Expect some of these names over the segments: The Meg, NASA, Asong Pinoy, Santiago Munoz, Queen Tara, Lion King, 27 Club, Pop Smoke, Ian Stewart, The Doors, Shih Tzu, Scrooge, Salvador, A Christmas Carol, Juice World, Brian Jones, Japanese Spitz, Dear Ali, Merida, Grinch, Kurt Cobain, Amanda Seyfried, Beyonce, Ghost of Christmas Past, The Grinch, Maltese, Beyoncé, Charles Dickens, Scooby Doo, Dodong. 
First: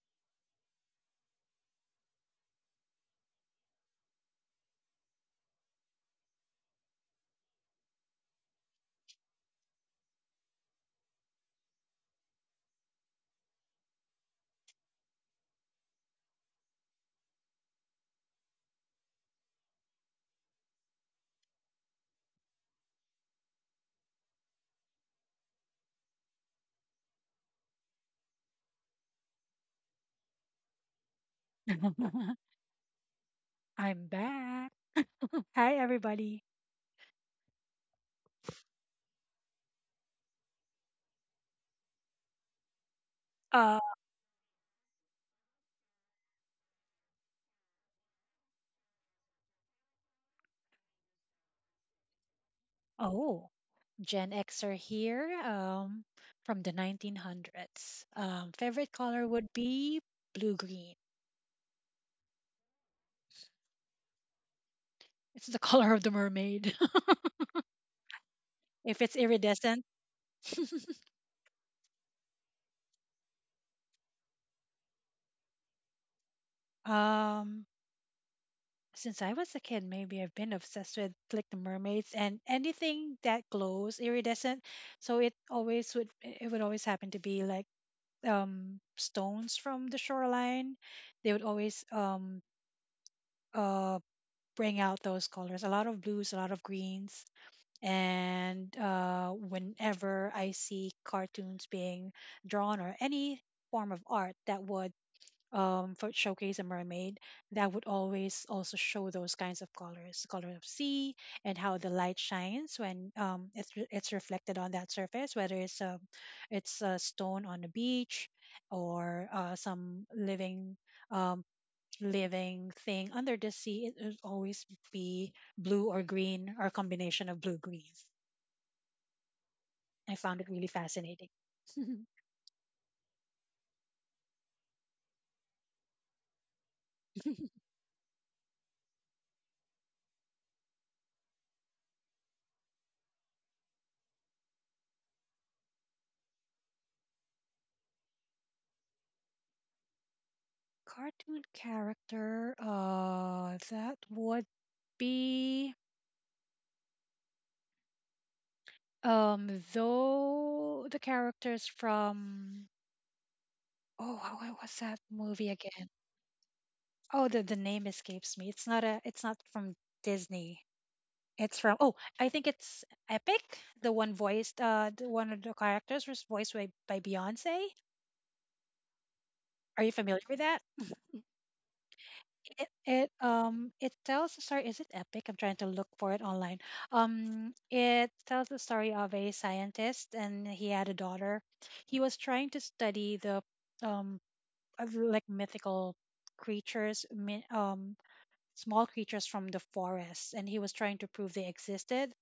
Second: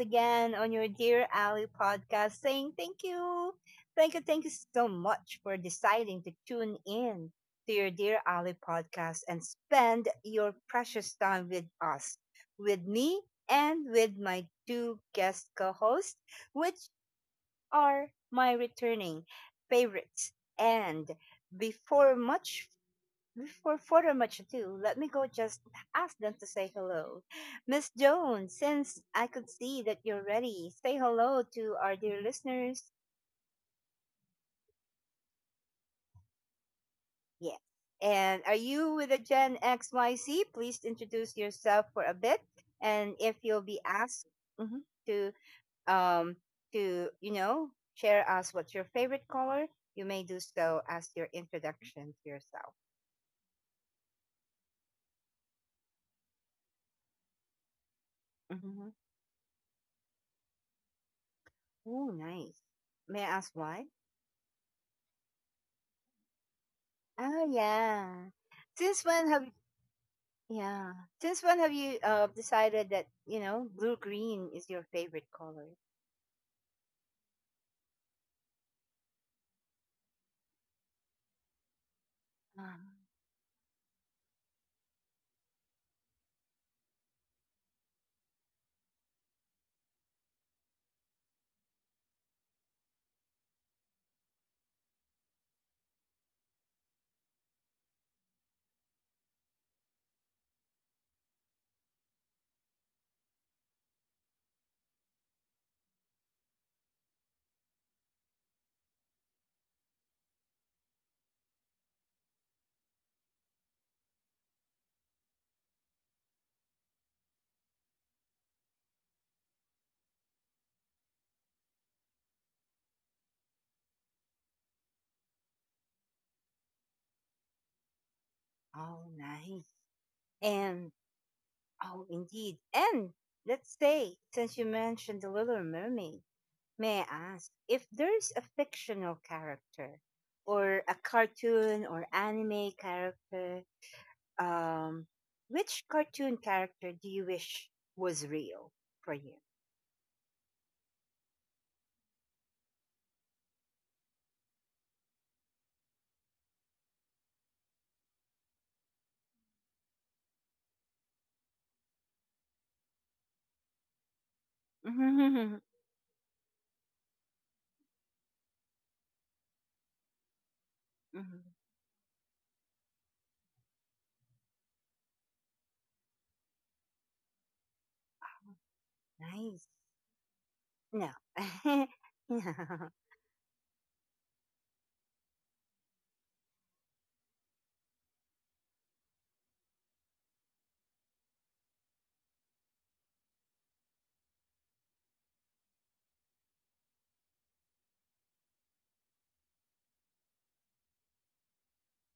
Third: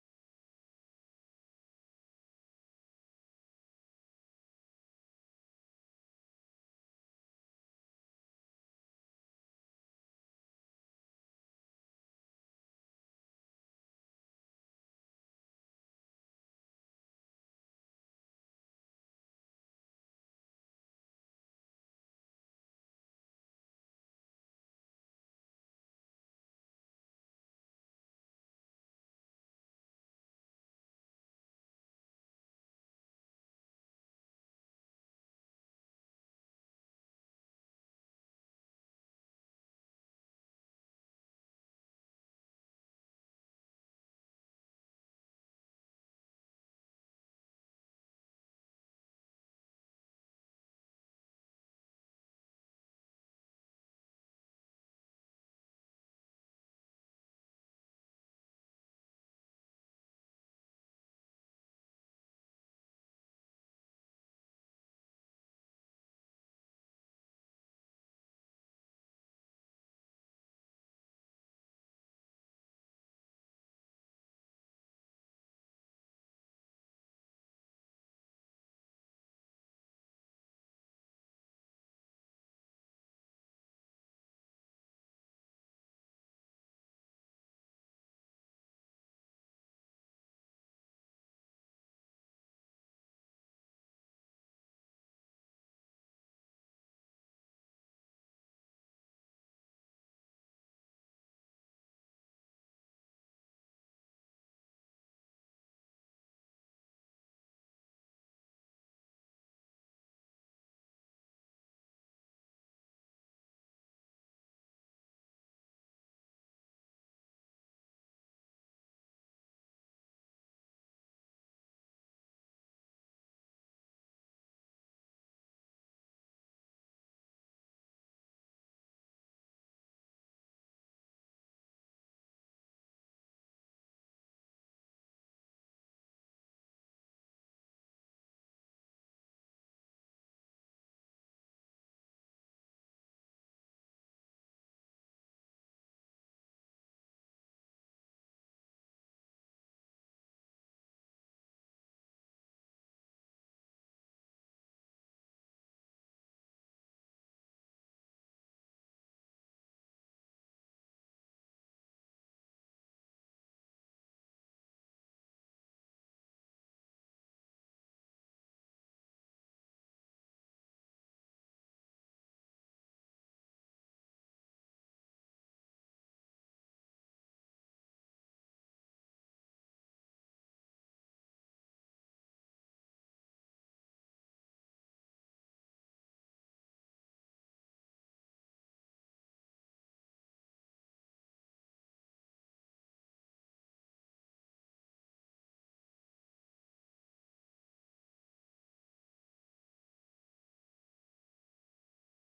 again on your Dear Ali podcast saying thank you. Thank you so much for deciding to tune in to your Dear Ali podcast and spend your precious time with us, with me, and with my two guest co hosts, which are my returning favorites. And before much for further much ado, let me go just ask them to say hello. Miss Jones, since I could see that you're ready, say hello to our dear listeners. I'm back. Hi, everybody. Yeah. And are you with a Gen XYZ? Please introduce yourself for a bit. And if you'll Uh, be asked, mhm, to, um, to share us what's your favorite color, you may do so as your introduction to yourself. oh, Gen Xer here, from the 1900s. Favorite Hmm. color would be blue green. Oh, nice. May I ask why? It's the color of the mermaid. Oh yeah. If Since it's when have iridescent. yeah? Since when have you decided that, you know, blue green is your favorite color? um, since I was a kid, maybe I've been obsessed with like the mermaids and Ah, anything that glows iridescent. So it always would, it would always happen to be like stones from the shoreline. They would always uh, bring out those colors, a lot of blues, a lot of greens. And whenever I see cartoons being drawn, or any form of art that would, for showcase a mermaid, that would always also show those kinds of colors, the color of sea, and how the light shines when, it's, it's reflected on that surface, whether it's a stone on a beach, or some living, um, living thing under the sea, it will always be blue or green or a combination of blue greens. oh, nice. I found it really And fascinating. oh, indeed. And let's say, since you mentioned the Little Mermaid, may I ask if there's a fictional character or a cartoon or anime character? Um, which cartoon character do you wish was real for you? Cartoon character, that would be, though the characters from, oh, how, what was that movie again? Oh, the name escapes me. It's not a it's not from Disney. Mhm. It's from, oh, I think it's Epic, the one voiced, the one of the characters was voiced by, Beyonce. Nice. Are you familiar with that? No. no. It tells the story. Is it Epic? I'm trying to look for it online. It tells the story of a scientist and he had a daughter. He was trying to study the, um of like mythical creatures, small creatures from the forest, and he was trying to prove they existed,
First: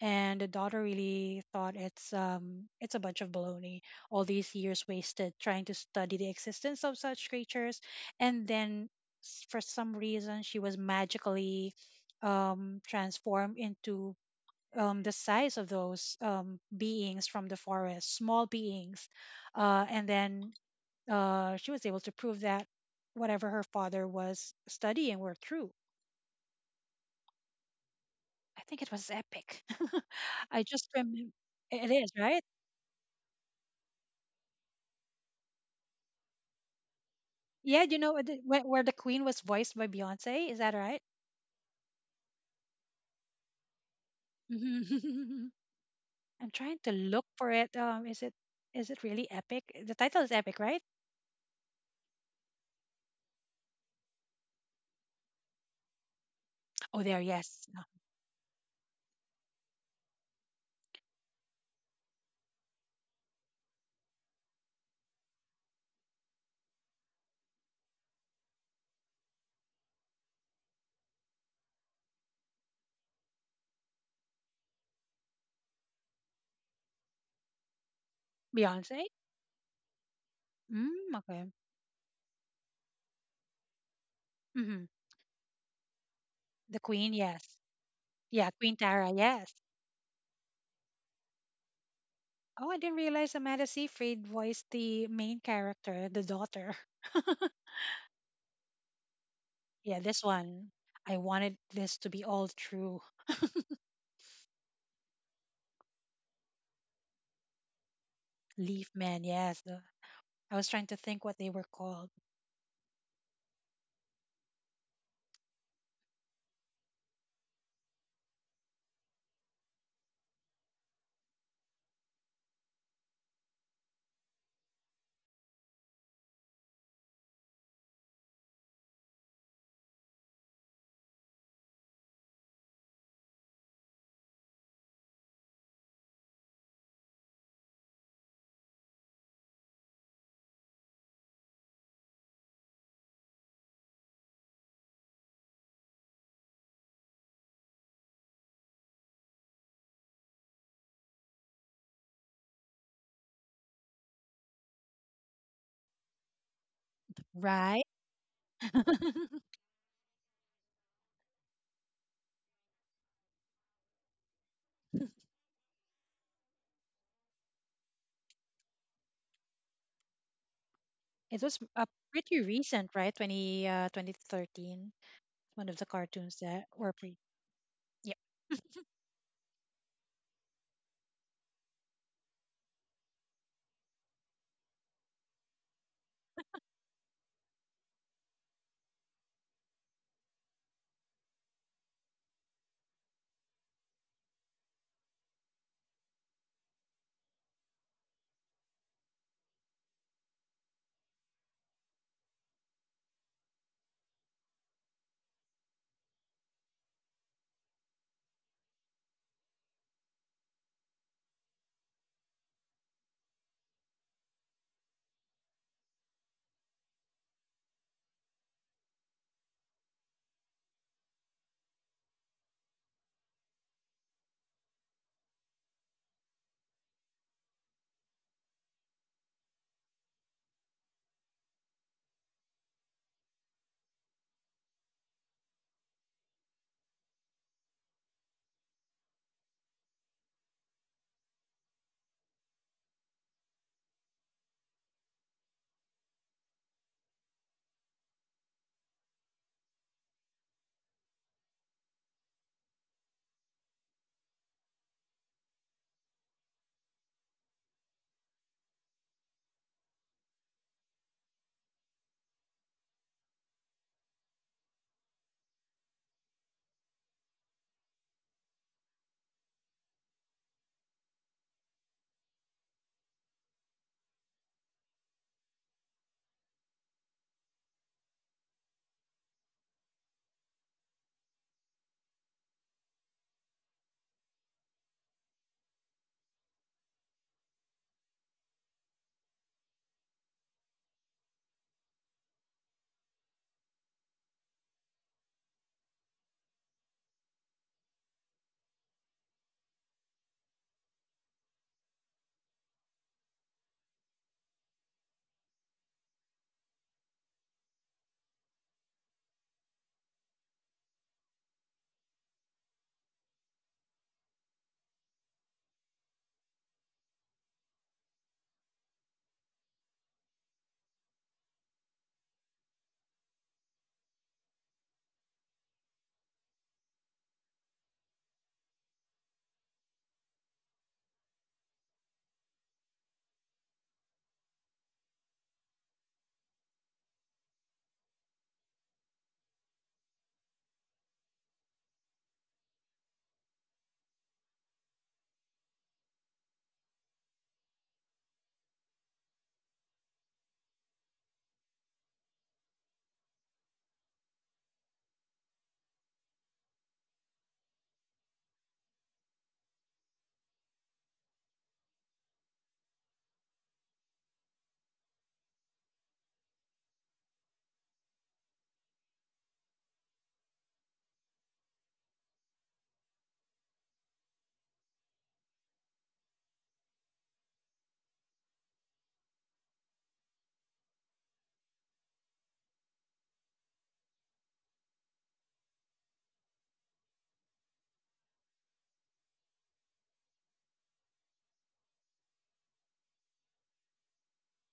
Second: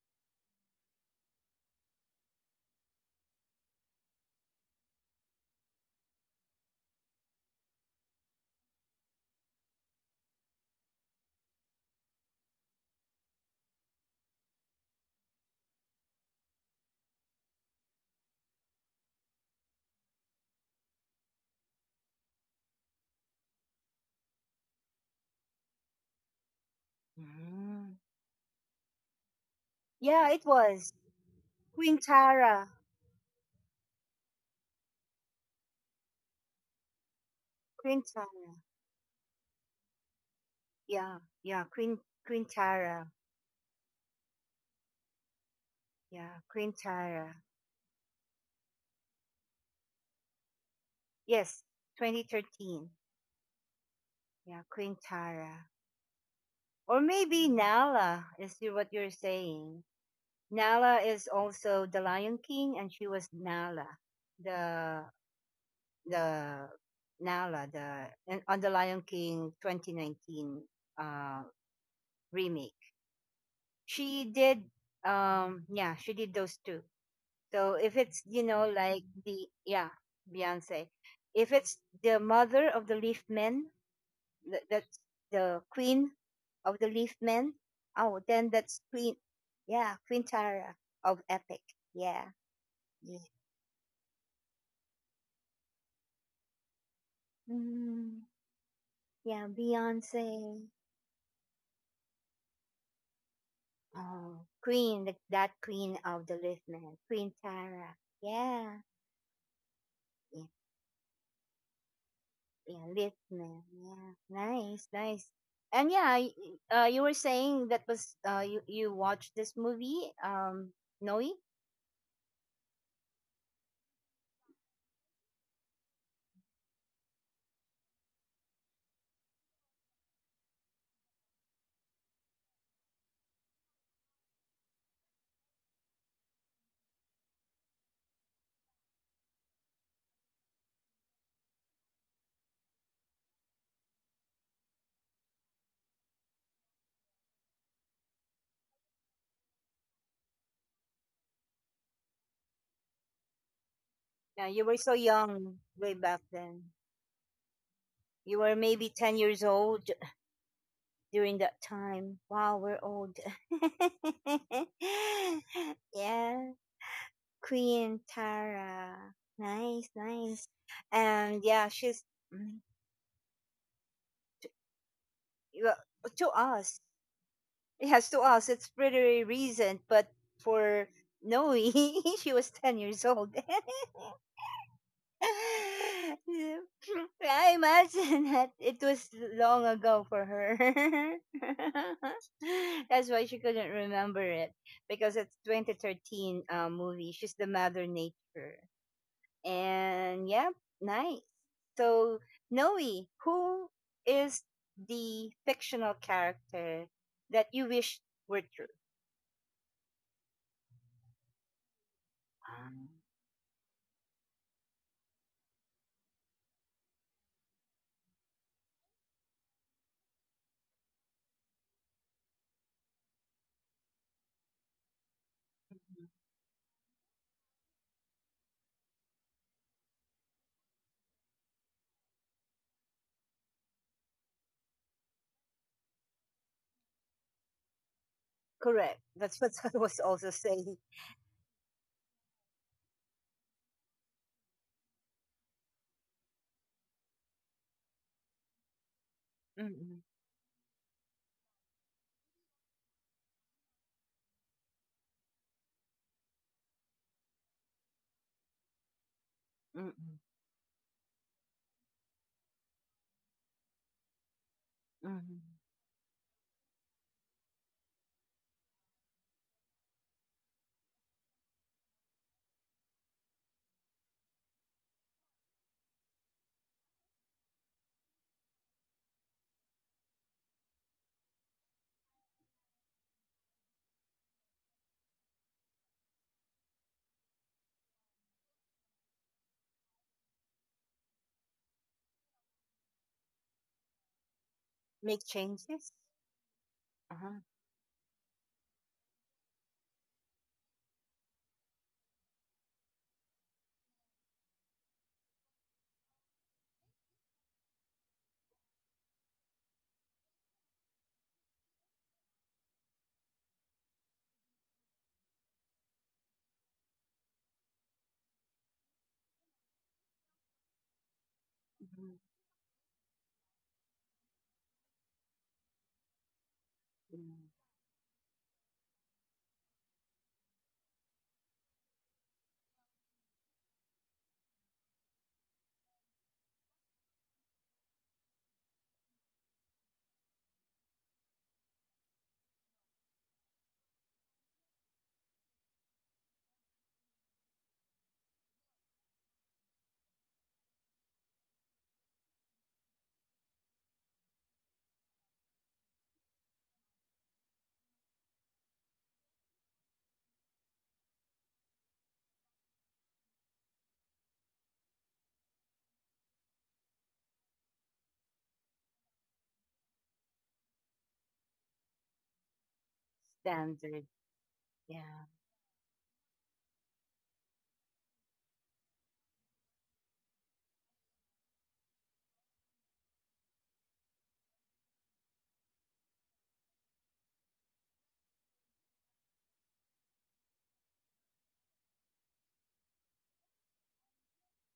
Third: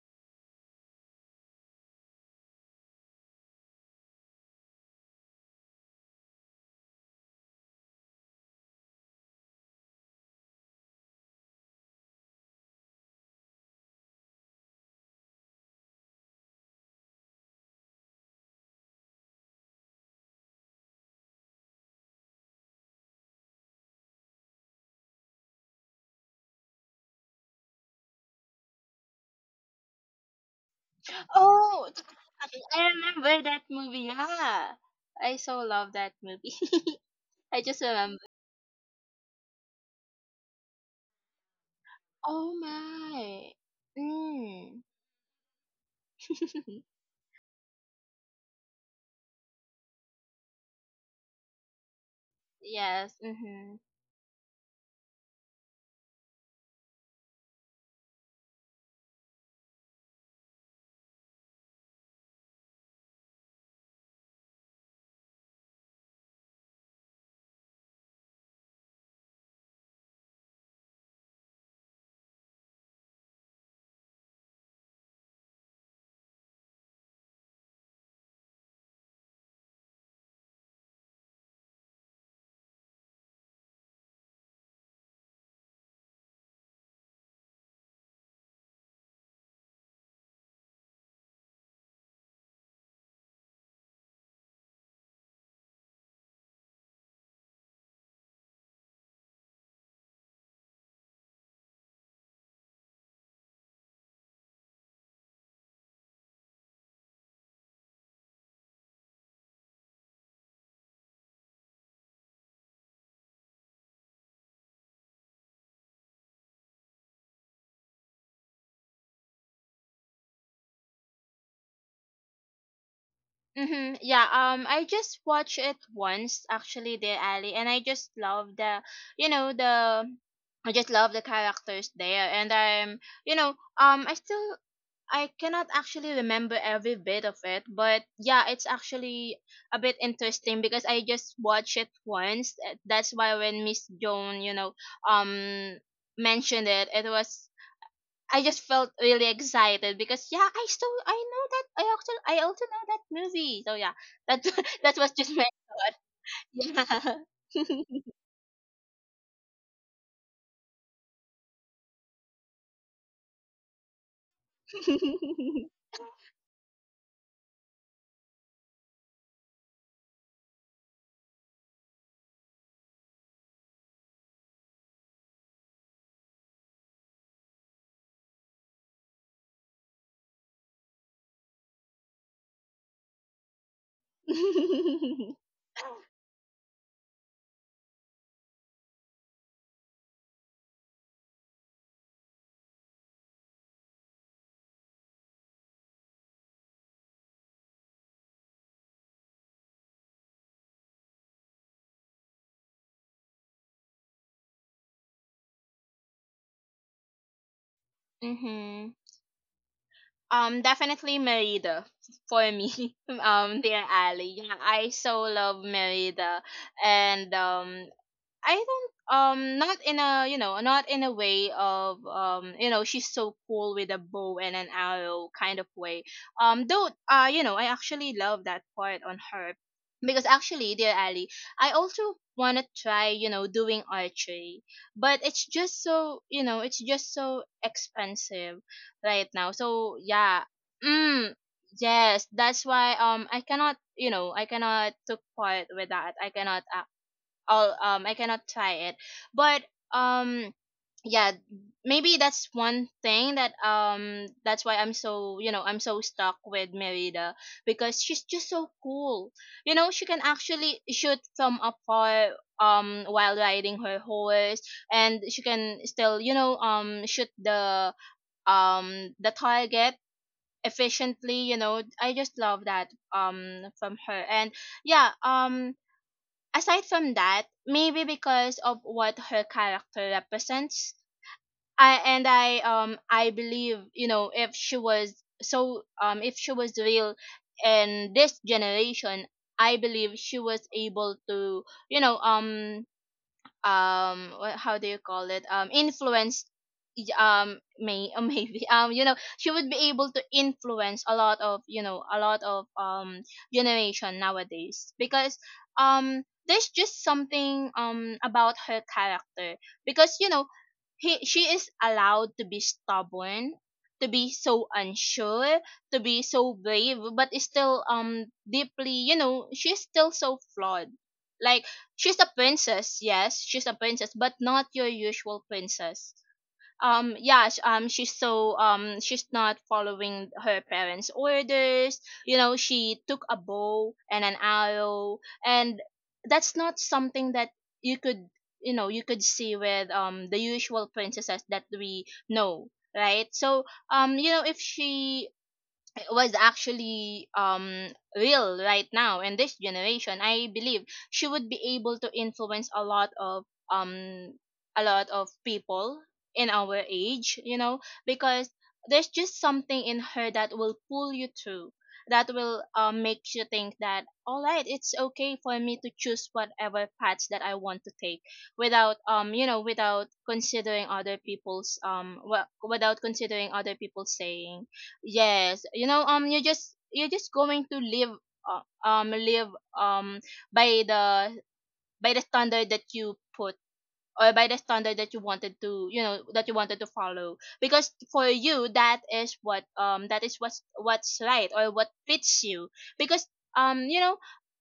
and the daughter really thought it's, it's a bunch of baloney, all these years wasted trying to study the existence of such creatures. And then, for some reason she was magically transformed into the size of those beings from the forest, small beings. And then She was able to prove that whatever her father was studying were true. Mm. I think it was Epic. Yeah, it I just was remember Oh, it Queen is right. Tara. I remember that movie. Yeah, I so love that movie. I just Yeah, you Queen remember. know the- Tara. Where the Queen was voiced by Beyonce. Is that right? Yeah, yeah, Queen Oh Tara. my. Mm. I'm Yeah, Queen trying to look Tara. for it. Is it, is it really Epic? The title is Epic, right? Yes, 2013. Yes. Mhm. Yeah, Queen Tara. Or Oh, there, maybe yes. Nala is what you're saying. Nala is also the Lion King, and she was Nala, the the Nala, the and on the Lion King 2019 uh remake. She did, um, yeah, she did those two. So if it's, you know, Beyonce. like, the yeah, Beyonce, Mm, okay. if it's the mother of the leaf men, Hmm. that's the queen of The the Queen, leaf men. yes. Oh, Yeah, then Queen that's Tara, Queen, yes. yeah, Queen Tara of Epic. Yeah. Oh, I didn't Yeah, realize Amanda Seyfried voiced the main character, the daughter. mm, yeah, Yeah, this Beyonce. one. I wanted this to be all true. Oh queen the, that queen of the leaf men, Queen Tara. Yeah. Leaf Man, yes. The, Yeah. I was trying to think what they were called. Yeah, Litman. Yeah, nice, nice. And yeah, you were saying that was, you watched this movie, Noe. Mhm. Yeah. I just watched it once, actually, Dear Ali, and I just love the. I just love the characters there, and you know, um, I still I cannot actually remember every bit of it, but yeah, it's actually a bit interesting because I just watched it once. That's why when Miss Joan, um, mentioned it, it was I just felt really excited because yeah, I know that I also know that movie. So yeah, that Yeah, you were that so was just my young way back then. thought. Yeah. Right? You were maybe ten years old during that time. Wow, we're old. yeah, Queen Tara. Nice, nice. It And was, yeah, she's, pretty mm, recent, right? 2013. One of well, the to cartoons that us. were pretty. Yes, Yeah, to us, it's pretty recent, but for Noe, she was 10 years old. Yeah. I imagine that it was long ago for her. That's why she couldn't remember it, because it's 2013 movie. She's the Mother Nature. And yeah, nice. So, Noe, who is the fictional character that you wish were true? Mhm. Definitely Merida for me. Ah. Dear Ali, yeah, I so love Merida, and I don't not in a not in a way of you know, she's so cool with a bow and an arrow kind of way. Though you know, I actually love that part on her because actually, dear Ali, I also want to try, you know, doing archery, but it's just so, you know, it's just so expensive Correct. right That's what now. I So was also yeah. saying. Mm, yes, that's why I cannot, you know, I cannot took part with that. I cannot try it. But Mm-mm. um yeah, maybe that's one thing that that's why I'm so, you know, I'm so stuck with Merida because she's just so cool. You know, she Mm-mm. can actually shoot from afar while riding her horse, and she Mm-mm. can still, you know, shoot the target efficiently. You know, I just love that from her. And yeah, aside from that, maybe because of what her character represents, I and I I believe, you know, if she was if she was real in this generation, I believe she was able to, you know, what, how do you Make call it, changes. influenced y- Uh-huh. May maybe, you know, she would be able to influence a lot of, you know, a lot of generation nowadays, because um there's just something about her character, because you know, he she is allowed to be stubborn, to be so unsure, to be so brave, but is still deeply, you know, she's still so flawed, like Mhm. she's a princess. Yes, she's a princess, but not your usual princess. Mm She's so she's not following her parents' orders. You know, she took a bow and an arrow, and that's not something that you could, you know, you could see with the usual princesses that we know, right? So you know, if she was actually real right now in this generation, I believe she would be able to influence um a lot of people in our age, you know, because there's just something in her that will pull you through, that will make you think that, all right, it's okay for me to choose whatever paths that I want to take without you know, without considering other people's without considering other Standard. people's saying. Yeah. Yes, you know, you're just going to live, live, um, by the standard that you put, or by the standard that you wanted to, you know, that you wanted to follow. Because for you, that is what, that is what's right or what fits you. Because, you know,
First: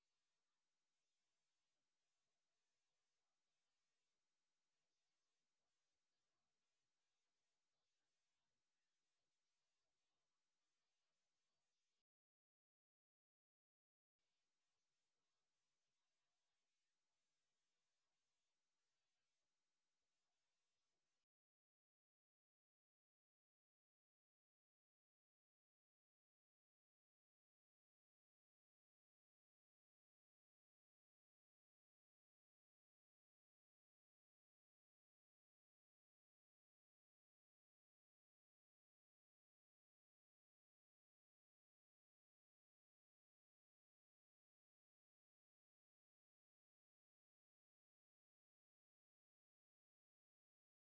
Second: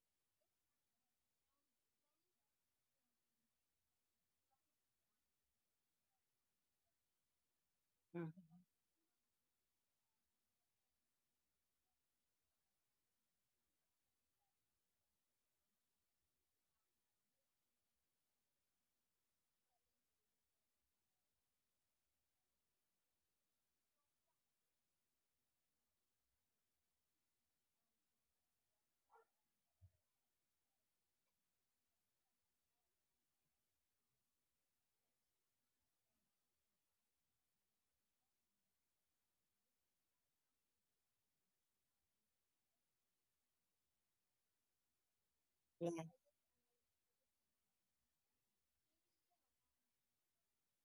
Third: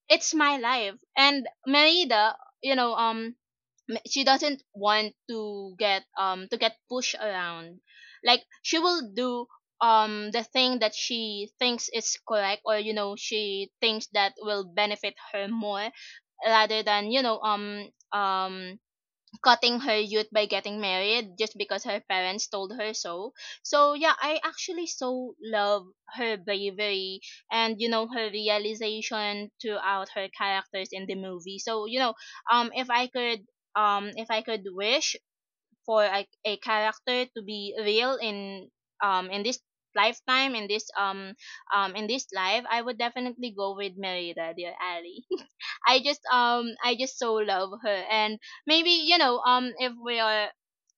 it's my life, and Merida, you know, she doesn't want to get pushed around. Mhm. Like she will do the thing that she thinks is correct, or you know, she thinks that will benefit her more rather than, you know, cutting her youth by getting married just because her parents told her so. So yeah, I actually so love her bravery and, you know, her realization throughout her characters in the movie. So you know, um, if I could, if I could wish for a character to be real in this lifetime, in this life. I would definitely go with Merida, dear Ali. Yeah. I just so love her. And maybe, you know, if we are,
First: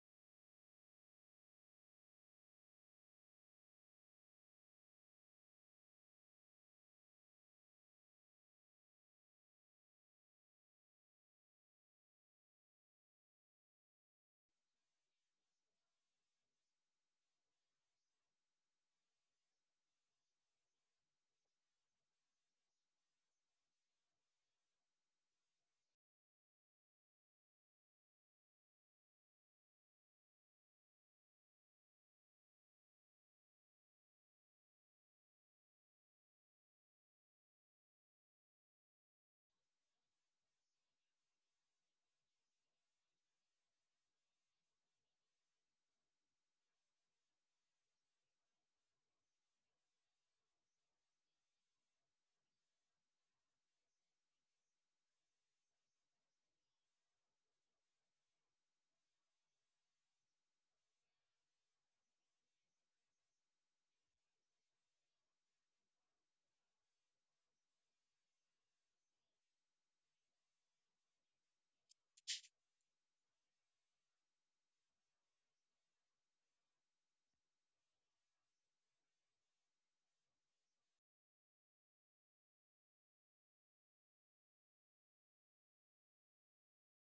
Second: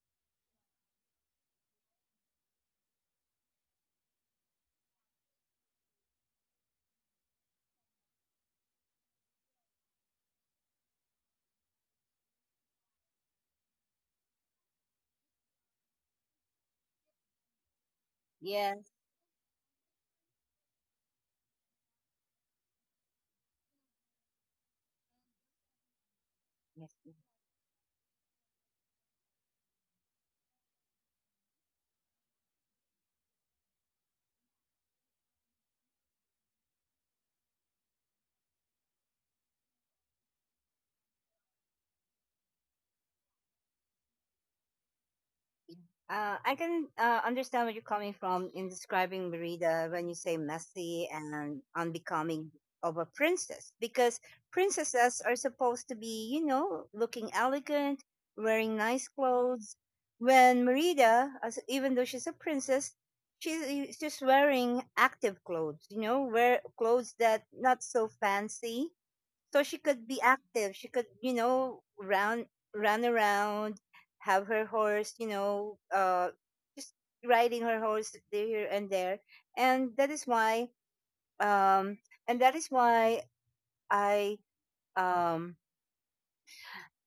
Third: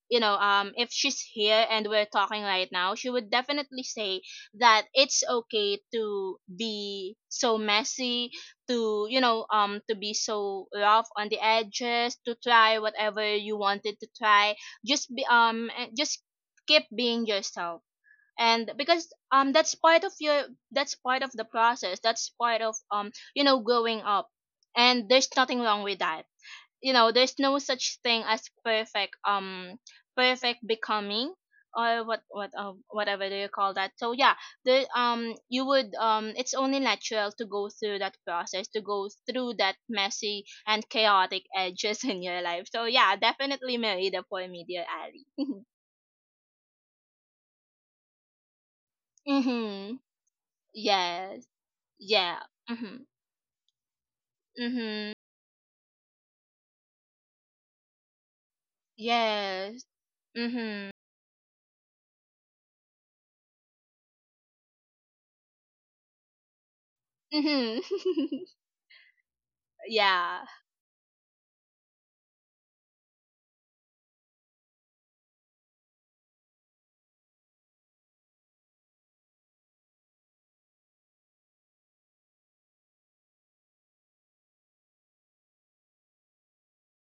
if she's here and we're talking right now, she would definitely say that it's okay to be so messy, to to be so rough on the edges, to try whatever you wanted to try, just be and just keep being yourself. And Yes. because that's part of your, that's part of the process, that's part of, you know, growing up, and there's nothing wrong with that. You Yes. know, there's no such thing as perfect, perfect becoming, or whatever do you call that. So yeah, the you would it's only natural to go through that process, to go through that messy and chaotic edges in your life. So yeah, definitely Married for me, dear Ali. I can understand where you're coming from in describing Merida Mhm. when you say messy Yes. and Yeah. unbecoming of Mm-hmm. a princess, because Mm-hmm. princesses are supposed to be, you know, looking elegant, wearing nice clothes. Yes. When Mm-hmm. Merida, as, even though she's a princess, she's wearing active clothes, you know, wear clothes that not so Mm-hmm. fancy, so she could be Yeah. active. She could, you know, run around, have her horse, you know, just riding her horse here and there. And that is why, um, and that is why I, um,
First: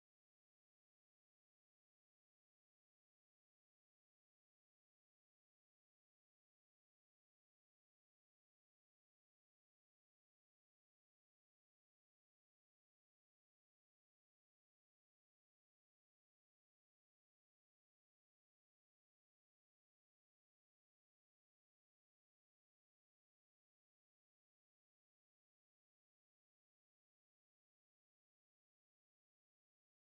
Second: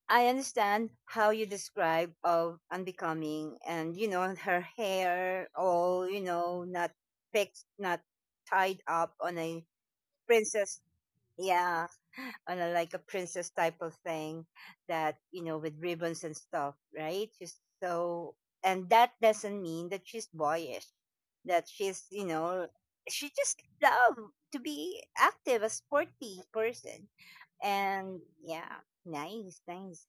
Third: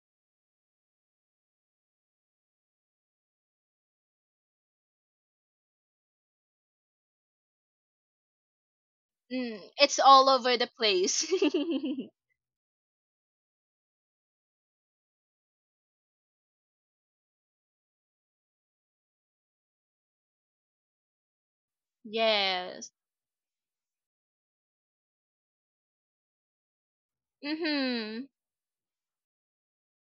I understand how you describe of unbecoming, and you know, her hair all, you know, not fixed, not tied up on Mm. a It's all over the princess. place. Yeah, on a like a princess type of thing that you know with ribbons and stuff, right? She's so, and that doesn't mean that she's boyish, that she's, you know, Yes. she just love to be active, a sporty person, and Mm-hmm. yeah, nice, nice.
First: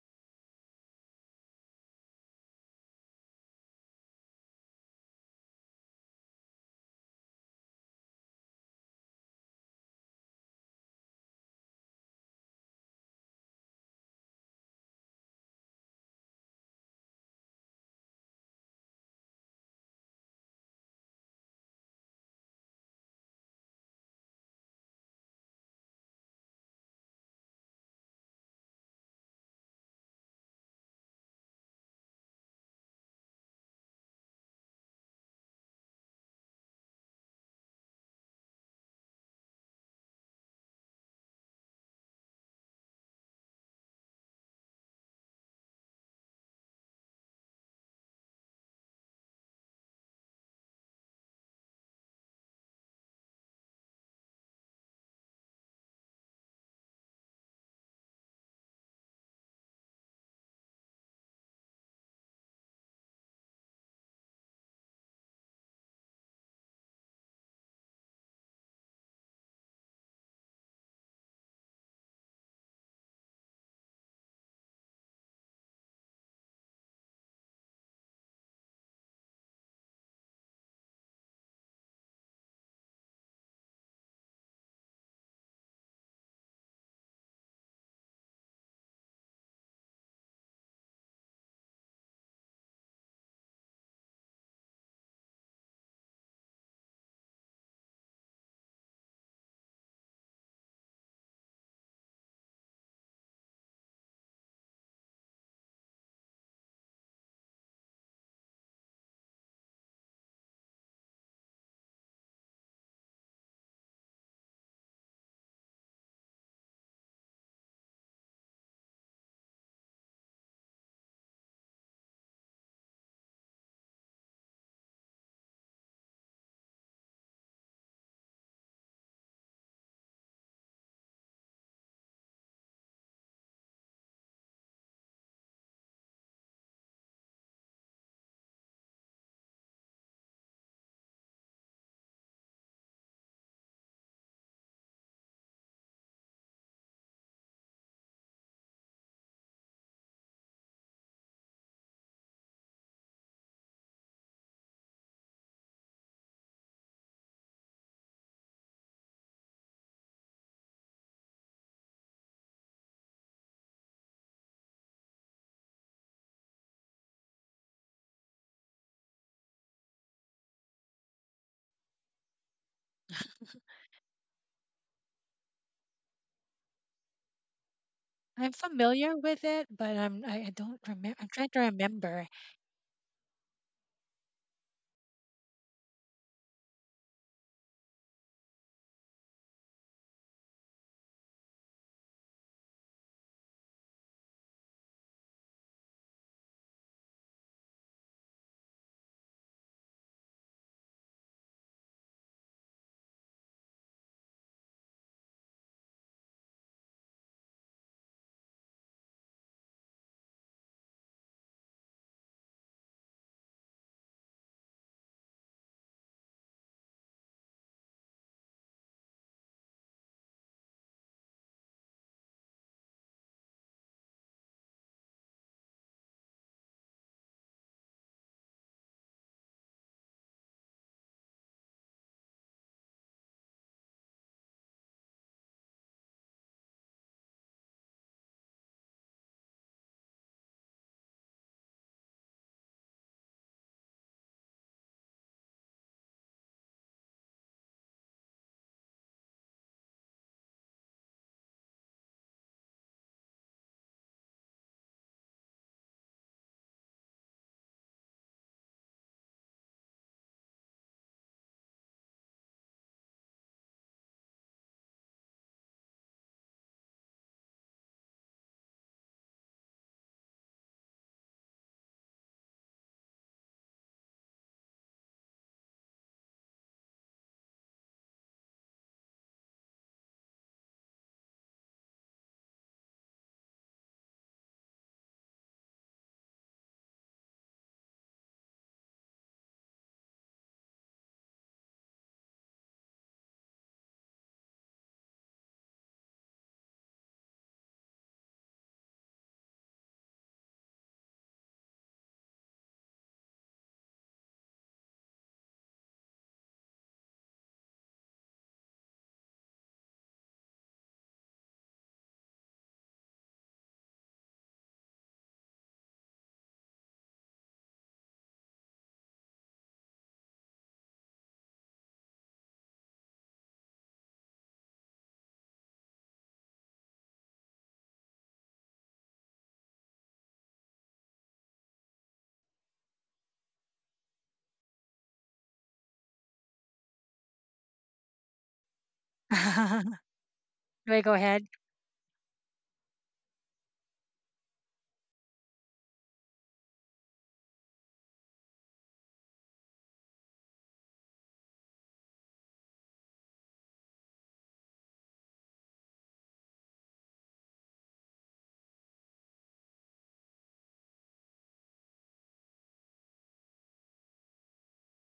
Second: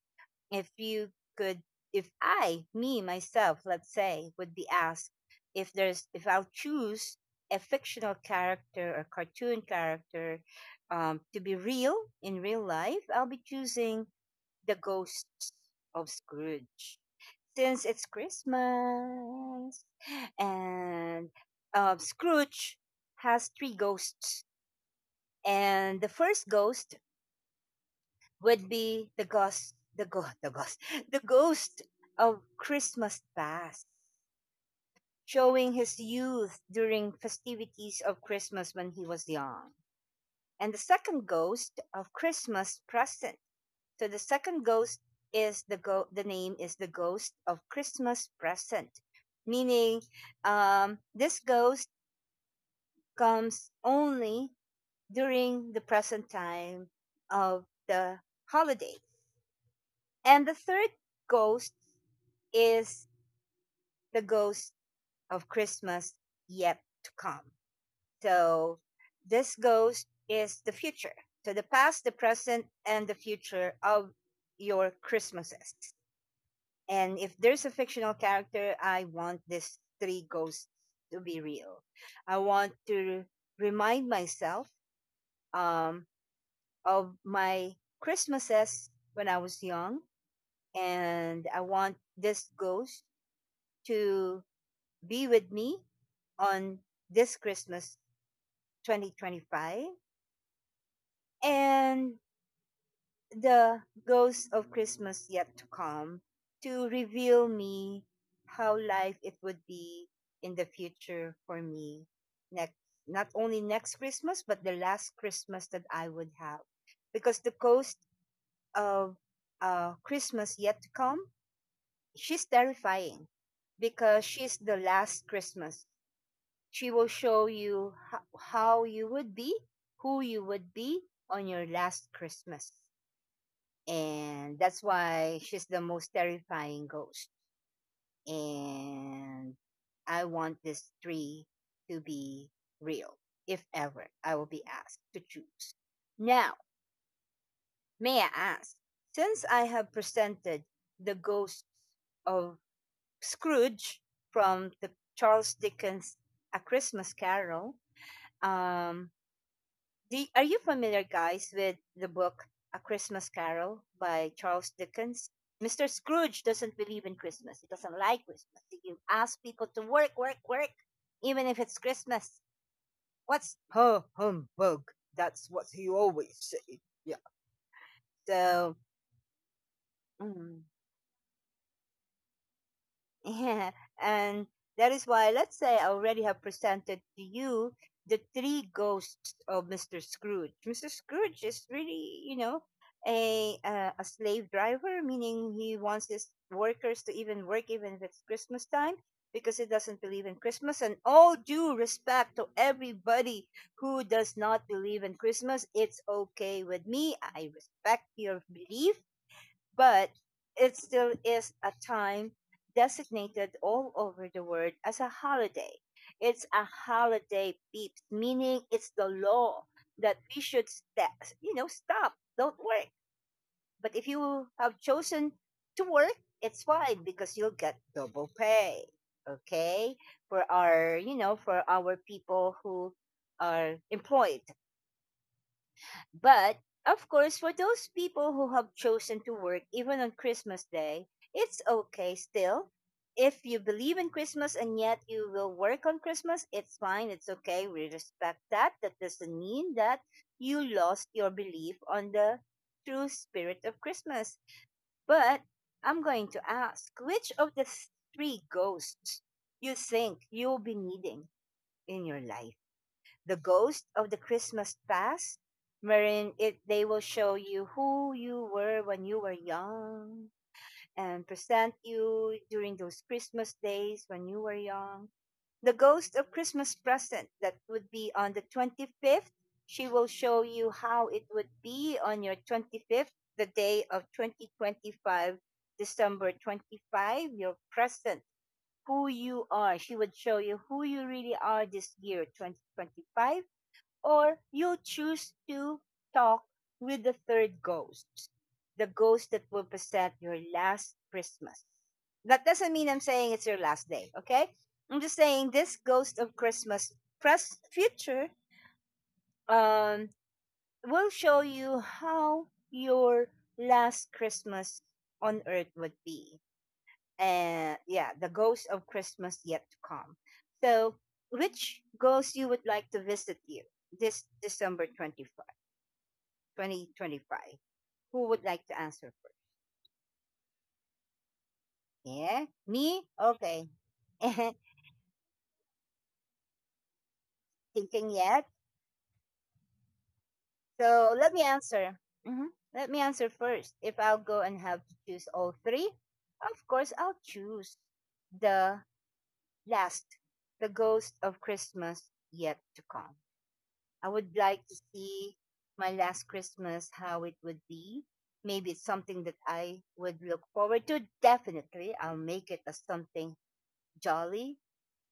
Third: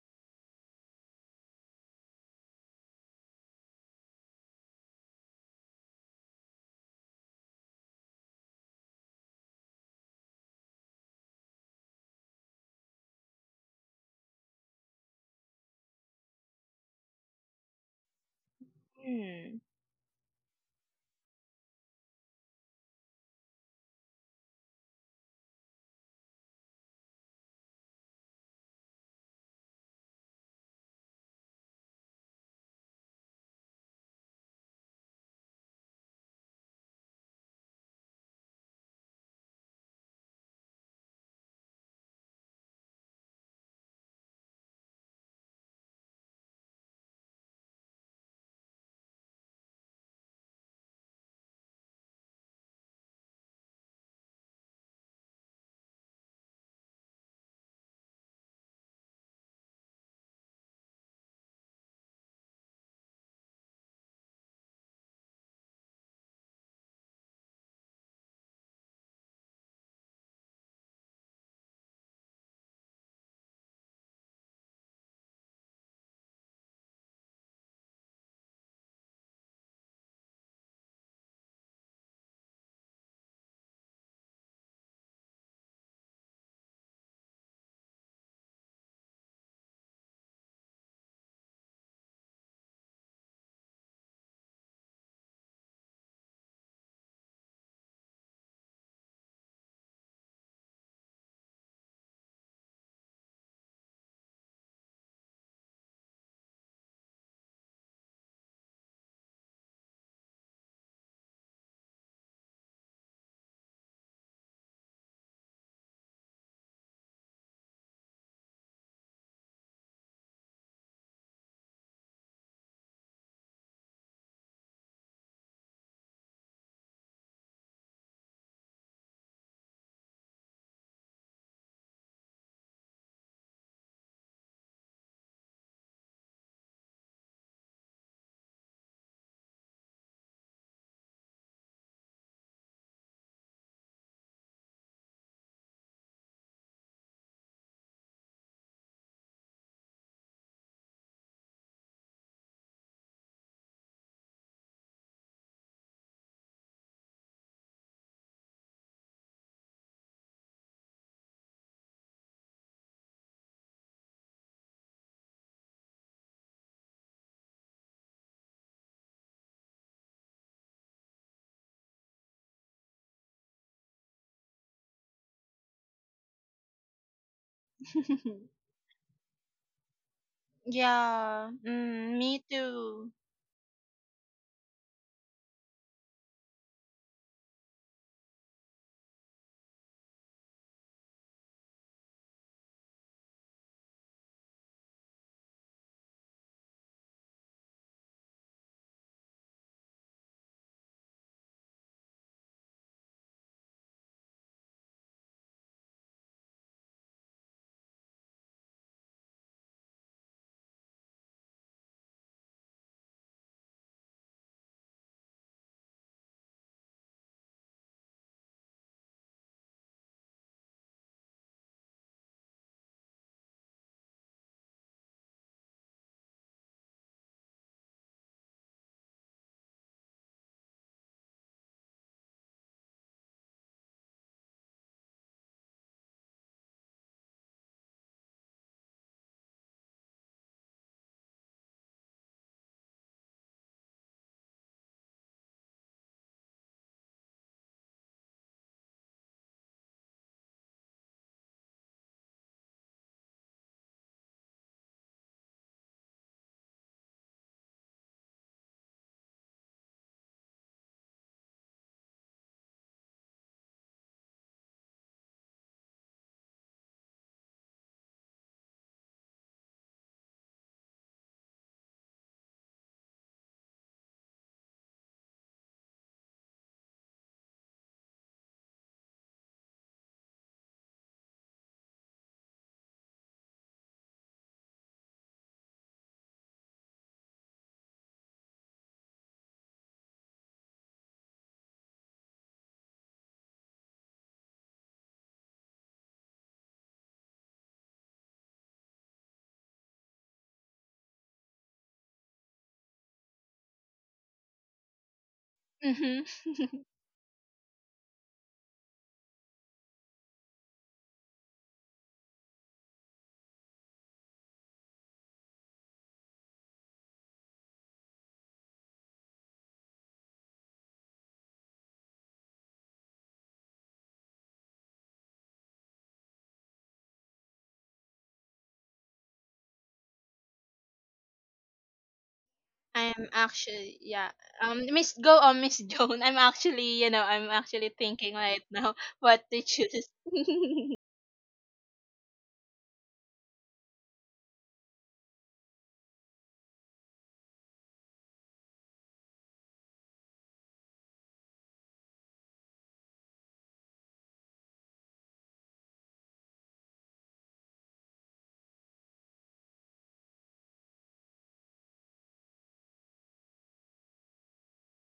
If you could, if I me myself, let's say, would be asked if there's if I'll choose a fictional character or cartoon character, to be real in real life, I'll be choosing the ghost of Scrooge, since it's Mm. Christmas. And, Scrooge has three ghosts. And the first ghost would be the ghost, the ghost, the ghost, the ghost of Christmas past, showing his youth during festivities of Christmas when he was young, and the second ghost of Christmas present. So the second ghost is the go- the name is the ghost of Christmas present, meaning, this ghost comes only during the present time of the holiday. And the third ghost is the ghost of Christmas yet to come. So this ghost is the future. So the past, the present, and the future of your Christmases. And if there's a fictional character, I want these three ghosts to be real. I want to remind myself, um, of my Christmases when I was young. And I want this ghost to be with me on this Christmas 2025, and the ghosts of Christmas yet to come to reveal me how life it would be in the future for me, next not only next Christmas, but the last Christmas that I would have, because the ghost of, Christmas yet to come, she's terrifying because she's the last Christmas. She will show you how you would be, who you would be on your last Christmas. And that's why she's the most terrifying ghost. And I want this tree to be real, if ever I will be asked to choose. Now, may I ask, since I have presented the ghosts of Scrooge from the Charles Dickens A Christmas Carol, um, are you familiar, guys, with the book A Christmas Carol by Charles Dickens? Mr. Scrooge doesn't believe in Christmas. He doesn't like Christmas. He asks people to work, even if it's Christmas. What's ho humbug? That's what he always say. Yeah. I'm So, familiar with it, but I mm, don't remember. I'm Yeah. trying to Mm, remember. me too. yeah, and that is why, let's say, I already have presented to you the three ghosts of Mr. Scrooge. Mr. Scrooge is really, you know, a slave driver, meaning he wants his workers to even work even if it's Christmas time, because he doesn't believe in Christmas. And all due respect to everybody who does not believe in Christmas, it's okay with me. I respect your belief, but it still is a time designated all over the world as a holiday. It's a holiday peeps, meaning it's the law that we should you know, stop, don't work. But if you have chosen to work, it's fine because you'll get double pay. Okay, for our, you know, for our people who are employed, but of course, for those people who have chosen to work even on Christmas Day, it's okay still. If you believe in Christmas and yet you will work on Christmas, it's fine. It's okay. We respect that. That doesn't mean that you lost your belief on the true spirit of Christmas. But I'm going to ask, which of the three ghosts you think you'll be needing in your life? The ghost of the Christmas past, wherein it they will show you who you were when you were young and present you during those Christmas days when you were young. The ghost of Christmas present, that would be on the 25th, she will show you how it would be on your 25th, the day of 2025, December 25, your present, who you are. She would show you who you really are this year, 2025, or you choose to talk with the third ghost, the ghost that will present your last Christmas. That doesn't mean I'm saying it's your last day, okay? I'm just saying this ghost Mm-hmm. of Christmas future, um, will show you how your last Christmas on earth would be. And yeah, the ghost of Christmas yet to come. So, which ghost you would like to visit you this December 24? 2025? Who would like to answer first? Yeah, me? I'm Okay. actually, yeah. Miss go on Miss Joan. I'm actually, you know, I'm actually Thinking thinking yet? right now what to choose. Do I go So let me ahead? answer. Mhm. Let me answer first. If I'll go and have to choose all three, of course, I'll choose the last, the ghost of Christmas yet to come. I would like to see my last Christmas, how it would be. Maybe it's something that I would look forward to. Definitely, I'll make it as something jolly,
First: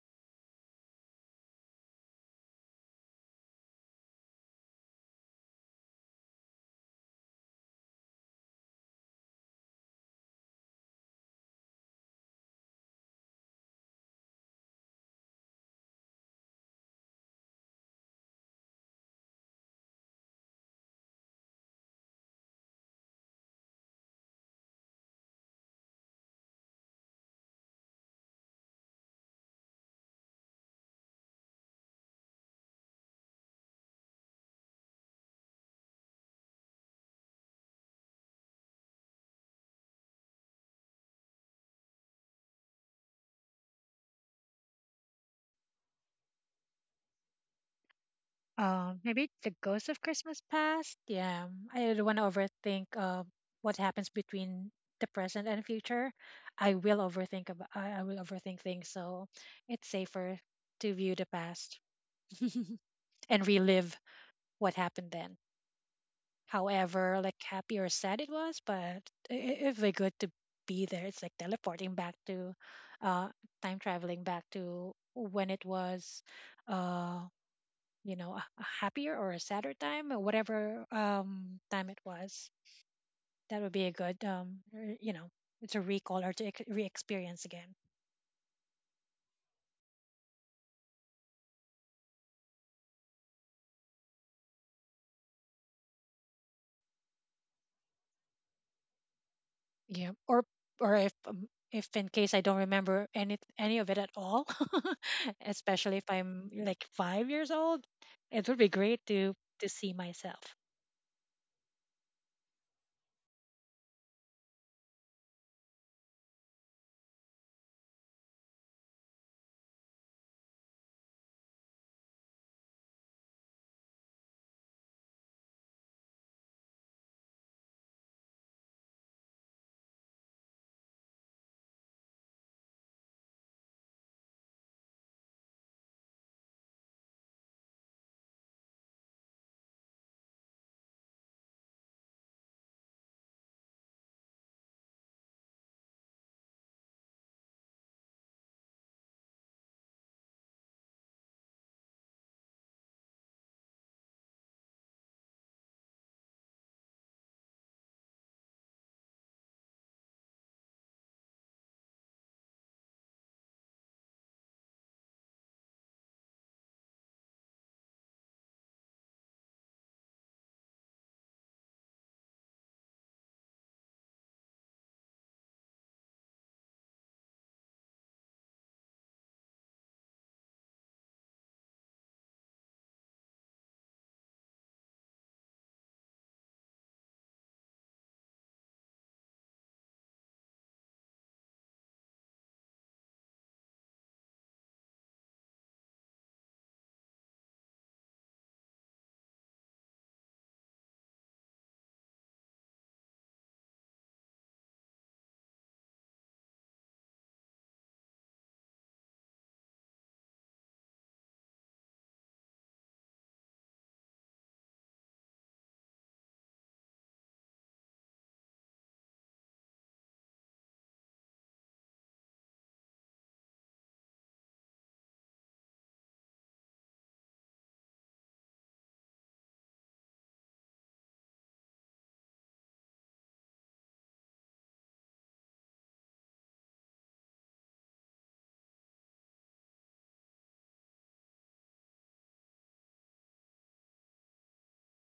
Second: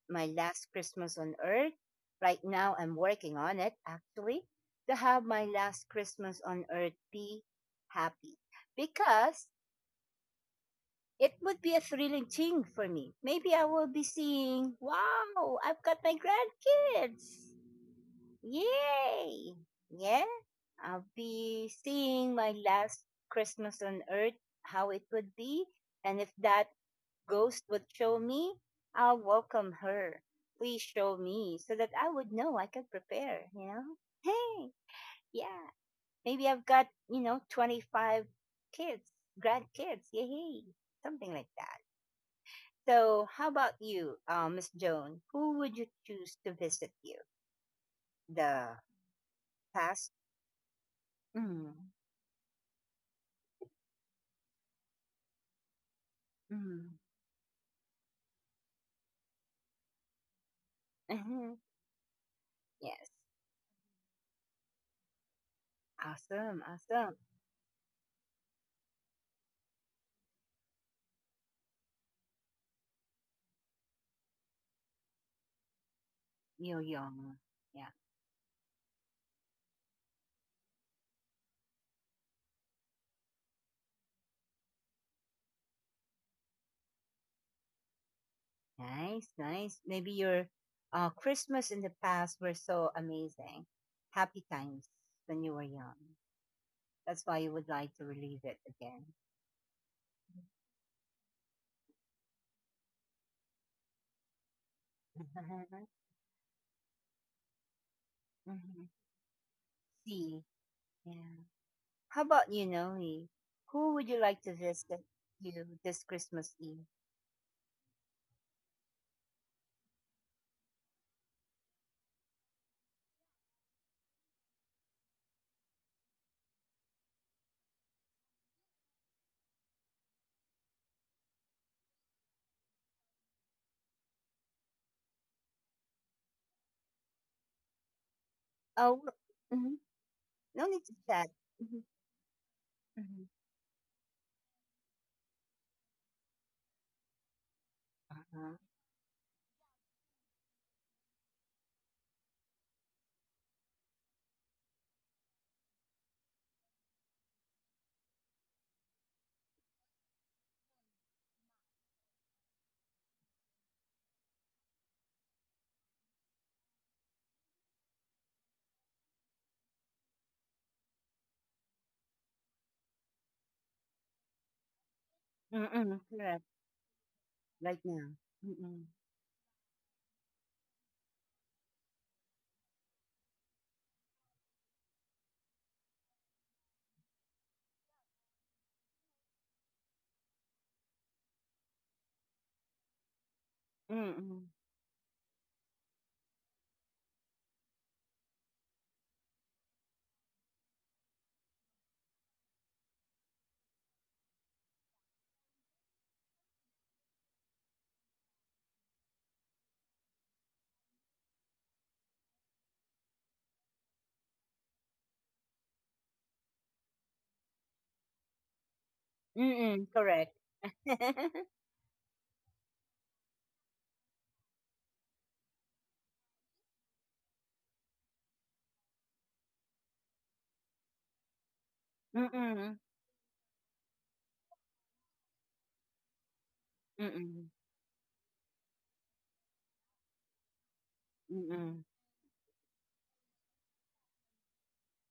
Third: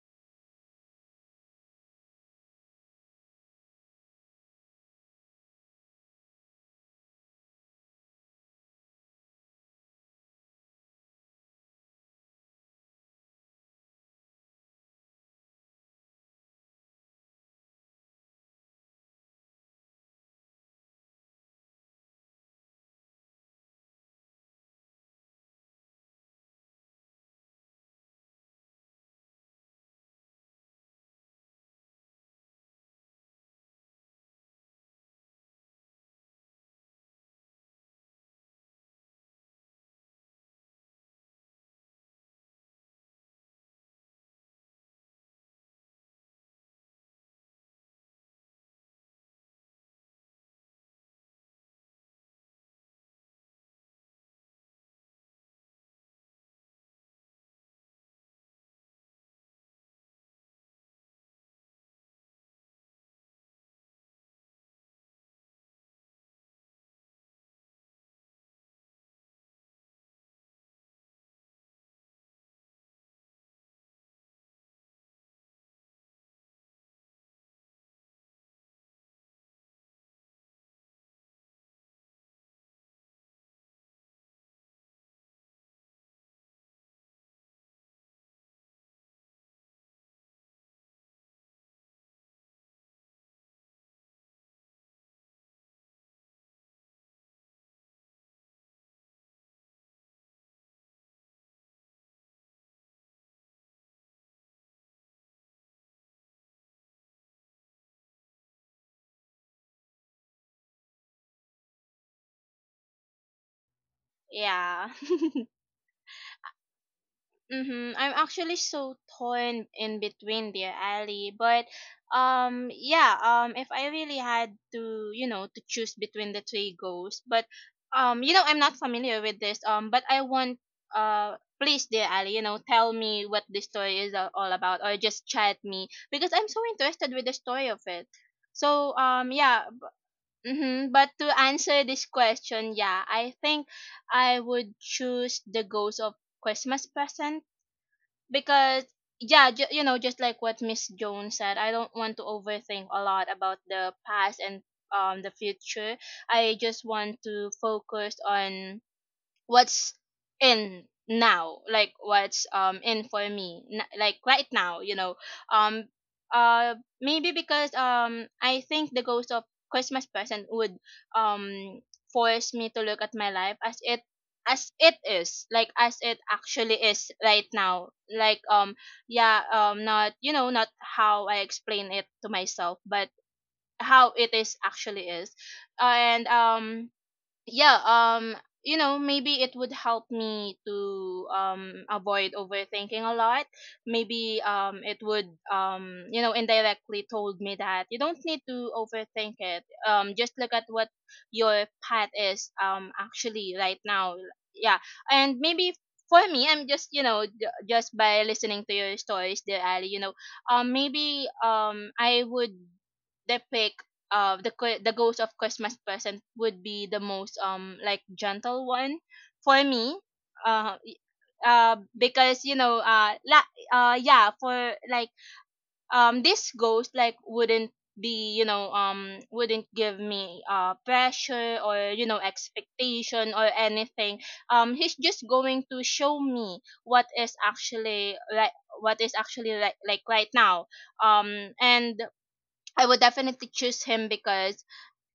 my last Christmas on earth. Right now, I'm working on it actually to have my last Christmas on earth be happy, because it would be a thrilling thing for me. Maybe I will be seeing, wow, I've got my grandkids. Yay! Yeah, I'll be seeing my last Christmas on earth, how it would be. And if that Ghost would show me, I'll welcome her. Please show me so that I would know I could prepare, you know? Hey, yeah. Maybe I've got, you know, 25 kids, grandkids, yay, something like that. So, how about you, Miss Joan? Who would you choose to visit you? The Maybe the Ghost of past? Christmas Past. Yeah, Mm, I don't want to overthink what happens between the present and future. I mm, will overthink about. I will overthink things, so it's safer to view the past. yes. And relive what happened then. Awesome, awesome. However like happy or sad it was, but it was good to be there. It's like teleporting back to, uh time traveling back to when it was, Yo, uh young. Yeah. you know, a happier or a sadder time, or whatever time it was, that would be a good, you know, it's a recall, or to re-experience again. Nice, nice. Maybe your, Christmas in the past were so amazing. Happy times when you were young. That's why you would like to relive it again. Yeah, or if, if in case I don't remember any of it at all, especially if I'm like 5 years old, it would be Mhm. great to see See, myself. yeah. How about you, Noe? Who would you like to Yeah. visit you this Christmas Eve? Mm-hmm. I'm actually so torn in between, dear Ali. But yeah, if I really had to, you know, to choose between the three goals, but you know, I'm not familiar with this. But I want please, dear Ali, you know, tell me what this story is all about, or just chat me because I'm so interested with the story of it. So Oh, yeah, mm no need mm-hmm. to But to chat. answer Mhm, this question, yeah, mhm. I think I would choose the goals of Christmas present Uh-huh. because yeah, you know, just like what Miss Jones said, I don't want to overthink a lot about the past and the future. I just want to focus on what's in now, like what's in for me, like right now, you know, um uh maybe because I think the ghost of Christmas present would um force me to look at my life as it, as it is, like as Mm-mm, it correct. actually is right Right now. now. Like Mm-mm. yeah, not, you know, not how I explain it to myself, but how it is actually is. And yeah, you know, maybe it would help me to avoid overthinking a lot. Maybe Mm-mm. It would you know, indirectly told me that you don't need to overthink it, just look at what your path is actually right now. Yeah. And maybe for me, I'm just, you know, just by listening to your stories, dear Ali, you know, maybe I would depict the ghost of Christmas present would be the most like gentle one for Mm-mm, me. correct. Uh y- because you know, la yeah, for like, this ghost like wouldn't be, you know, wouldn't give me pressure or you know, Mm-mm. Mm-mm. expectation or anything. He's just going to show me what is actually, like what is actually, like right now. Mm-mm. And I would definitely choose him because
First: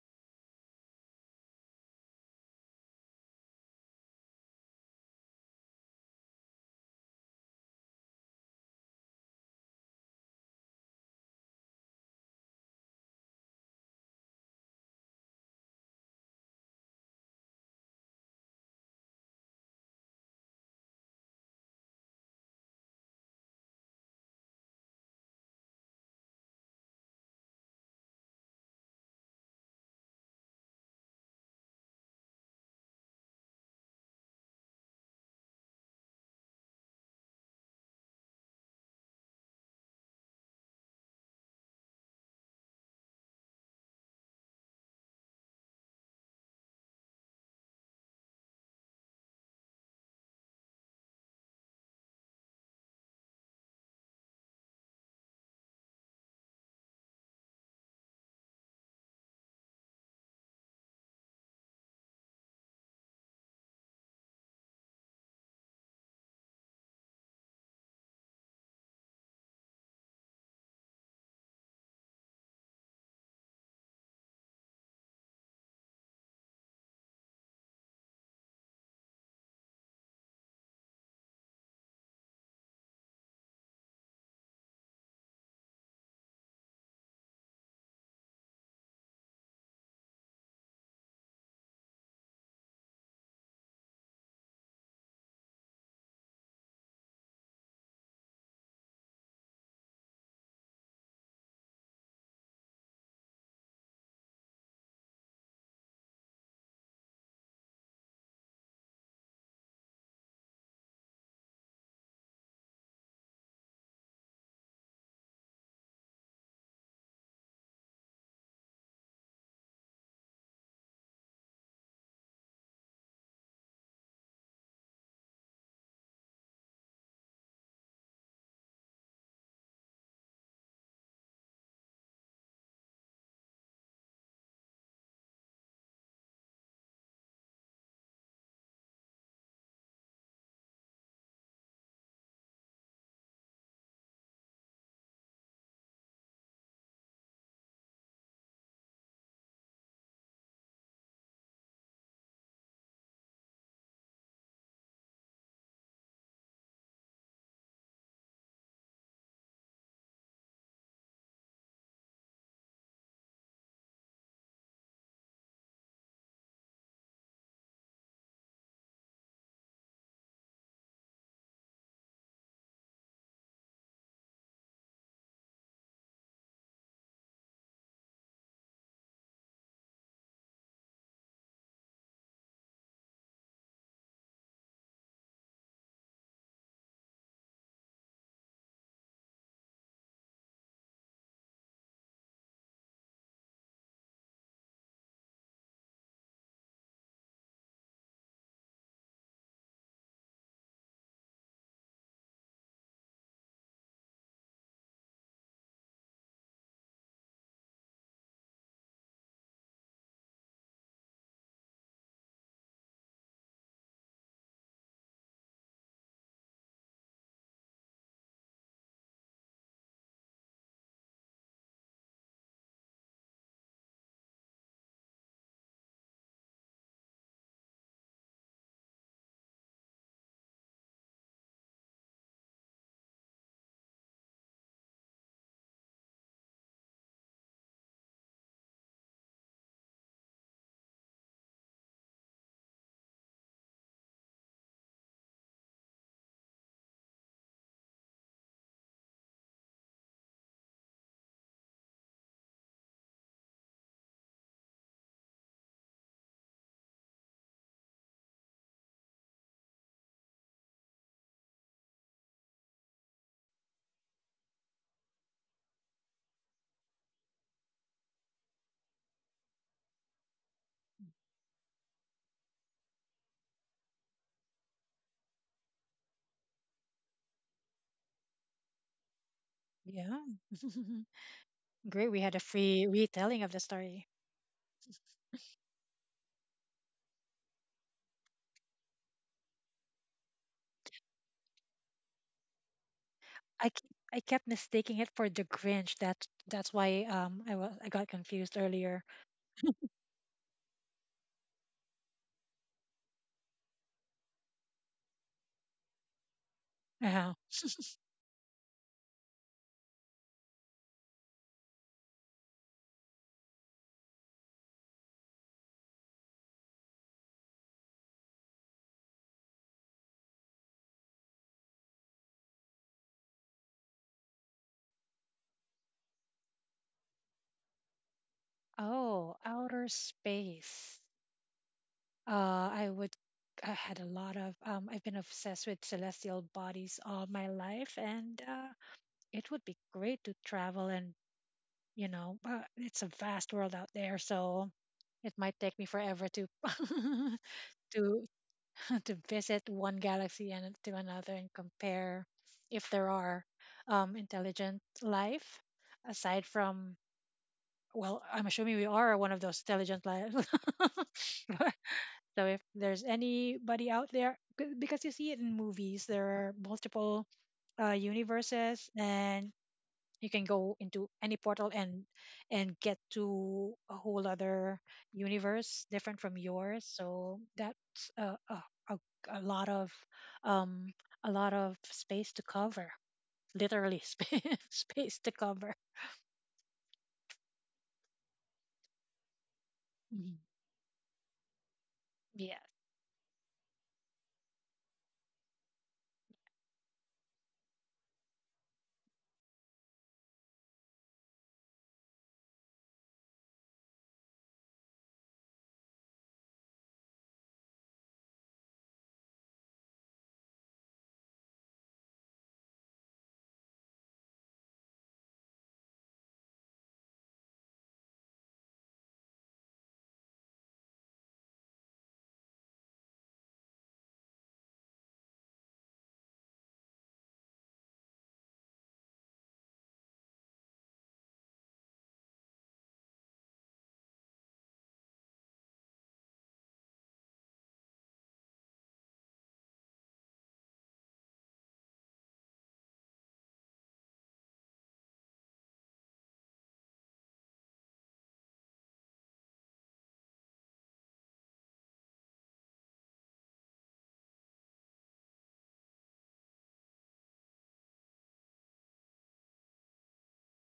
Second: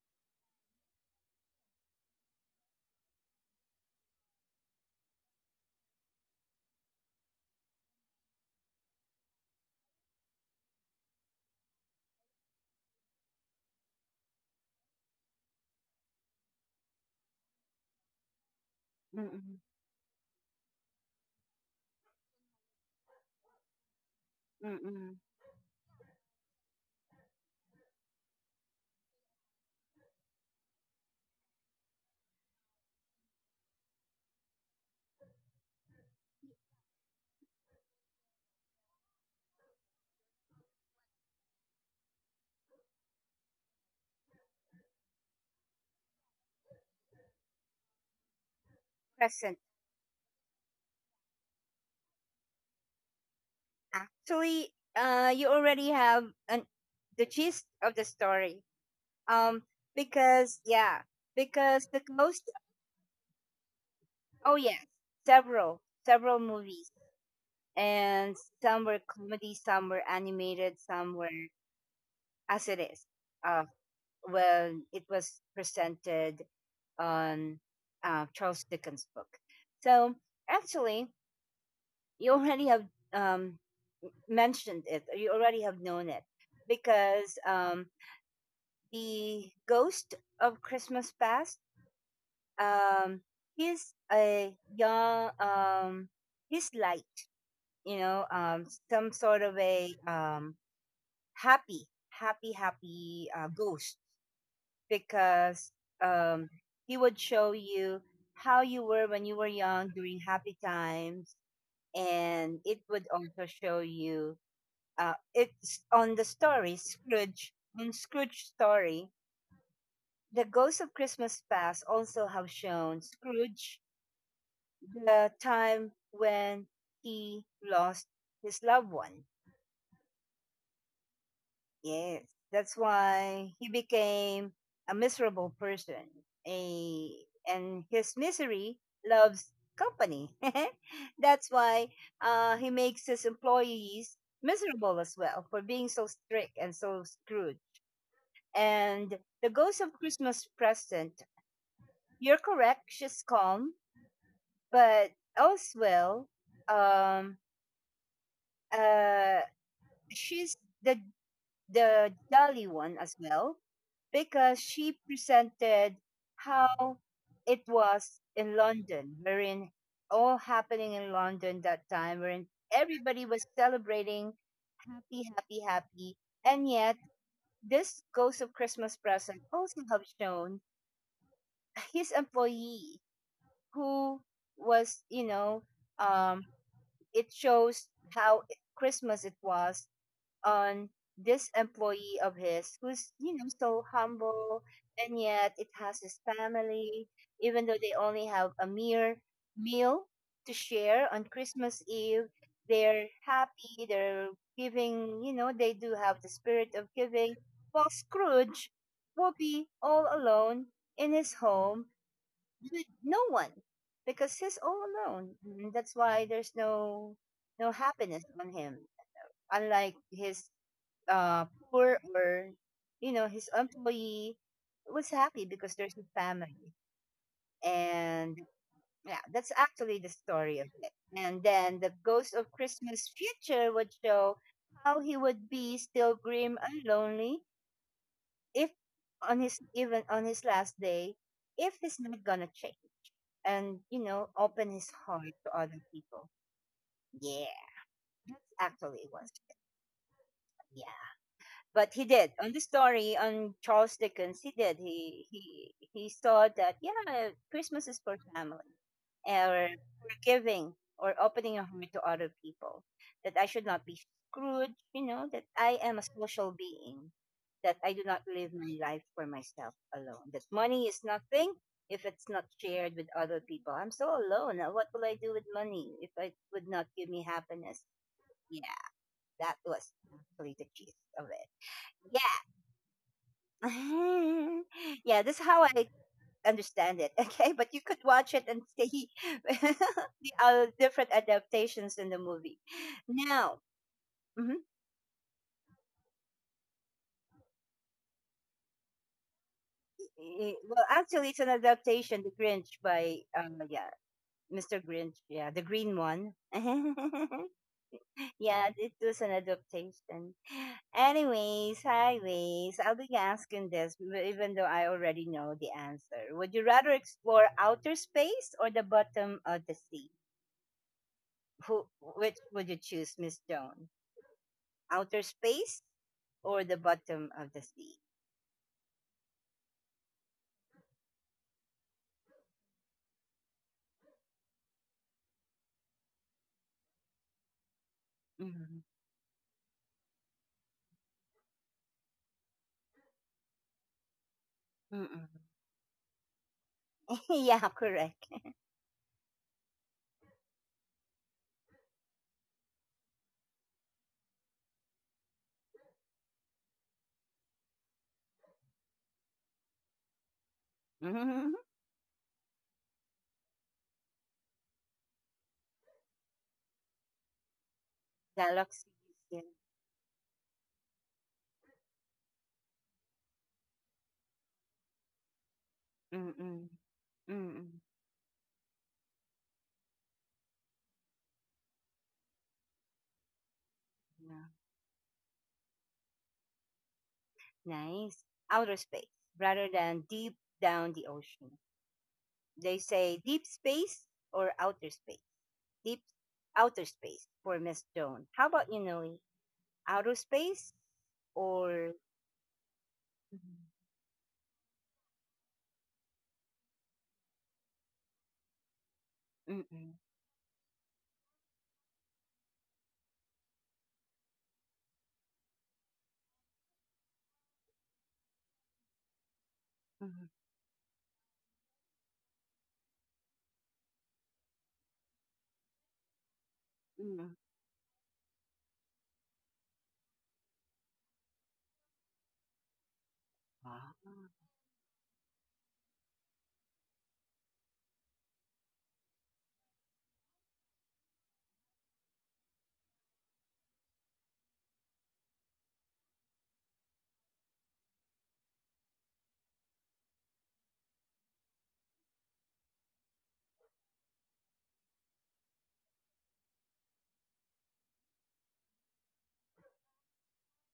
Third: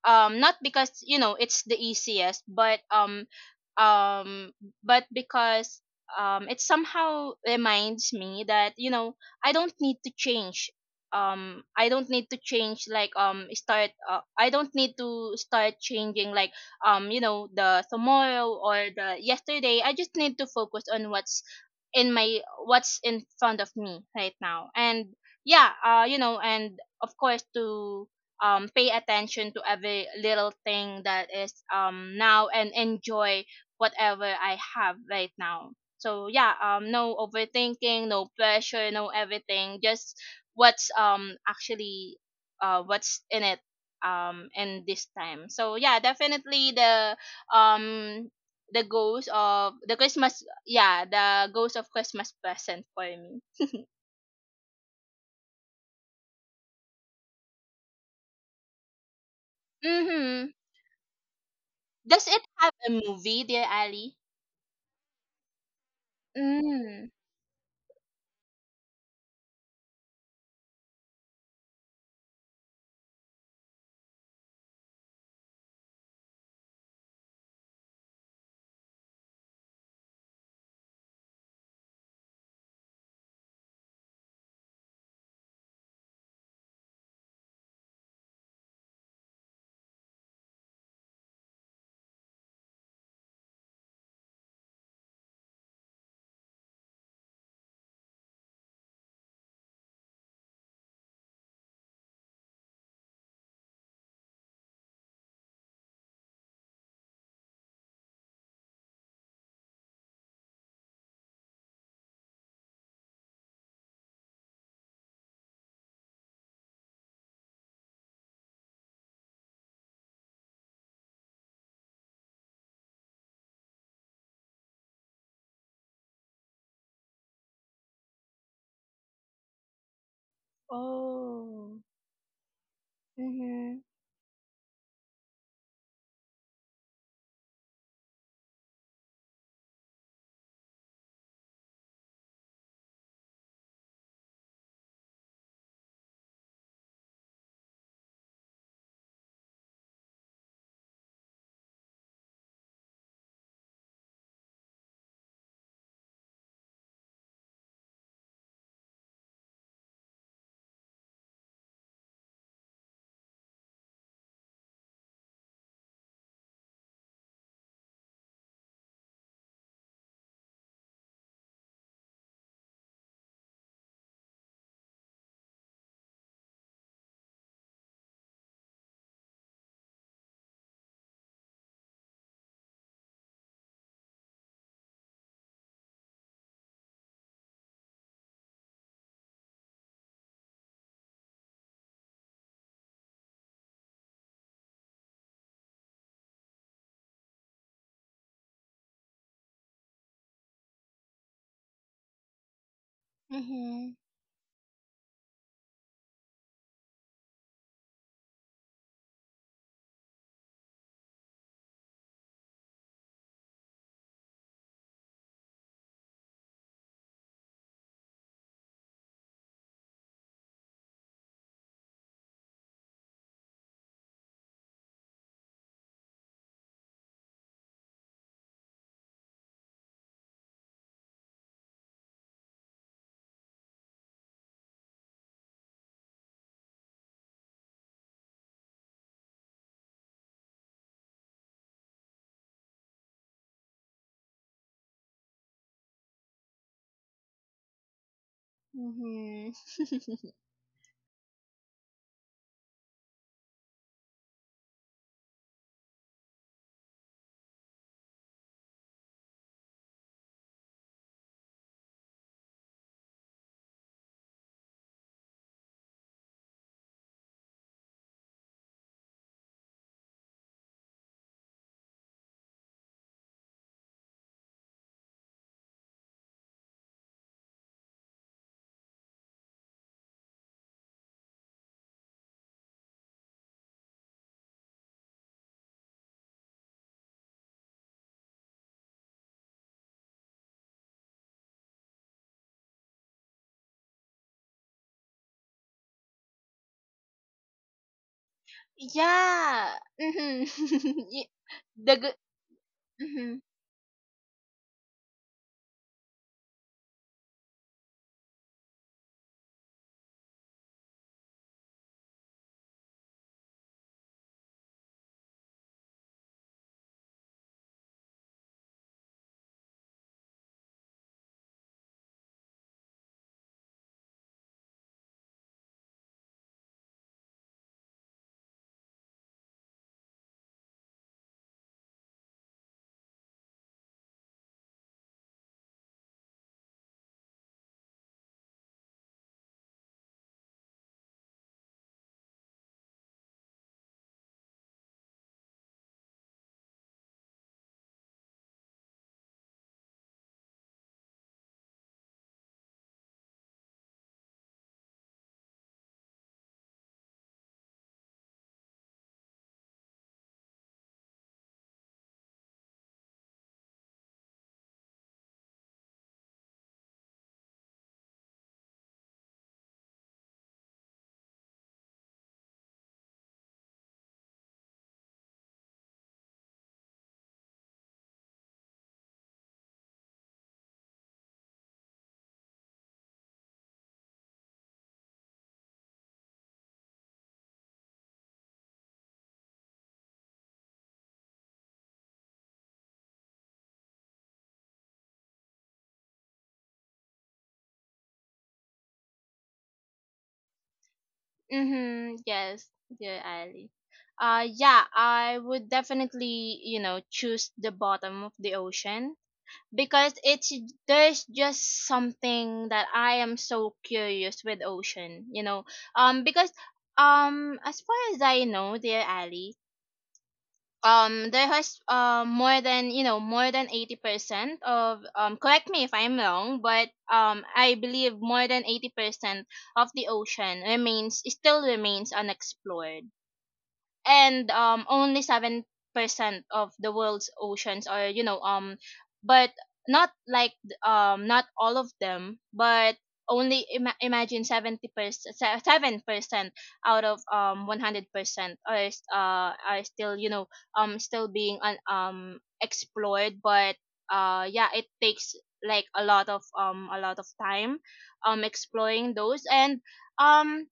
not because you know, it's the easiest, um but because it somehow reminds me that, you know, I don't need to change, I don't need to change, like start I don't need to start changing, like you know, the tomorrow or the Mm-mm, yesterday. I just need to focus on what's in my what's in front of me right now. And mm-mm. yeah, you know, and of course, to pay attention to every little thing that is now, and enjoy whatever I have right now. So yeah, no overthinking, no pressure, no everything. Just what's actually, what's in it, in this time. So yeah, definitely um the ghost Present. of the Christmas yeah the ghost of Christmas present for me. Actually, you already have an the gist of the story. Um, Mhm. because yeah, because the Does it most, have a movie, dear Ali? oh yes, several movies, Mm. and some were comedy, some were animated, some were as it is. Uh, well, it was presented on Charles Dickens' book. So actually, you already have um, mentioned it, or you already have known it, because the Ghost of Christmas Past, um, he's a young, he's light, some sort of a, happy ghost, because um, he would show you how you were when you were young during happy times, and it would also show you. It's on the story Scrooge. In Scrooge's story, the Ghost of Christmas Past also have shown Scrooge the time when he lost his loved one. Oh. Yes, that's why he Mhm. became a miserable person. A and his misery loves company. That's why he makes his employees miserable as well, for being so strict and so screwed. And the Ghost of Christmas Present, you're correct, she's calm, but Elsewell, um, uh, she's the jolly one as well, because she presented how it was in London, wherein all happening in London that time, wherein everybody was celebrating, happy, happy, happy. And yet, this Ghost of Christmas Present also have shown his employee, who was, um it shows how Christmas it was on this employee of his, who's so humble, and yet it has his family. Even though they only have a mere meal to share on Christmas Eve, they're happy, Mhm. they're giving, they do have the spirit of giving, while Scrooge will be all alone in his home, no one, because he's all alone, and that's why there's no happiness on him, unlike his poor, or his employee was happy because there's a family. And yeah, that's actually the story of it. And then the Ghost of Christmas Future would show how he would be still grim and lonely if, on his last day, if he's not gonna change and open his heart to other people. Yeah, that's actually what's... Mhm. Yeah, but he did on the story on Charles Dickens. He did. He saw that, yeah, Christmas is for family, or for giving, or opening your heart to other people. That I should not be screwed. You know that I am a social being. That I do not live my life for myself alone. That money is nothing if it's not shared with other people. I'm so alone. Now, what will I do with money if it would not give me happiness? Yeah, that was Yeah, really the gist of it. great. We had a Yeah. free retelling of the story. Yeah, this is how I understand it. Okay, but you could watch it and see the different adaptations in the movie. Now, I kept mhm. mistaking it for the Grinch. That's why I was, I got confused earlier. Yeah. Mhm. Well, Y- actually, it's an the good. adaptation, The Grinch by Mhm. Yeah, Mr. Grinch, yeah, the green one. Uh-huh. Yeah, it was an adaptation. Anyways, highways. I'll be asking this, even though I already know the answer. Would you rather explore outer space or the bottom of the sea? Who? Which would you choose, Miss Joan? Outer space or the bottom of the sea? Oh, outer space. I would. I had a lot of. I've been obsessed with celestial bodies all my life, and, Mm-hmm. it would be great to travel. And you know, it's a vast world out there, so Mm-mm. it might take me forever to Yeah, to correct. to visit one galaxy and to another, and compare if there are, intelligent life aside from. Well, I'm assuming we are one of those intelligent lives. Mm-hmm. So if there's anybody out there, because you see it in movies, there are multiple, universes, Galaxies. Yeah. and you can go into any portal and get to a whole other universe different from Mm-mm. yours. So Mm-mm. that's a, a lot of um a lot of space to cover, literally, Yeah. space space to cover. Nice. Outer space rather than Mhm. deep down the ocean. Yes. They say deep space or outer space. Deep outer space for Miss Joan. How about you, Noe? Outer space or? Mhm. Yes. Dear Mm-mm. Ali. Yeah, I would definitely, you know, choose the bottom of the ocean Mm-mm. because it's, there's just something that I am so curious with ocean, you know. Because as far as I know, dear Ali, Mm-mm. There has, more than, more than 80% of, correct me if I'm wrong, but Mm-mm. I believe more than 80% of the ocean remains still remains unexplored. Ah. And only 7% of the world's oceans are, but not like, not all of them, but only, imagine, 70%, 7% out of 100%, are still, still being explored. But yeah, it takes, like, a lot of time exploring those. And um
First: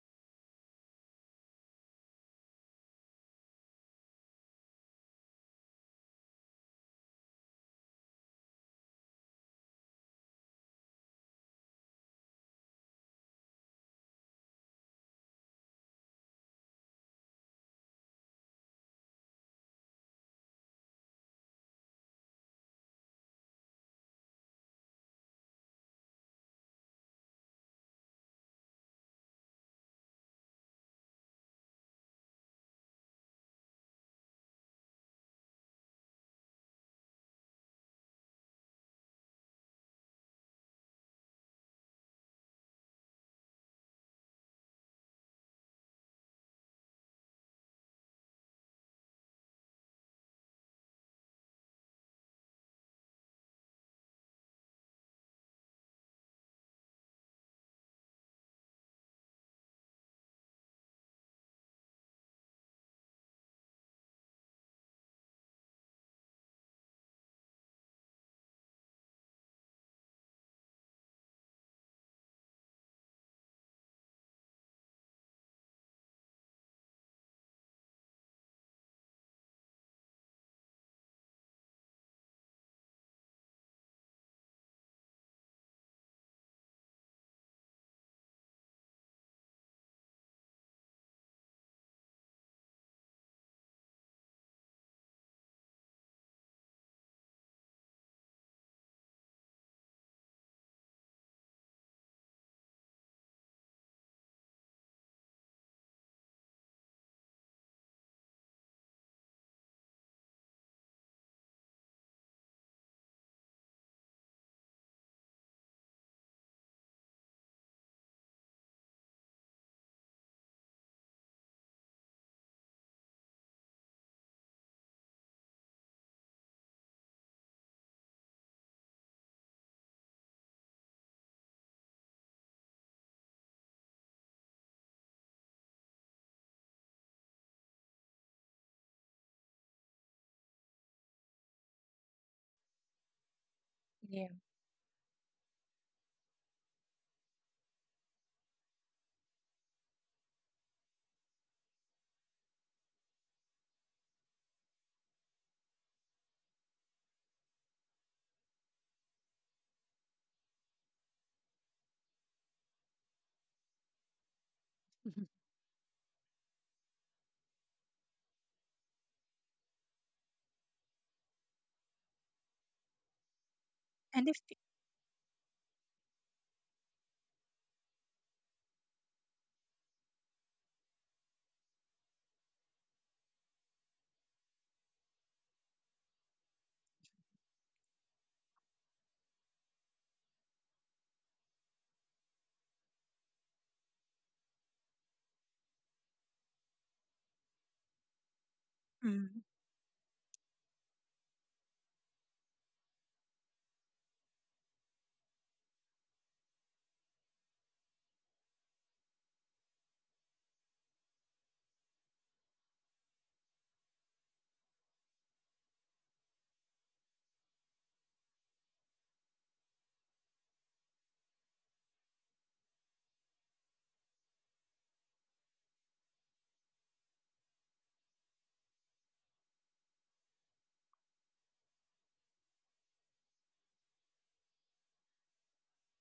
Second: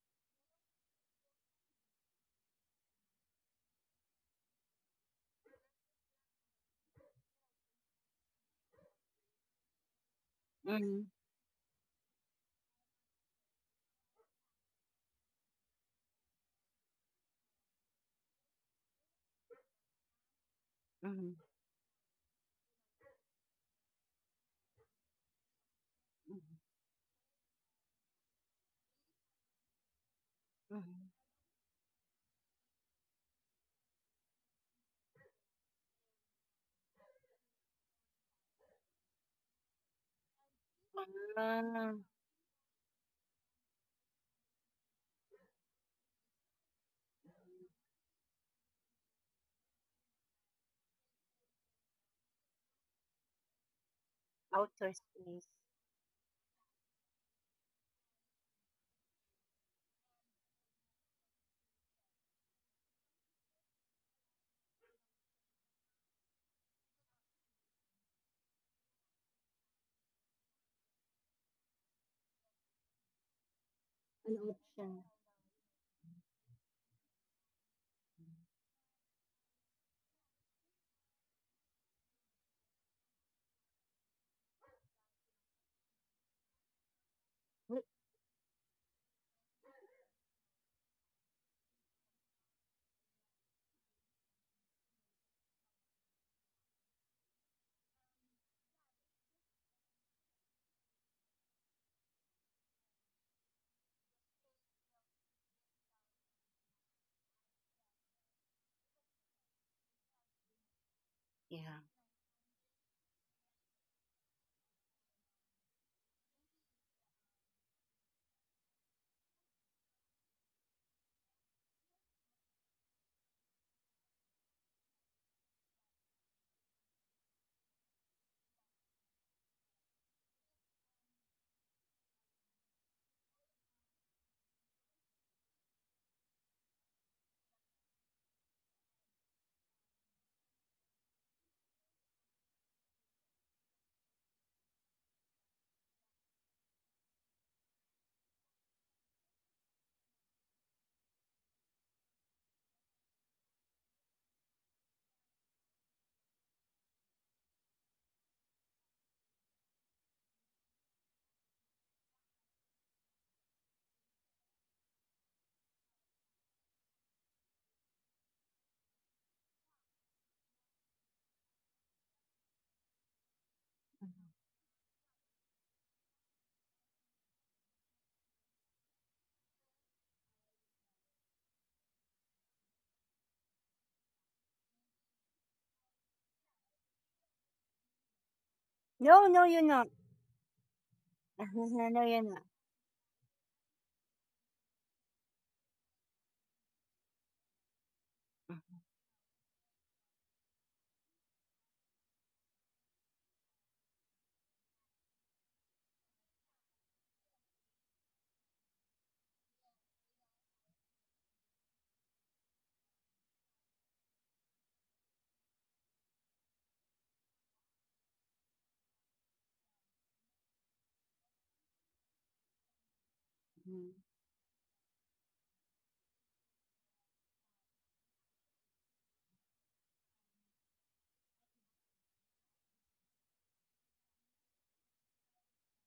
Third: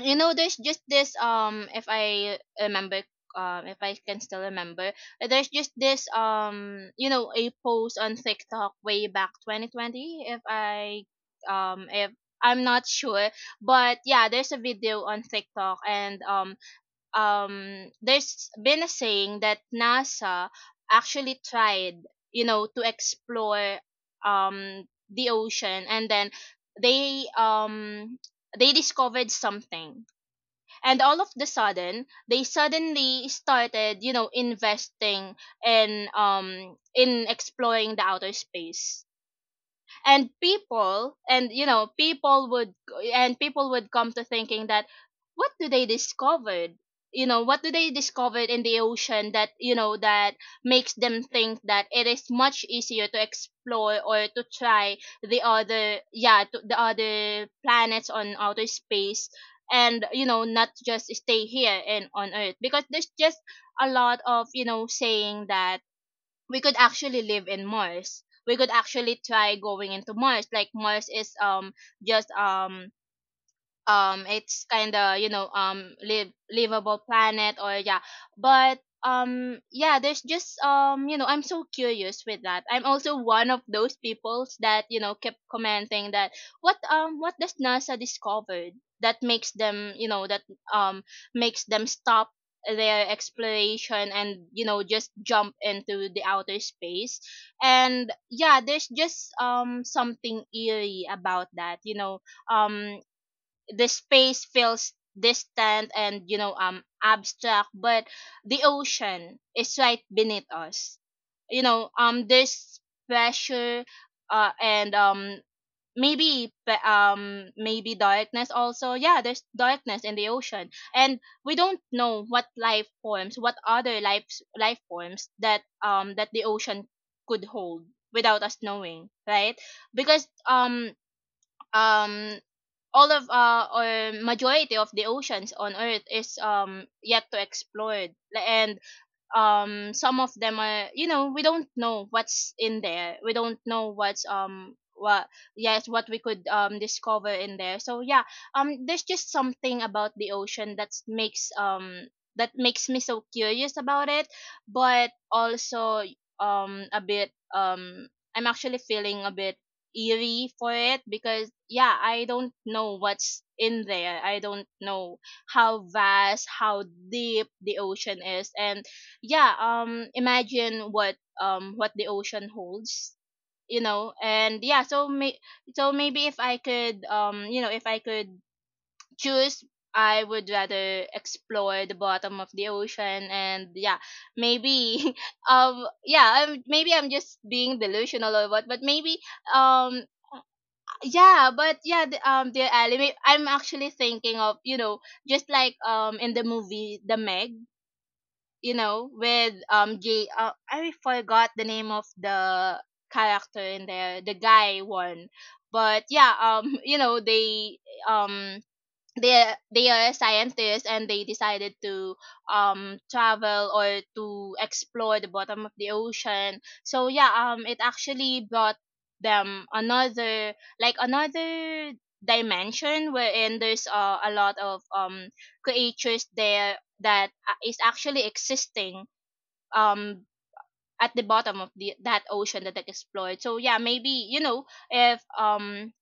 there's just this, if I can still remember, there's just this, a post on TikTok way back 2020, Mm-mm. If I'm not sure, but yeah, there's a video on TikTok. And there's been a saying that NASA Mhm, actually tried, to explore um the ocean, and then mhm, they um they discovered something. And mhm. all of the sudden, they suddenly started, investing in exploring the outer space. And Ah, people would come to thinking that, what do they discovered what do they discover in the ocean, that, makes them think that it is much easier to explore, or to outer try, the space. other yeah to, the other planets on outer space, and, not just stay here and on Earth, because there's just a lot of, saying that we could actually live in Mars. We could actually try going into Mars. Like, Mars is, just, An it's kind option. of, live livable planet, or yeah. But yeah, there's just you know I'm so curious with that. I'm also one of those peoples that, kept commenting that, what does Wait. NASA discovered, that um makes them stop their exploration, and, just jump into the outer space. And yeah, there's just something eerie about that, um the space feels distant and, abstract. But the ocean is right beneath us, you Yeah. know, there's pressure, and, maybe, maybe darkness also. Yeah, there's darkness in the ocean. And we don't know what life forms, what other life life forms that the ocean could hold without us knowing, right? Because, um all of or majority of the oceans on Earth is, yet to explored. And some of them are, we don't know what's in there. We don't know what's Yeah. What yes, what we could discover in there. So yeah, there's just something about the ocean that makes, that makes me so curious about it. But also, a bit I'm actually feeling a bit eerie for it, because yeah, I don't know what's in there. I don't know Mhm. how vast, how deep the ocean is. And yeah, imagine what, the ocean holds, you know. And if Mhm. And yeah, so may— so maybe if I could you know if I could choose, I would rather explore the bottom of the ocean. And yeah, maybe yeah, maybe I'm just being delusional, or what, but maybe, No, no, you're not. um yeah. But yeah, No, the, you're um not. the anime I'm actually thinking of, you know, just like, in the movie The Meg, you know, mm, with, J, I forgot the name of the character in there, the guy one. But yeah, um they are scientists, and they decided to travel, or to explore the bottom of the ocean. So yeah, it actually brought them another, like, another dimension, wherein there's, Mhm, a lot of creatures there that, is actually existing um at the bottom of the that ocean that they explored. So yeah, maybe, you know, if, um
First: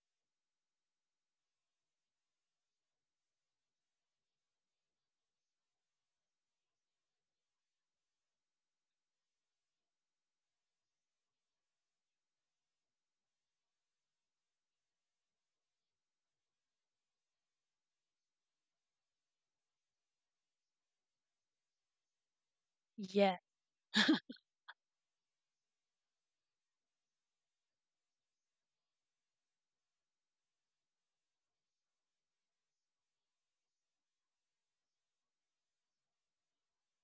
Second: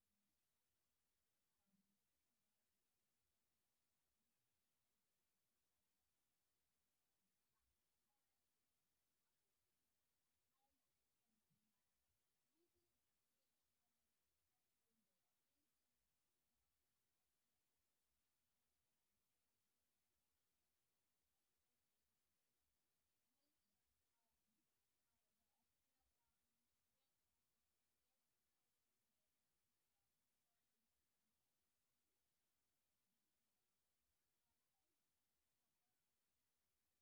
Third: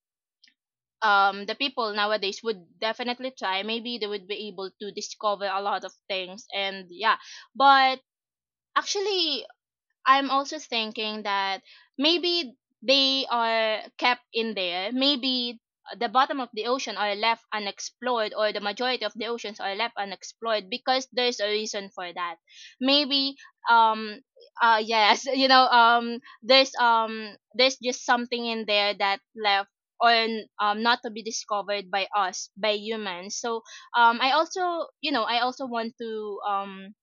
um the people nowadays would definitely try, maybe they would be able to discover a lot of things. And yeah. But actually, I'm also thinking that maybe they are kept in there. Maybe the bottom of the ocean are left unexplored, or the majority of the oceans are left unexplored, because there's a reason for that. Maybe, yes. um yes, there's just something in there that left, or, not to be discovered by us, by humans. So, I also want to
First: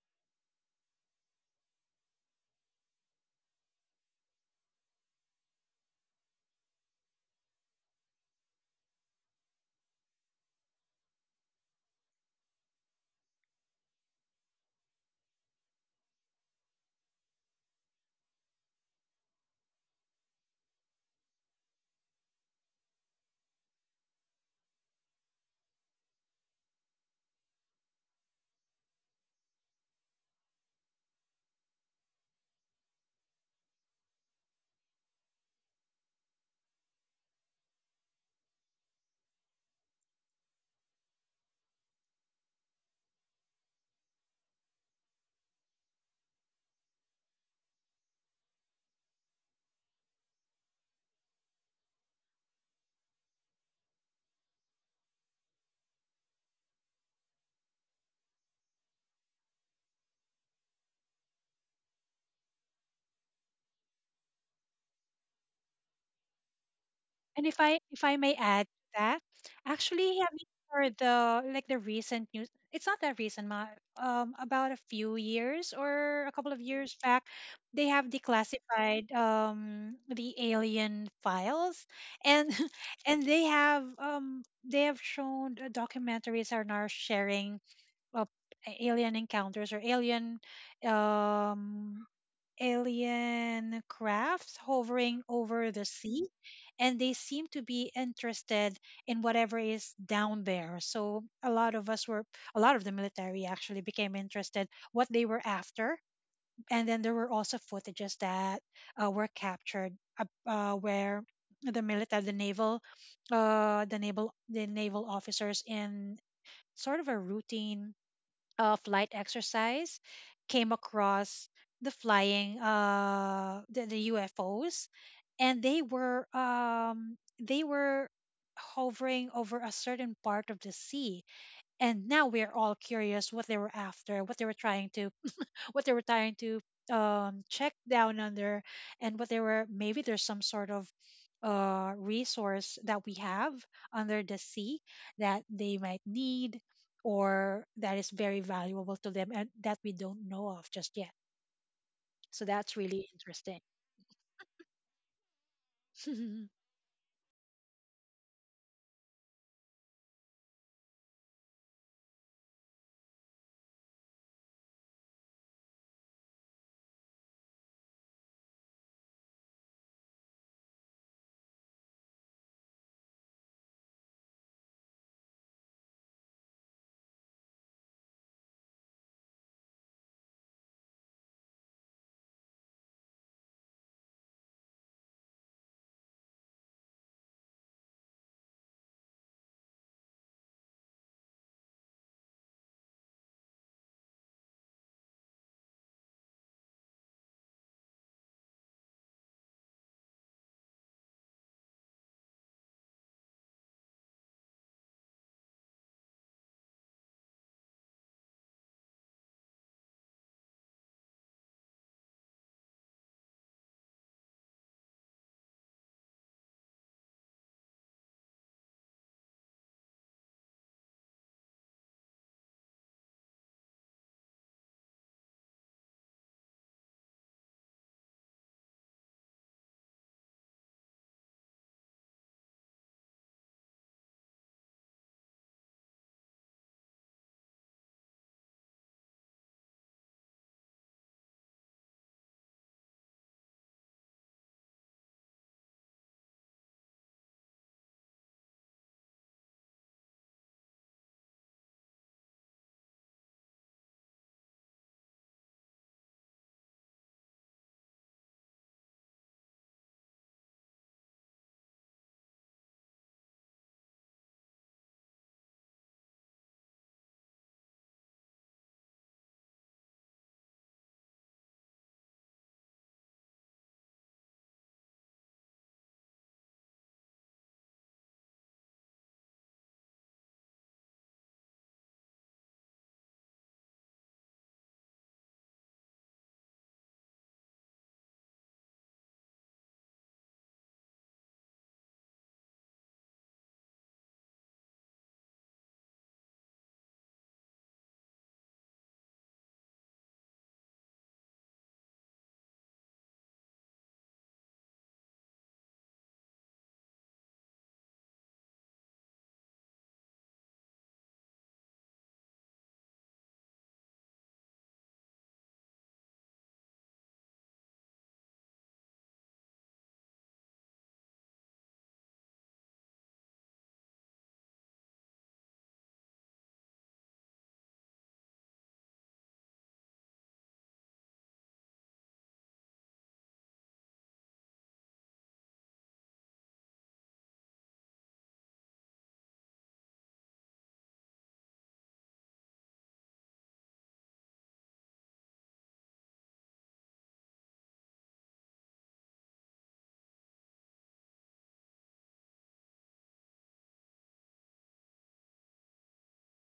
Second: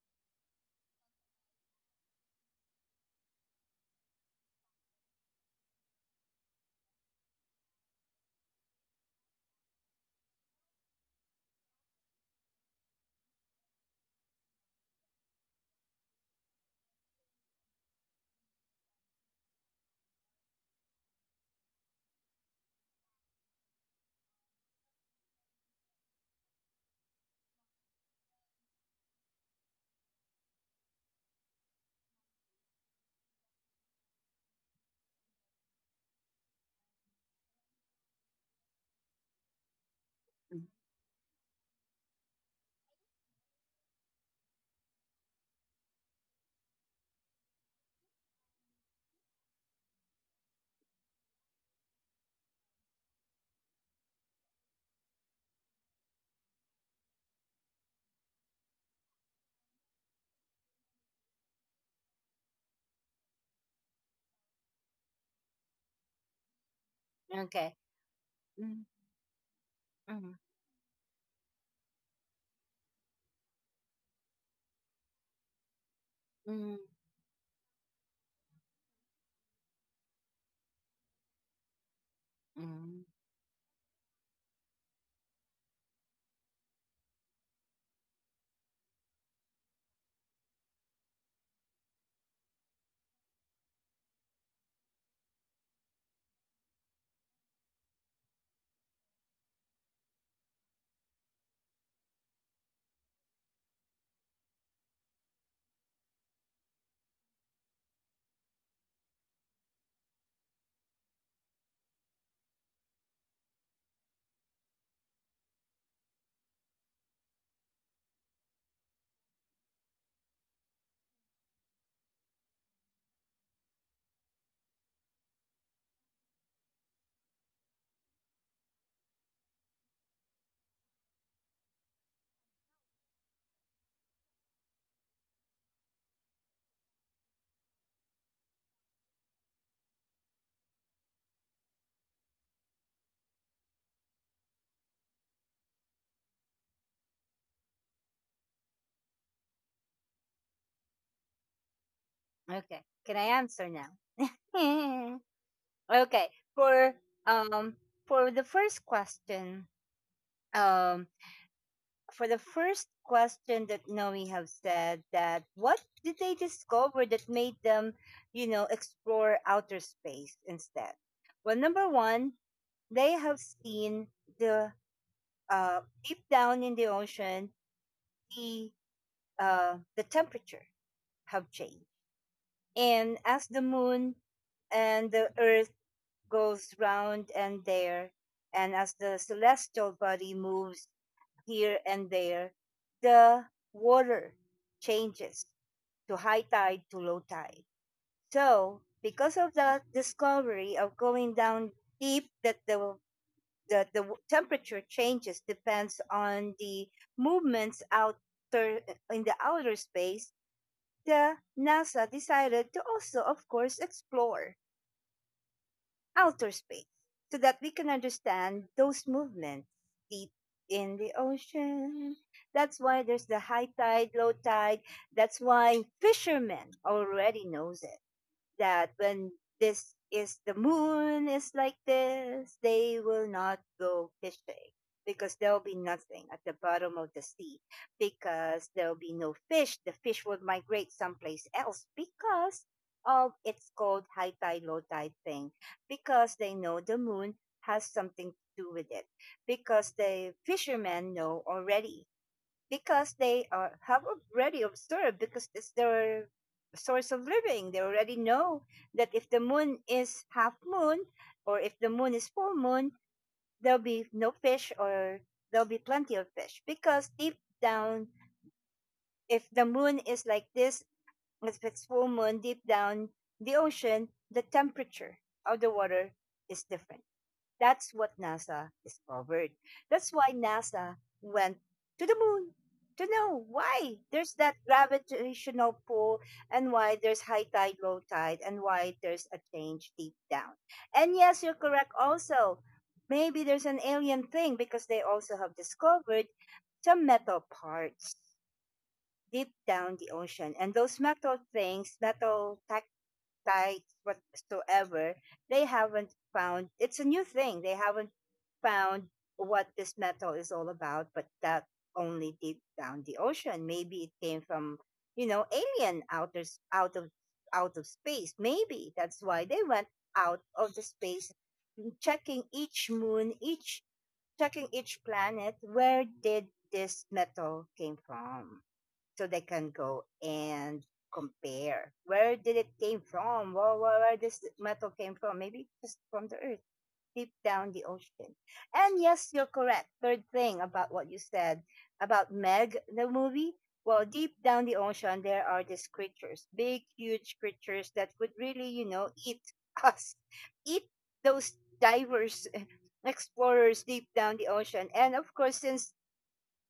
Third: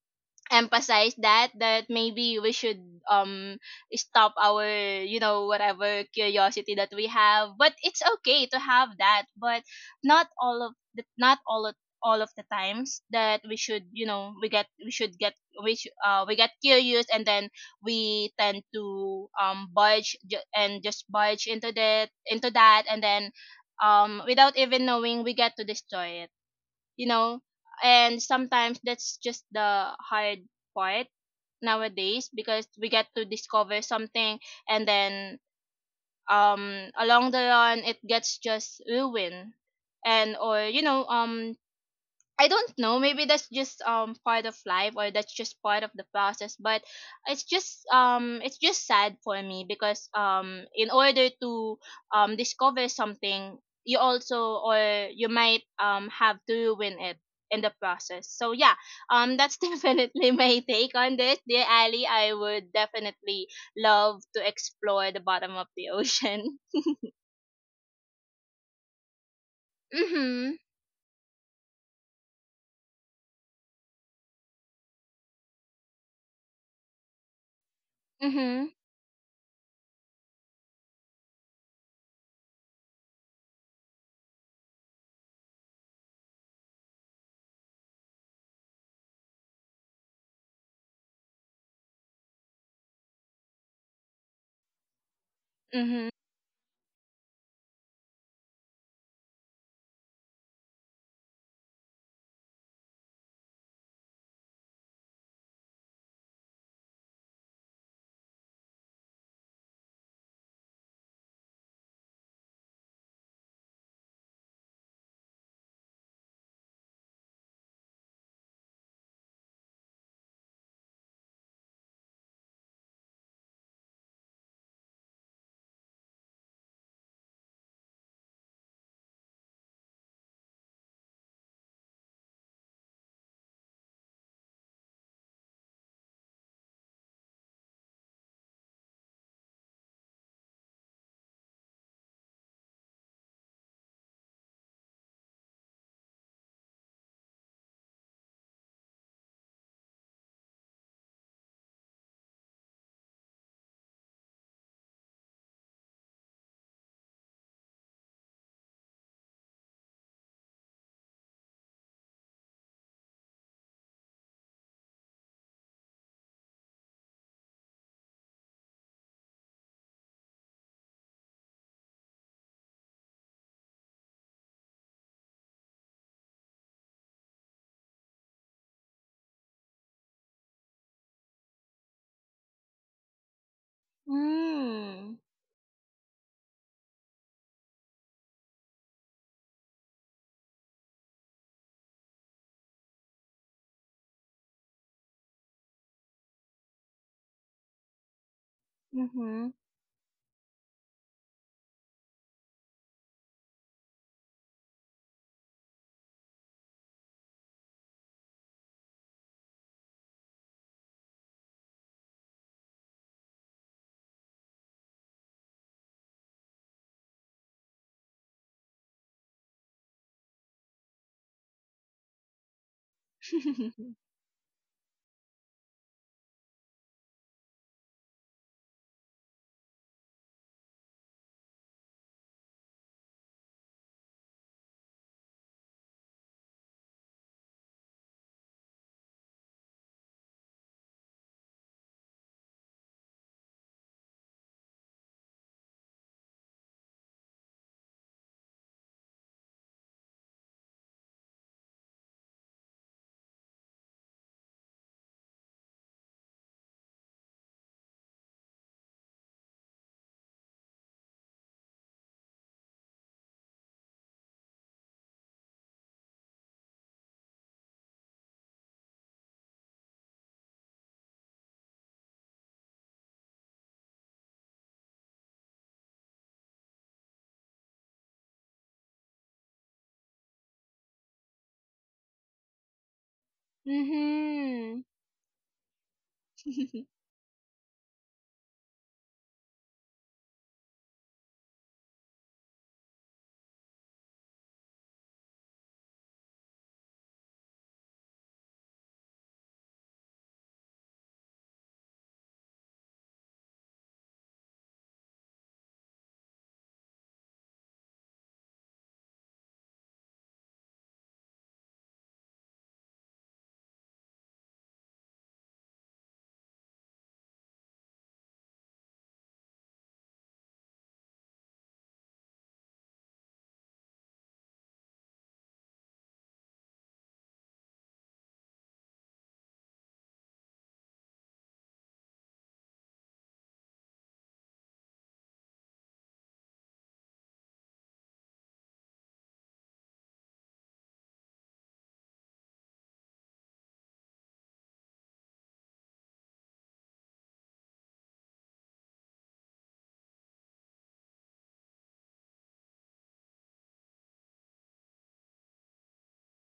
emphasize that, maybe we should, um stop our, whatever curiosity that we have. But it's okay to have that, but not all of the, not all of all of the times that we should you know we get we should get we get curious, and then we tend to budge ju- and just budge into that, and then, without even knowing, we get to destroy it, you know. And sometimes that's just the hard part nowadays, because we get to discover something, and then, along the run, it gets just ruined. And, or, mhm. I don't know. Maybe that's just part of life, or that's just part of the process. But it's just sad for me, because, in order to discover something, you also, or you might, have to ruin it in the process. So yeah, that's definitely my take on this, dear Ali. I would definitely love to explore the bottom of the ocean. And if I, Okay. if I may add to Mhm, that, actually mhm, having Mhm. heard the, like the recent news, it's not that recent, ma. About a few years or a couple of mhm, years back, they have Mhm. declassified the alien files, and mhm. and they have shown, documentaries are now sharing of alien encounters, or alien, um alien crafts hovering over the Mhm. sea, and they seem to be interested in whatever is down there. So a lot of us were, a lot of the military actually became interested what they were after. And then there were also footages that, were captured, where the military, the naval, the naval officers in sort of a routine of light exercise came across the flying, the UFOs, and they were hovering over a certain part of the sea, and now we're all curious what they were after, what they were trying to, what they were trying to check down under, and what they were, maybe there's some sort of, resource that we have under the sea that they might need, or that is very valuable to them and that we don't know of just yet. So that's Okay. really Can I interesting. answer now? Okay. For um for the first question, um that Noe have said, that what did they discover that made them, explore outer space instead? Well, number one, they have seen the deep down in the ocean, the the temperature have changed, and as the moon and Mm. the Earth goes round and there, and as the celestial body moves here and there, the water changes to high tide to low tide. So, because of Mhm. the discovery of going down deep, that the temperature changes depends on the movements outer in the outer space. The NASA decided to also, of course, explore outer space so that we can understand those movements deep in the ocean. That's why there's the high tide, low tide. That's why fishermen already knows it, that when this is the moon is like this, they will not go fishing, because there'll be nothing at the bottom of the sea, because there'll be no fish. The fish will migrate someplace else because of it's called high tide, low tide thing, because they know the moon has something to do with it, because the fishermen know already, because they have already observed, because it's their source of living, they already know that if the moon is half moon, or if the moon is full moon, there'll be no fish, or there'll be plenty of fish, because deep down, if the moon is like this, if it's full moon, deep down the ocean, the temperature of the water is different. That's what NASA discovered. That's why NASA went to the moon to know why there's that Mhm. gravitational pull, and why there's high tide, low tide, and why there's a change deep down. And yes, you're correct also. Maybe there's an alien thing, because they also have discovered some metal parts deep down the ocean. And those metal things, metal te sites whatsoever, they haven't found, it's a new thing. They haven't found what this metal is all about, but that only deep down the ocean. Maybe it came from, alien, out of out of space. Maybe that's why they went out of the space, checking each moon, each checking each planet. Where did this metal came from? So they can go and compare. Where did it came from? Where this metal came from? Maybe just from the earth, deep down the ocean. And yes, you're correct. Third thing about what you said about Meg, the movie. Well, deep down the ocean, there are these creatures, big, huge creatures that could really, eat us, eat those divers, explorers deep down the ocean. And of course, since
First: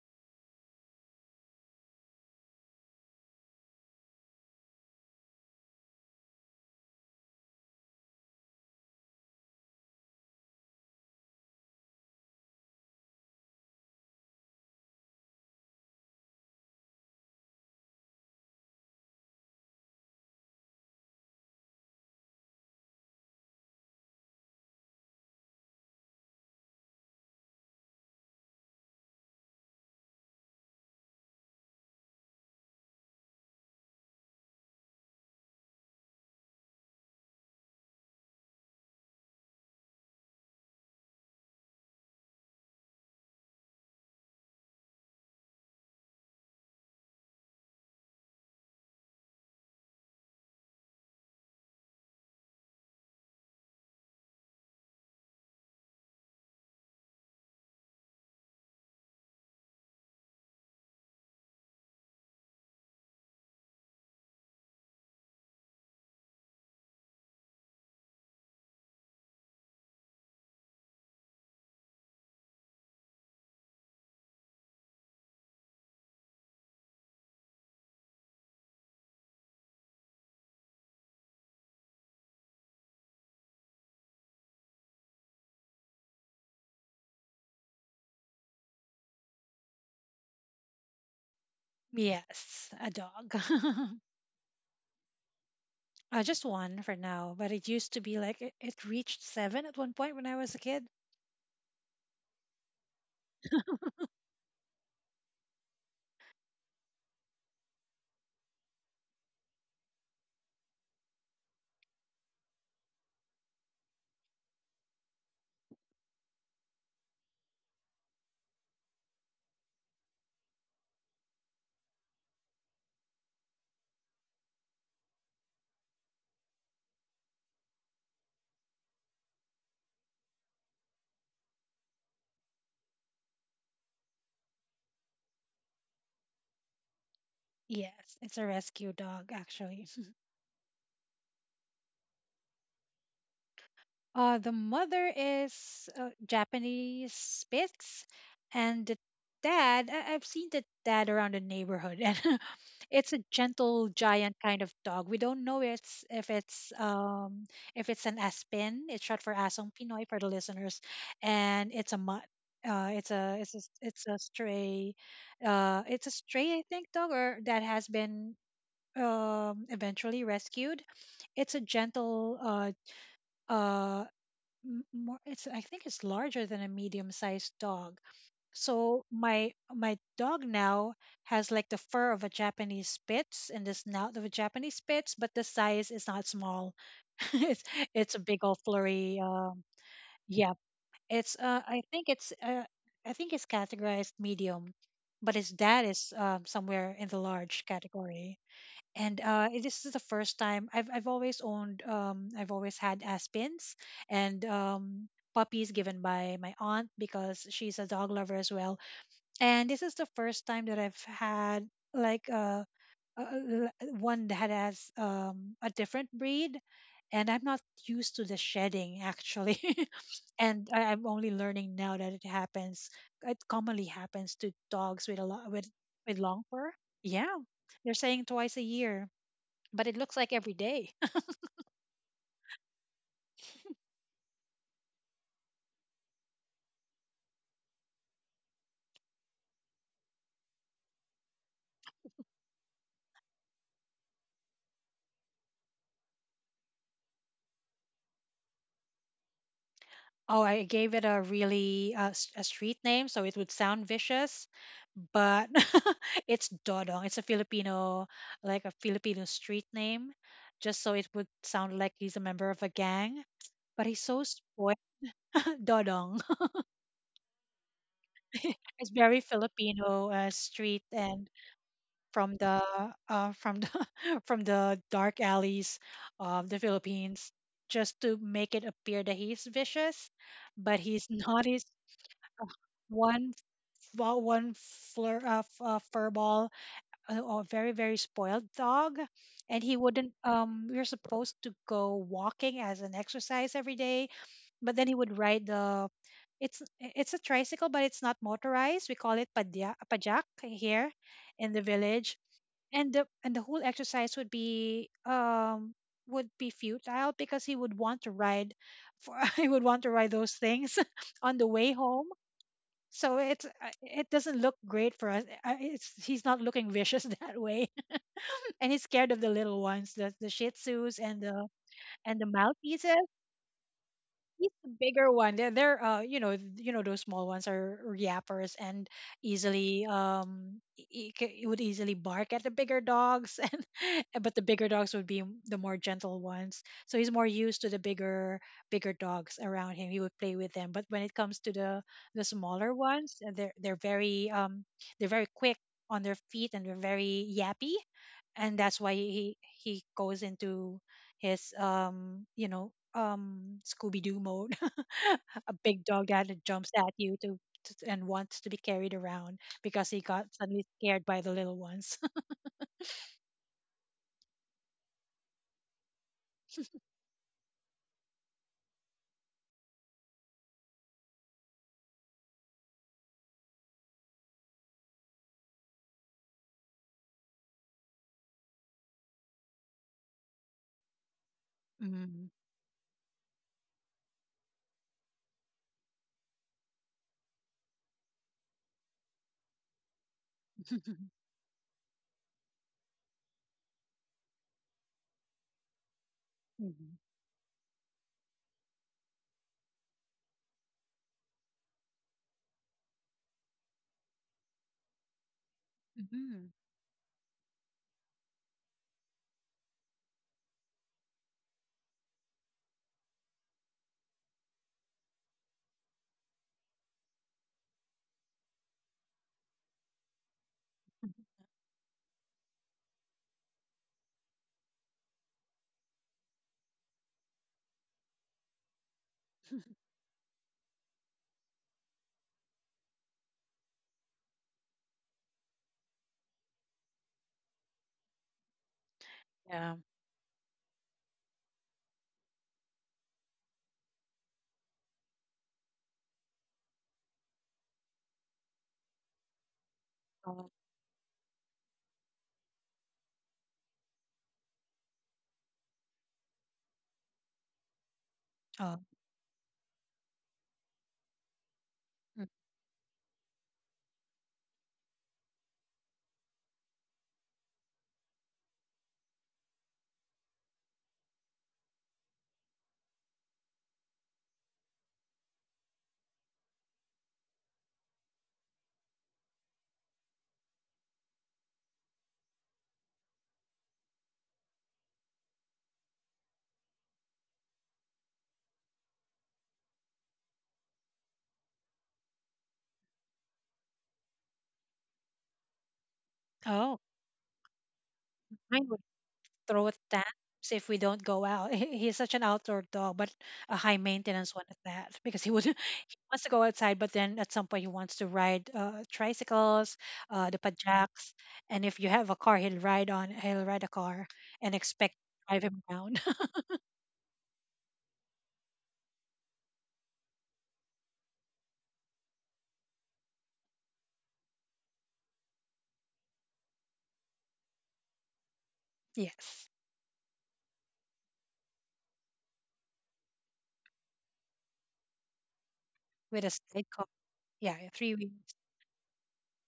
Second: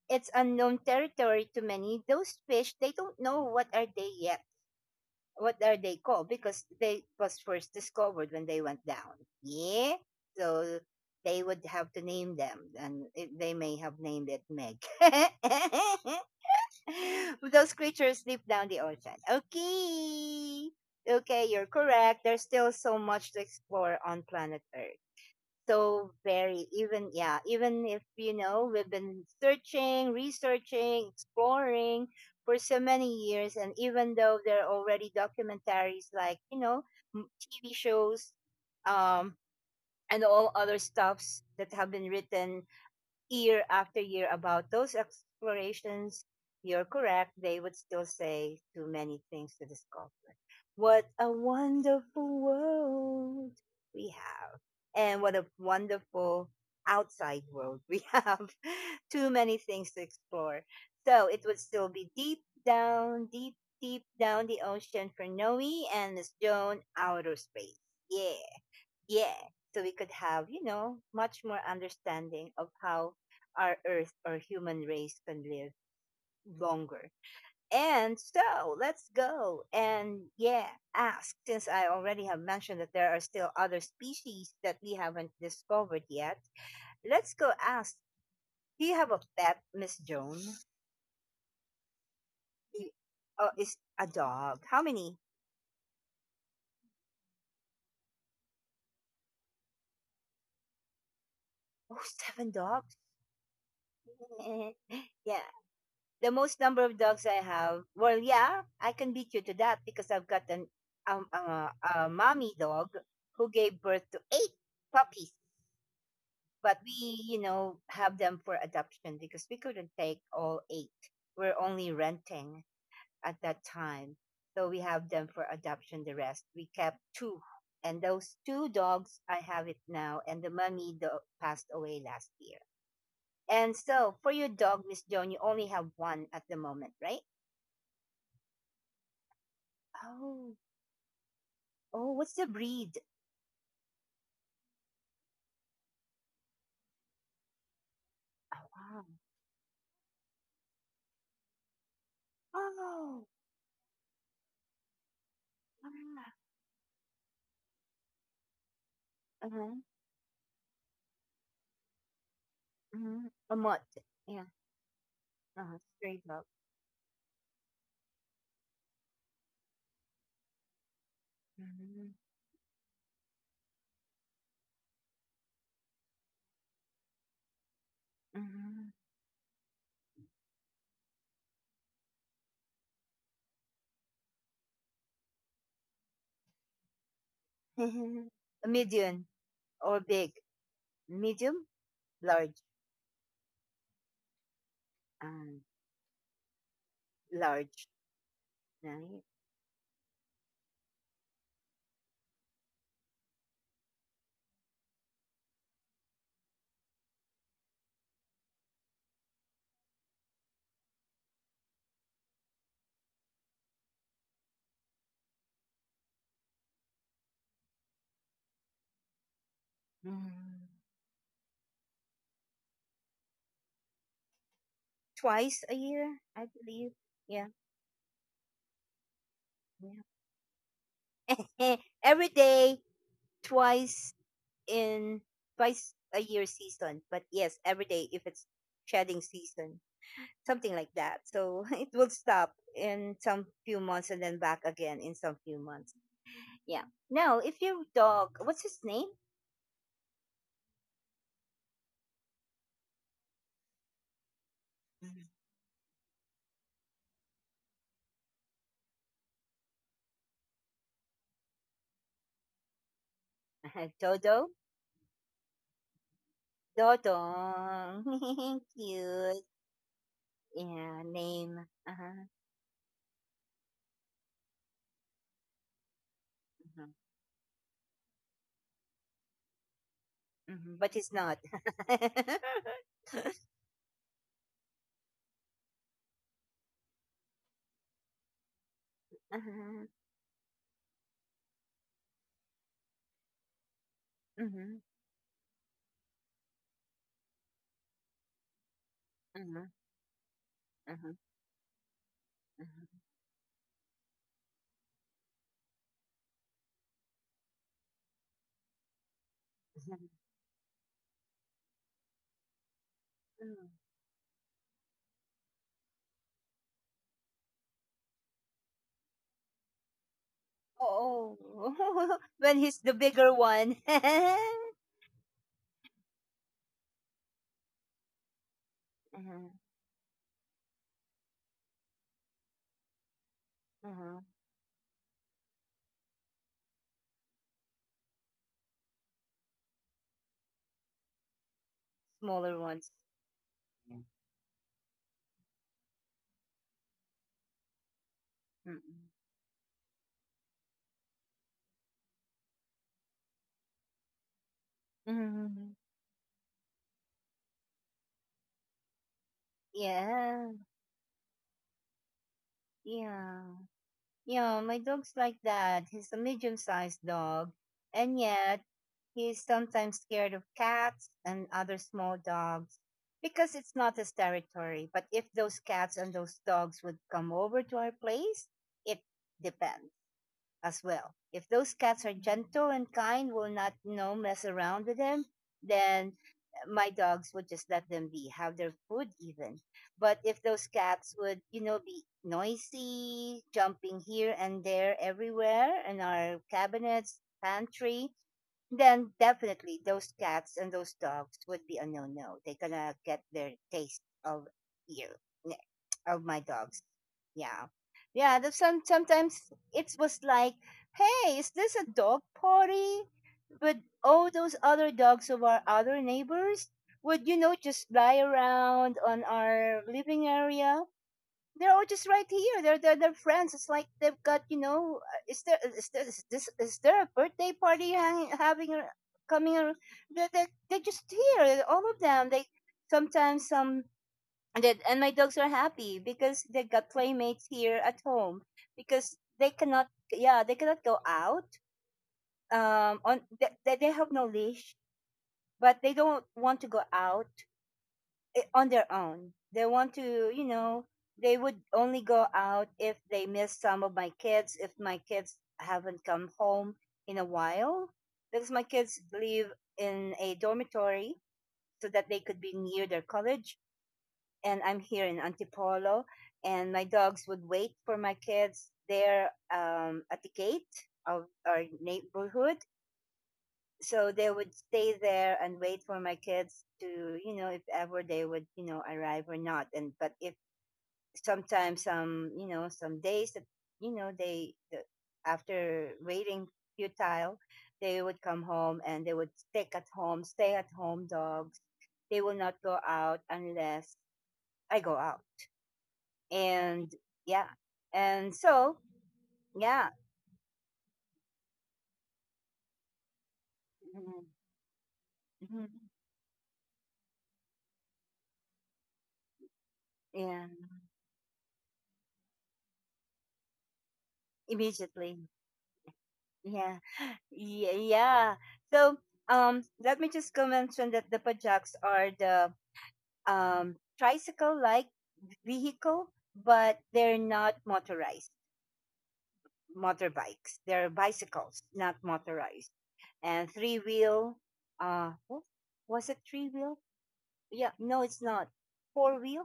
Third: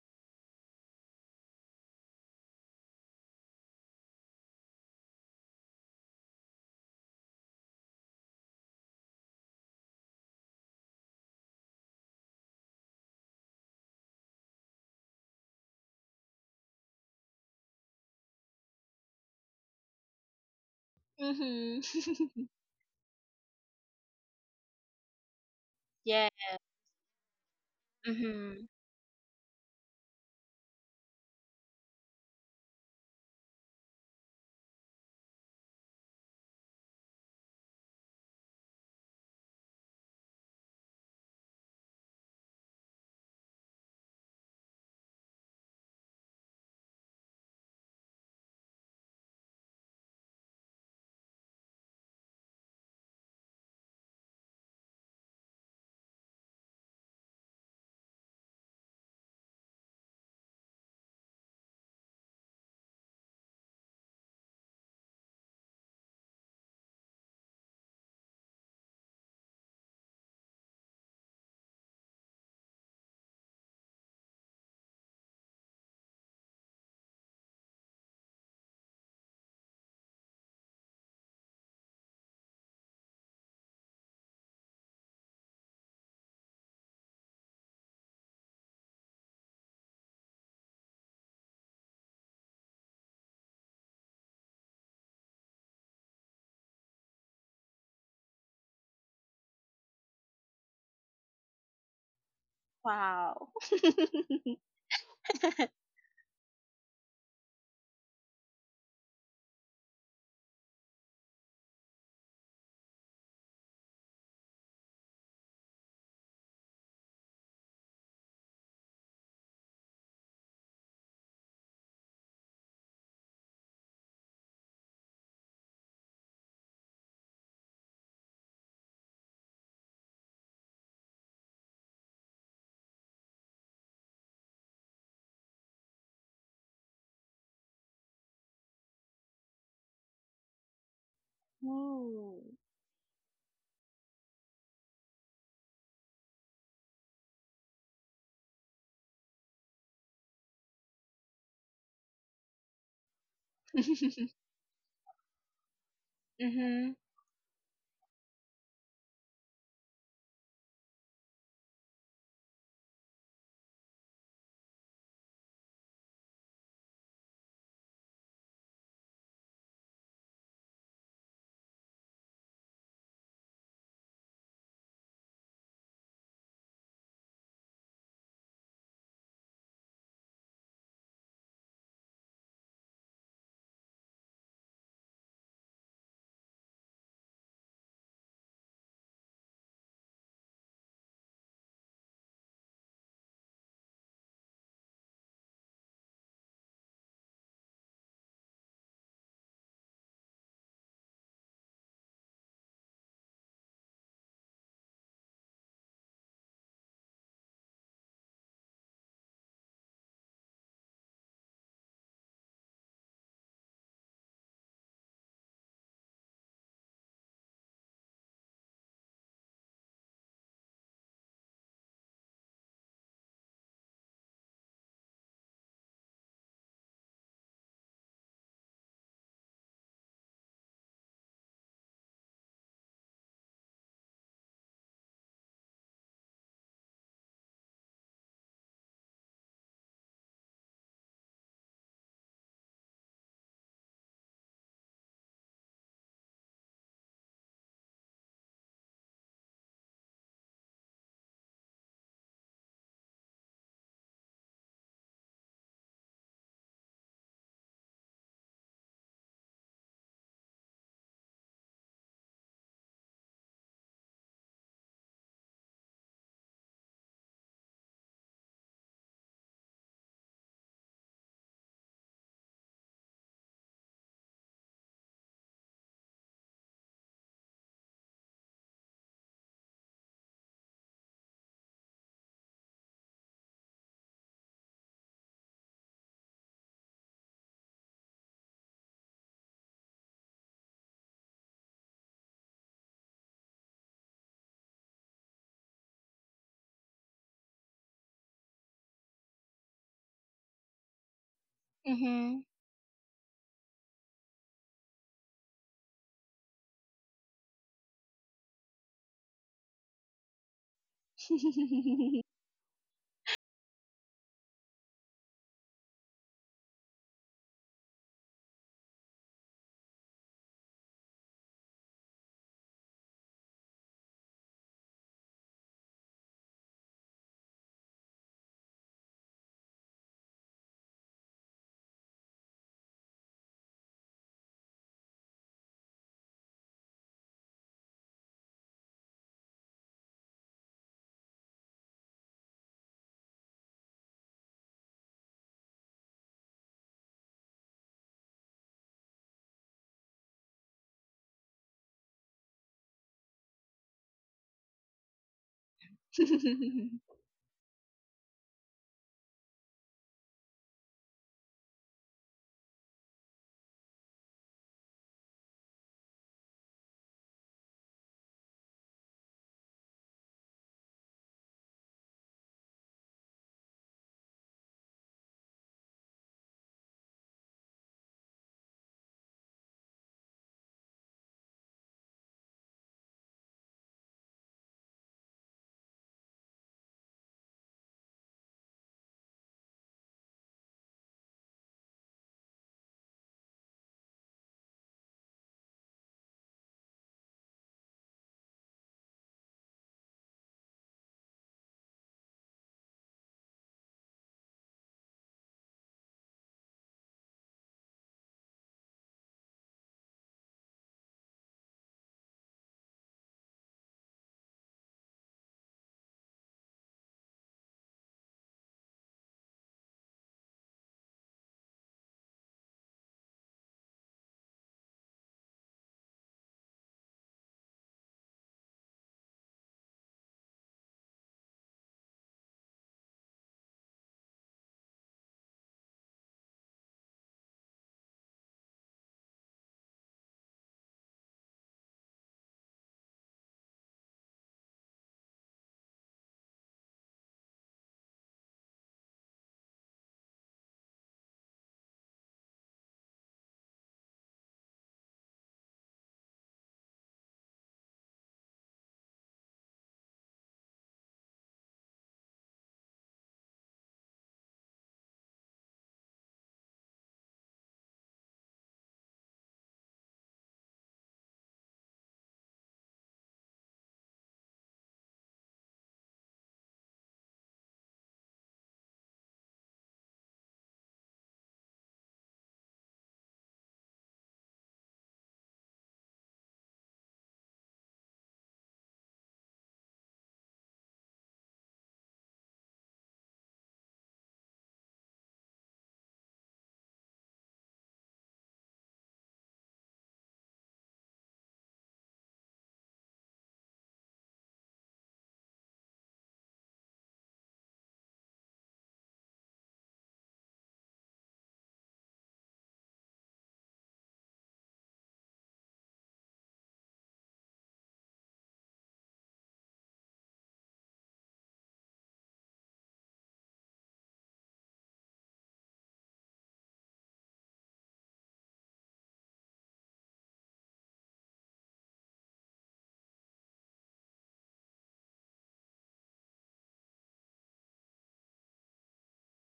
it's unknown territory to many. Those fish, they don't know what are they yet. What are they called? Because they was first discovered when they went down. Yeah, so they would have to name them, and they may have named it Meg. Those creatures live down the ocean. Okay, okay, you're Mhm. correct. There's still so much to explore on planet Earth, so Yeah. very even, yeah, even if Mhm. We've been searching, researching, exploring for so many years, and even though there are already documentaries like TV shows, um and all other stuffs that have been written year after year about those explorations, you're correct. They would still say too many things to discover. What a wonderful world we have, and what a wonderful outside world we have. Too many things to explore. So it would still be deep down, deep, deep down the ocean for Noe, and Miss Joan, outer space. Yeah. Yeah, so we could have, much more understanding of how our earth or human race can live longer. And so let's go and, yeah, ask, since I already have mentioned that there are still other species that we haven't discovered yet. Let's go ask, do you have a pet, Miss Joan? Yes, a you- dog. Oh, is a dog. How many? Uh, just one for now, but it used to be like, it reached seven at one point when I was a kid. Oh, seven dogs. Wow. Yeah. The most number of dogs I have, well, yeah, I can beat you to that, because I've got an um, uh, a mommy dog who gave birth to eight puppies, but we, have them for adoption because we couldn't take all eight. We're only renting at that time, so we have them for adoption. The rest we kept two, and those two dogs I have it now, and the mommy dog passed away last year. And so, for your dog, Miss Joan, you only have one at the moment, right? Yes, it's a rescue dog, actually. Oh. Oh, what's the Ooh. breed? The mother is, Japanese Spitz, Oh, and the wow. dad, I've seen the dad around the neighborhood, and it's a Oh. gentle giant kind of dog. We don't know it's, if Ah. it's Mhm. If it's an Aspen. It's short for Asong Uh-huh. Pinoy for the listeners, and it's a mutt. Mm-hmm. A mutt. It's a Yeah. stray, Uh-huh. It's a Stray dog. stray, I think, dog, or that has been eventually rescued. It's a Mm-hmm. gentle, uh more, it's I think it's larger than a medium sized dog. Mm-hmm. So my dog now has like the fur of a Japanese Spitz and the snout of a Japanese Spitz, but the size is not small. It's a big old A flurry medium or big. yeah. It's, Medium, large. I think it's categorized medium, but his Um, dad is somewhere in the large large. category. And, Right? It- this is the first time I've, always owned, I've always had Aspens and puppies given by my aunt, because she's a dog lover as well. And this is the first time that I've had like, uh l- one that has a different breed. And I'm not used to the shedding actually. And Mm. I'm only learning now that it happens. It commonly happens to dogs with a lot Twice with a year, long I fur. believe. Yeah, Yeah. they're saying twice a year, but Yeah. it looks like every day. Eh, every day, twice in twice a year season. But yes, every day if it's shedding season. Something like that. So it will stop in some few months and then back again in some few months. Yeah. Now, if your dog, what's his name? Oh, I gave it a really, a street name, so it would sound vicious, but it's Dodong. It's a Filipino, like a Filipino street name, just so it would sound like he's a member of a gang. But he's so Dodo? spoiled. Dodong. Dodong. It's very Cute. Filipino, street, Yeah, and name. Uh-huh. from the, from the from the dark alleys of the Uh-huh, Philippines, just to make it appear that he's vicious, mhm. but But he's he's not. not. He's one one furball, a very very spoiled dog, and he Uh-huh, wouldn't. We were supposed to go walking as an exercise every day, but mhm, then he would ride the. It's a tricycle, but it's not motorized. We call it mhm, padya, pajak here mhm, in the village, Mhm. and mhm. The whole exercise would be, would be futile because he would want to ride for he would want to ride those things on the way home. So it's, Mm. it doesn't look great for us. It's, he's not looking vicious that way, and he's scared of the little ones, the Shih Tzus Oh, and the when he's the Malteses. bigger one. Uh-huh, It's the bigger one. They're, you know, you know, those small ones are yappers, and easily, it would easily bark at the bigger dogs, and uh-huh. but the bigger dogs would be, the more gentle ones. So he's more used to the bigger, bigger dogs around him. He would play with them. But when it comes to the Smaller smaller ones. ones, they're, Yeah. They're very quick on their feet, and they're very yappy, and that's why Mm-mm. he goes into his, you know, Scooby Doo mode, a Mhm. big dog that jumps at you to and wants to be carried around because he got Yeah, suddenly scared by the little ones. yeah, yeah. My dog's like that. He's a medium-sized dog, and yet he's sometimes scared of cats and other small dogs because it's not his territory. But if those cats and those dogs would come over to our place, it depends. As well. If those cats are Mm. gentle and kind, will not, you know, mess around with them, then my dogs would just let them be, have their food even. But if those cats would, you know, be noisy, jumping here and there everywhere in our Mhm. cabinets, pantry, then definitely those cats and those dogs would be a no no. They're gonna get their taste of you, n- of my Mhm. dogs. Yeah, yeah. The, some sometimes it was like, hey, is this a dog party? But all those other dogs of our other neighbors would, you know, just fly around on our living area. They're all just right here. They're they're friends. It's like they've got, you know. Is there a birthday party coming? They're just here. All of them. They sometimes some and then, and my dogs are happy because they got playmates here at home because they Yeah. cannot, yeah, they cannot go out on, they have no leash, but they don't want to go out on their own. They want to, you Oh. know, they would only go out if they miss some of my kids, if my kids haven't come home in a while, because my Oh. kids live in a dormitory so that they Mm. could be near their college. And I'm here in Antipolo, and my dogs would wait for my kids there, at the gate of our neighborhood, so they would stay there and wait for my kids to, you know, if ever they would, you know, arrive or not. And but if sometimes some, you know, some days that, you know, they, the, after waiting futile, they would come home, and they would stick at home, stay at home dogs. They will not go out unless I go out. Oh, And yeah. And mine so would throw a yeah. tantrums if we don't go out. He's such an outdoor dog, but a high Mhm. maintenance one at that because he would Mhm. he wants to go outside, but then at some point he wants to ride, tricycles, the Yeah, pajaks, and if you have a car, he'll ride on, he'll ride a car and expect immediately. to drive him around. Yeah. Yeah, yeah. So let me just go mention that the Pajaks are the tricycle-like vehicle, but they're not motorized Yes, motorbikes. They're bicycles, not motorized. And three-wheel. Oh, was it with a three-wheel? sidecar. Yeah, yeah, Yeah. three No, it's wheels. not. Four-wheel,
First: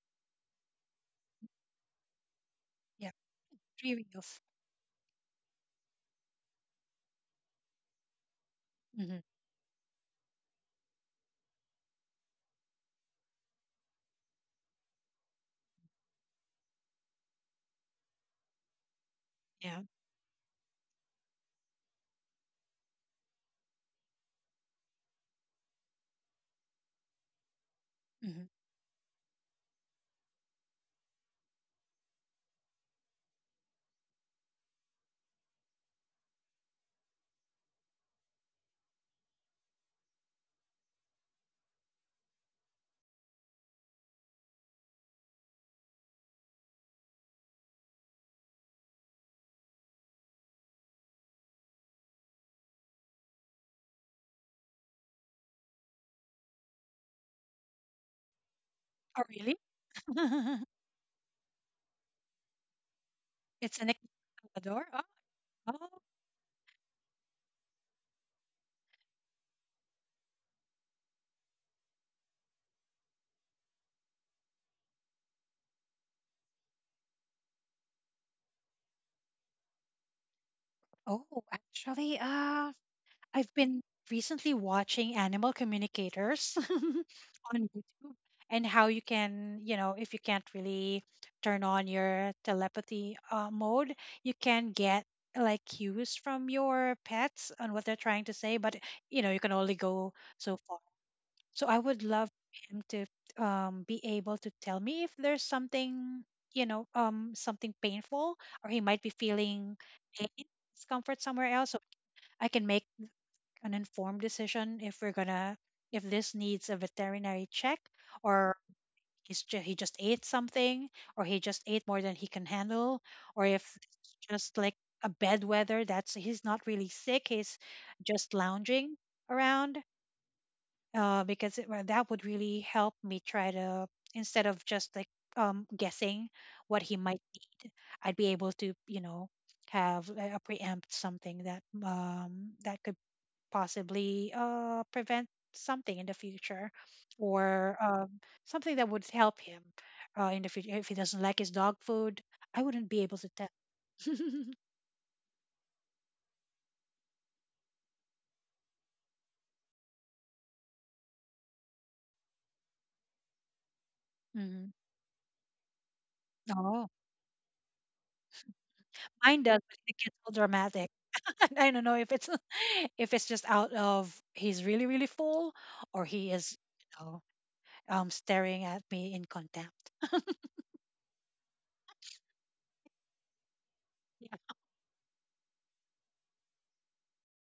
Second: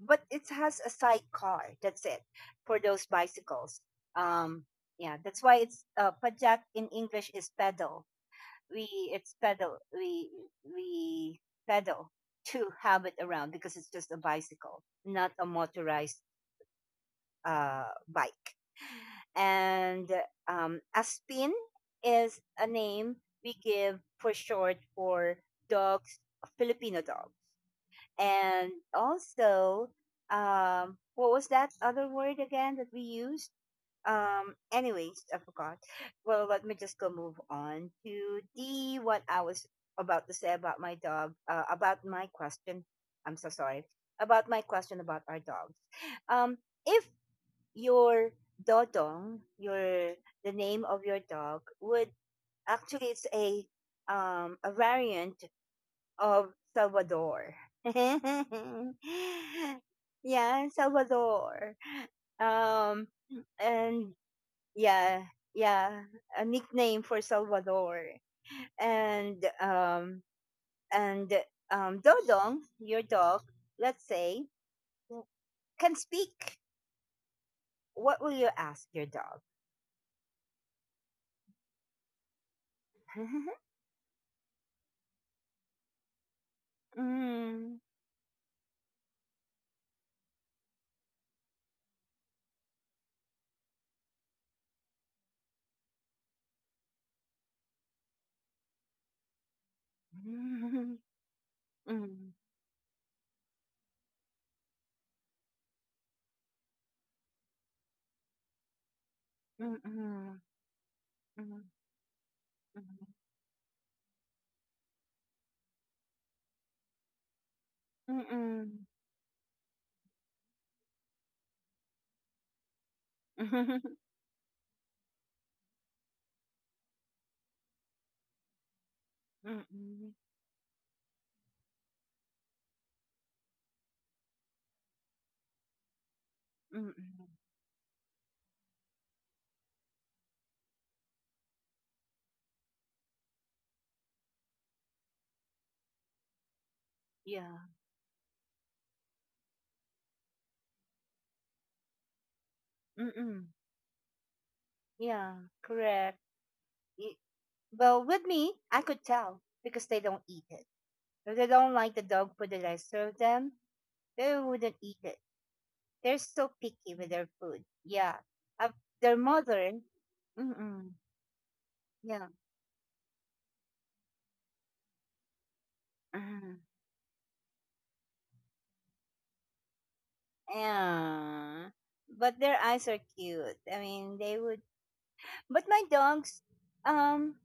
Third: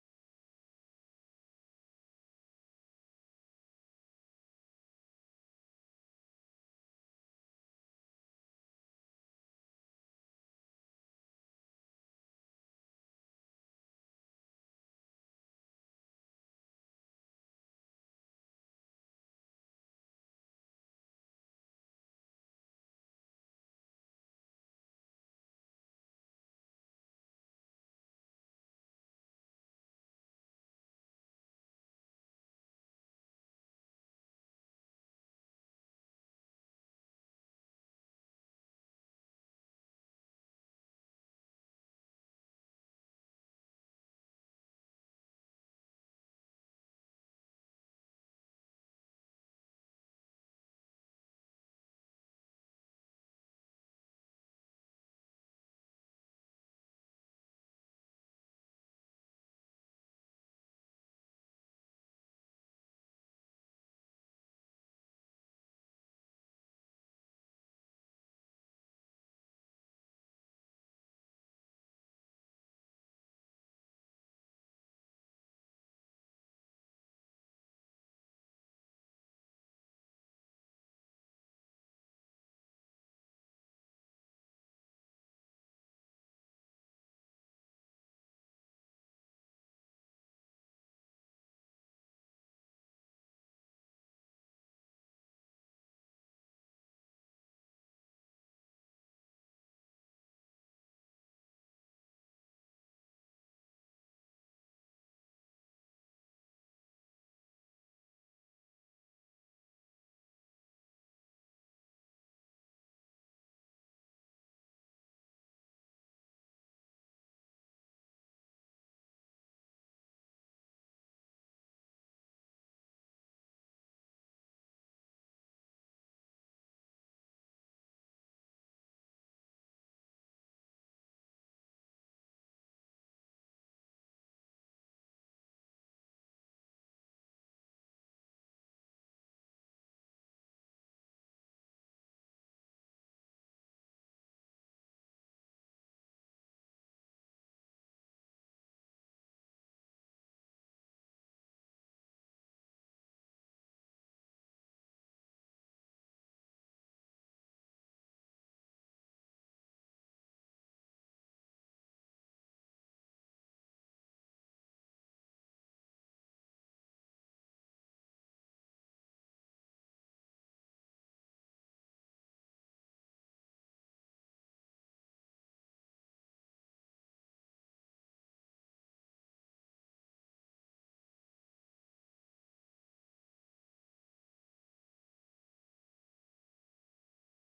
but it has a sidecar. That's it for those Yeah, bicycles. three wheels. Um, yeah, that's why it's Pajak in English is pedal. We Hmm. it's pedal we pedal to have it around because it's just a bicycle, not a motorized bike. Yeah. And a spin is a name we give for short for dogs, Filipino dogs. Hmm. And also, what was that other word again that we used? Anyways, I forgot. Well, let me just go move on to the what I was about to say about my dog, about my question. I'm so sorry. About my question about our dogs. Um if your Dodong, your, the name of your dog would, actually it's a variant of Salvador. Oh, really? yeah, Salvador. Um It's an and Ecuador. yeah, yeah, Oh, a nickname for Salvador. And um and Dodong, your dog, let's say, can speak. What will you ask your dog? Oh, actually, I've been recently watching animal communicators on Mm, YouTube, and how you can, you know, if you can't really turn on your telepathy, mode, you can get like cues from your pets on what they're trying to say, but you know, you can only go so mm, far. mm, So I would mm, love him to, be able to tell me if there's something, you know, something painful, or he might be mm, feeling mm, pain, discomfort somewhere else. So I can make an informed decision, if we're gonna, if this needs a veterinary check, mm, or mm, he just ate something, or he just ate more than he can handle, or if mm, it's just like a bedwetter, that's, he's not really sick, he's just lounging around. mm, Because it, well, that would really help me try to, instead of just like, guessing what mm. he might need. I'd be able to, you know, have a preempt something that, that could possibly, prevent something in the future, Yeah. or, something that would help him, in the future. If he doesn't like his dog food, I wouldn't be able to tell. Mm-mm. Yeah. Correct. Y- Well, with me, I could tell because they don't eat it. If they don't like the dog food that I serve them, they Mhm. wouldn't eat it. They're so Oh, picky with their food. Yeah. Uh, their mine does, but mother, it gets all dramatic. mm-mm, I don't know if it's yeah. if it's just out of, he's really really full, or he is, Mm. you know, staring at me in contempt. Yeah. But their eyes are cute. I mean, Yeah. they would. But my dogs, um,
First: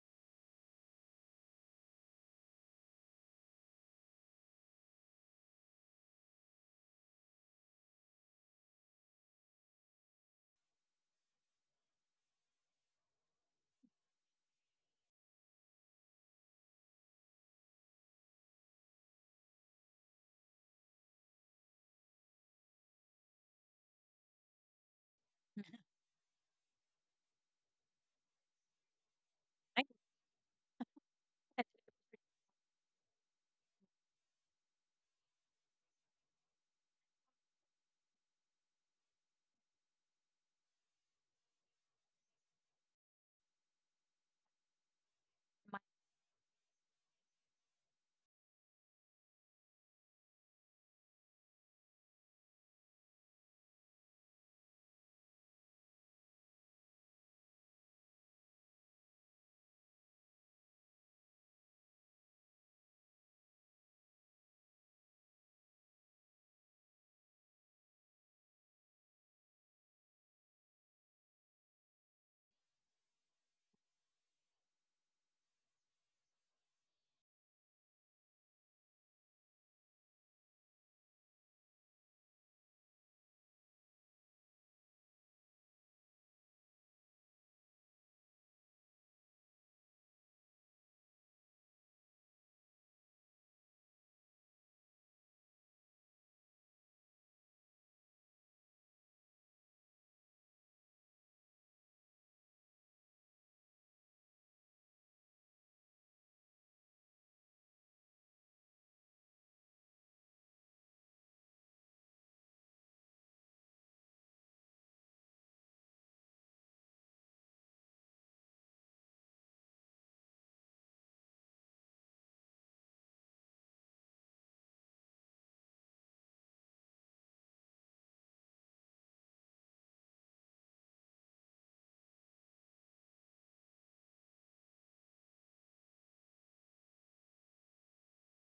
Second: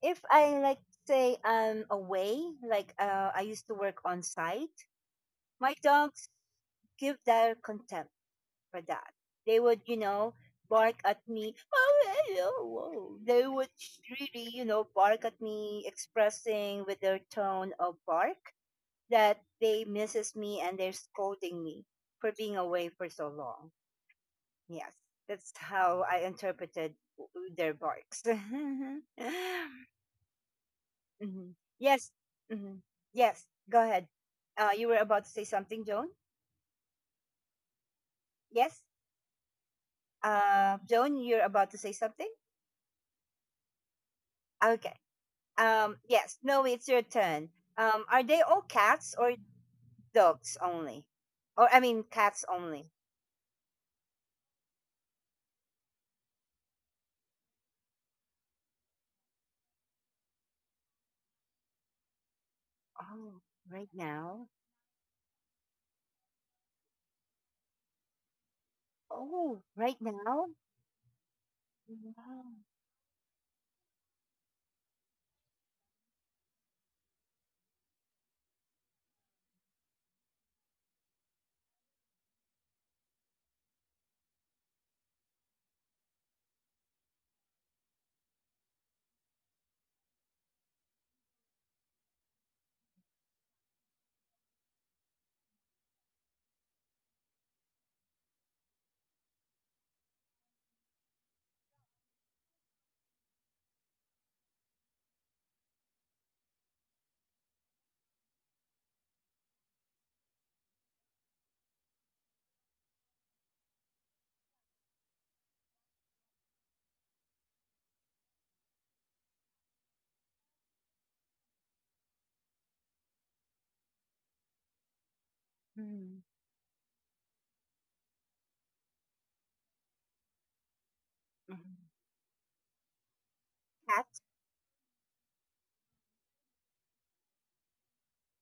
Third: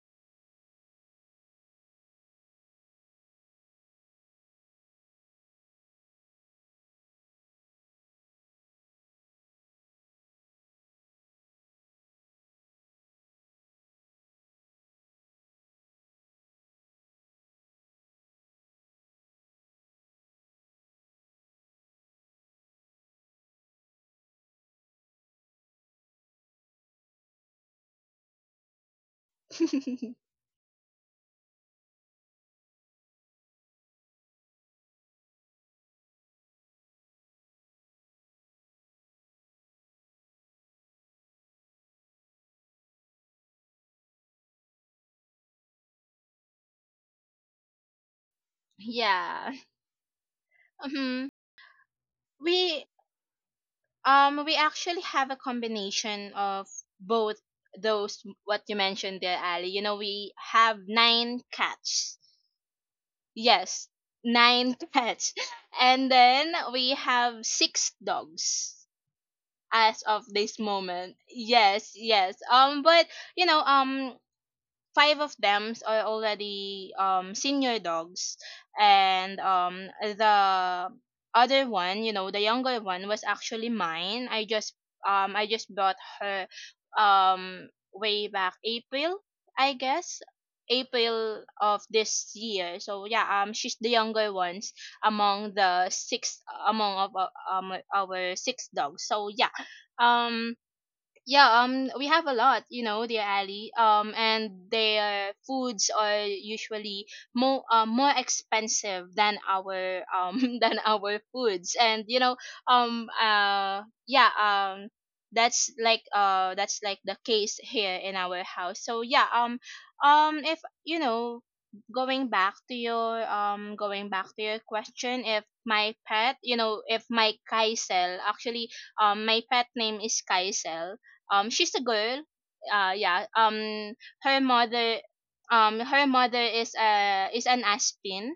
if I like say I'm away, like I used to work on site, my dogs give their contempt. For that. They would, you know, bark at me. Oh, hello, whoa. They would really, you know, bark at me, expressing with their tone of bark that they misses me and they're scolding me for being away for so long. Yes, that's how I interpreted their barks. I can Mhm. Yes, mhm. Yes. Go ahead. You were about to say something, Joan. Yes. Joan, you're about to say something. Okay. my- Yes, no, it's your turn. Are they all cats or Yeah. dogs only? Mhm. Or I mean cats only. We we actually have a combination of both, those what you mentioned there, Ali. You know, we have nine cats. Oh, right Yes, now. nine cats. And then we have six dogs. Oh, right As of now. this moment, yes, Wow. yes, but, you know um five of them are already senior dogs, and the other one, you know, the younger one, was actually mine. I just bought her, um way back April, I guess, April of this year. So yeah, she's the younger ones among the six, among of our six dogs. So yeah, um yeah we have a lot, you know, dear Ali, and their foods are usually more expensive than our, than our foods. And, um uh yeah, that's like the case here in our house. So yeah, if, you know going back to your question, if my Mm. pet you know if my Kaisel, actually, my pet name is Kaisel. She's Hmm. a girl, yeah. Cat. her mother Her mother is an Aspin,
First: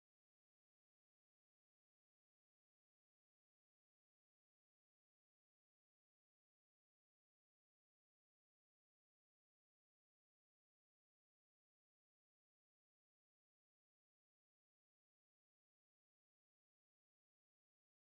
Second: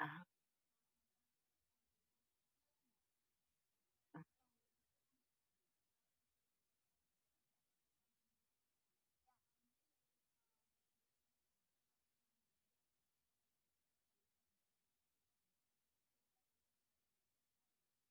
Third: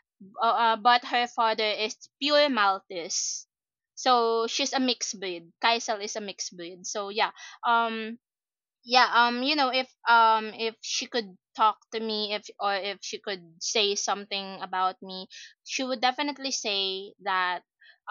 Uh, but her father is pure Maltese, so she's a mixed breed. Kaisel is a mixed breed. So yeah, um yeah. If she could talk to me, if she could say something about me, she would definitely say that,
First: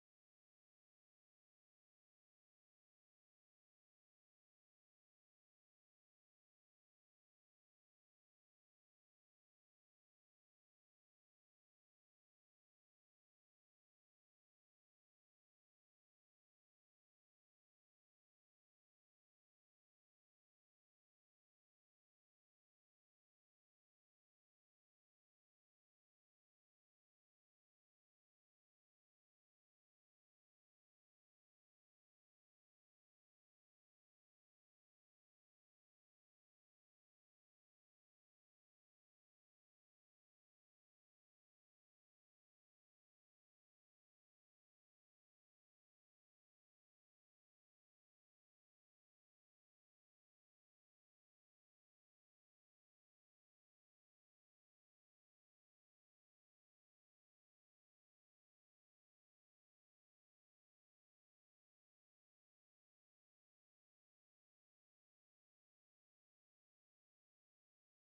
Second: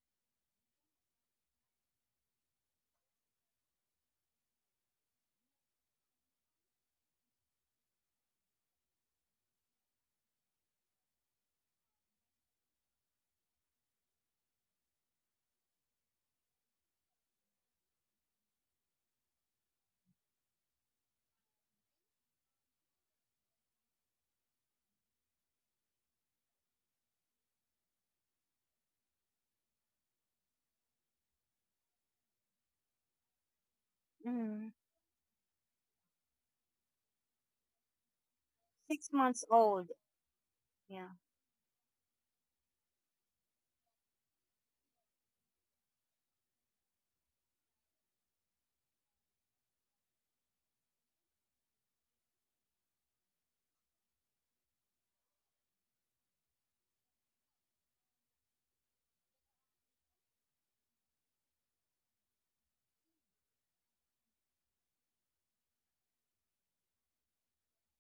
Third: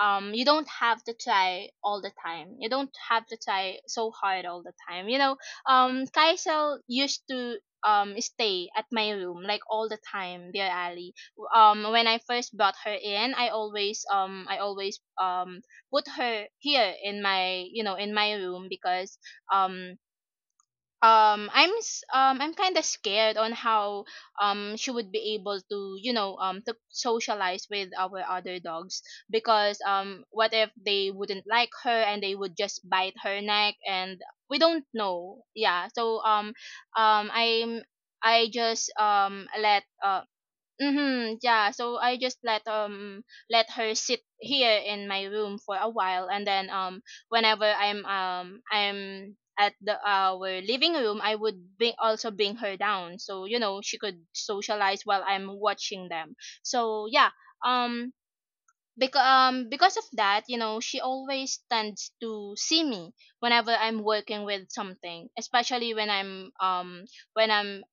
you don't have to try all the time. You don't have to try so hard all the time, you know. Kaisel used to, stay at my room, like, all the time, dear Ali. When I first brought her in, I always, put her here in my, in my room, because, um I'm kind of scared on how, she would be able to, to socialize with our other dogs. Because, what if they wouldn't like her, and they would just bite her neck? And we mm, don't know. Yeah. So, um I'm I just, 6 months let. old. Yeah. Mm-hmm. Yeah. So I just let her sit here in my room for a while, and then, whenever I'm at the our living room, I would bring also bring her down, so you know she could socialize while I'm watching them. So yeah. Um. Because, of that, you know, she always tends to see me whenever I'm working with something, especially when I'm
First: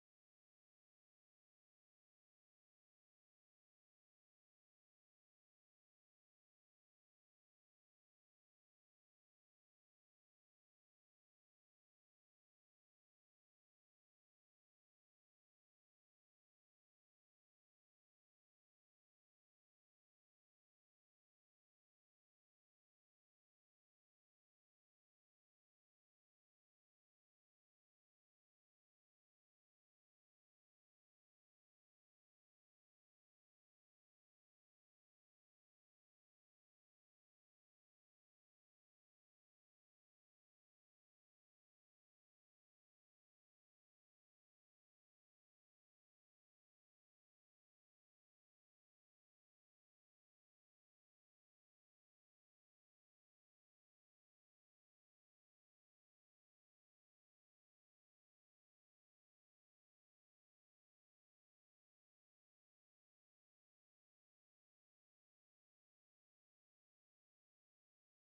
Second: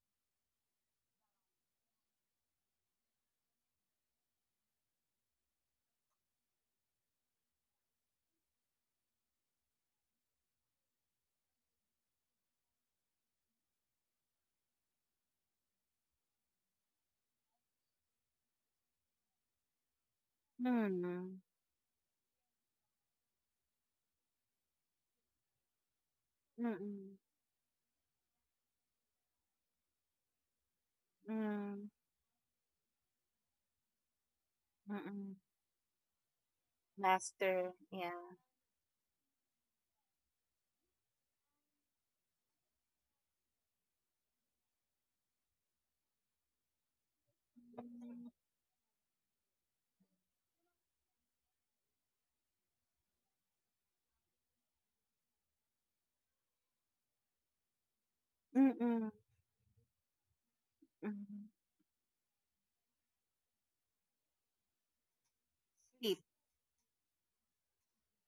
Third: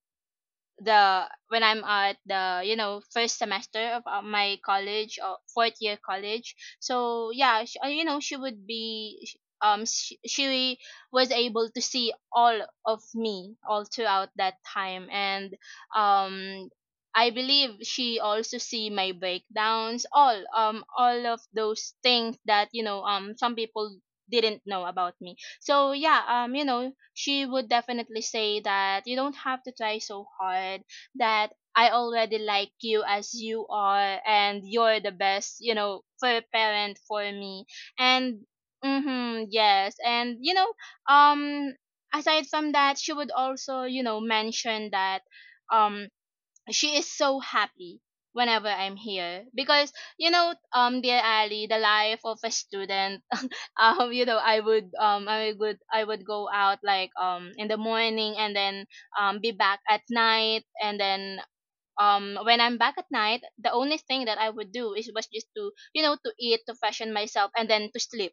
the when I'm at the, first semester of, my college, or fourth year college. So yeah, sh you know she would be sh- sh- she was able to see all of me all throughout that time. And, um I believe she also see my breakdowns, all of Mm, those things that, some people didn't know about me. So yeah, mm, she would definitely say that you don't have to try so hard, that mm, I already like you as you are, and you're the mm, best, you know, for parent for me. master. Yeah. And mhm, yes. And you know, um aside from that, she would also, you know, mention that, um she is so happy Mm, whenever I'm here, because, dear Ali, the life of a student I would go out, like, in the morning, and then, mm, be back at night. And then, mm, when I'm back at night, the only thing that I would do is was just to, sleep. to eat, to fashion myself, and then to sleep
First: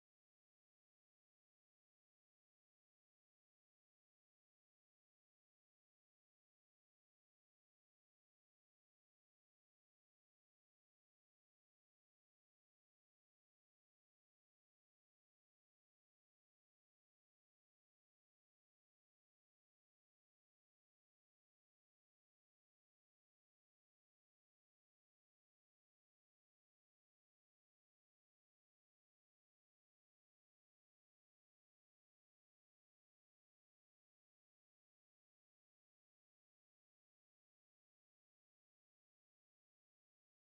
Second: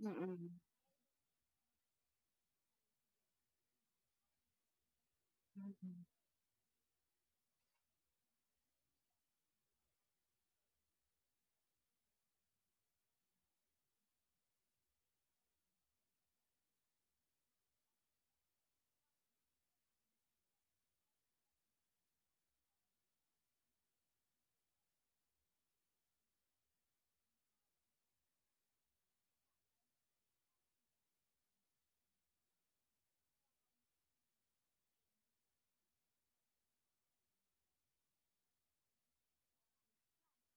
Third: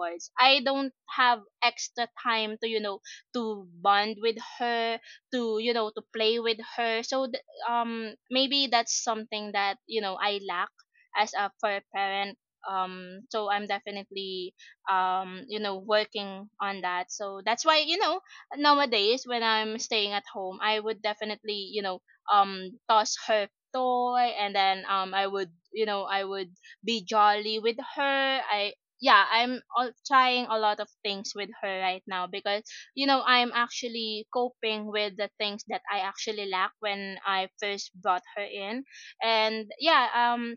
Mm, mm, I don't have extra time to, to bond with her, to, to mm, play with her. So, maybe that's something that, I lack as a for a parent. So I'm definitely, working on that. So that's why, nowadays when I'm staying at home, I would definitely, toss her toy. And then, I would be jolly with her. I Yeah, I'm all, trying a lot of things with her right now, because, I'm actually coping with the things that I actually lack when I first brought her in. And yeah,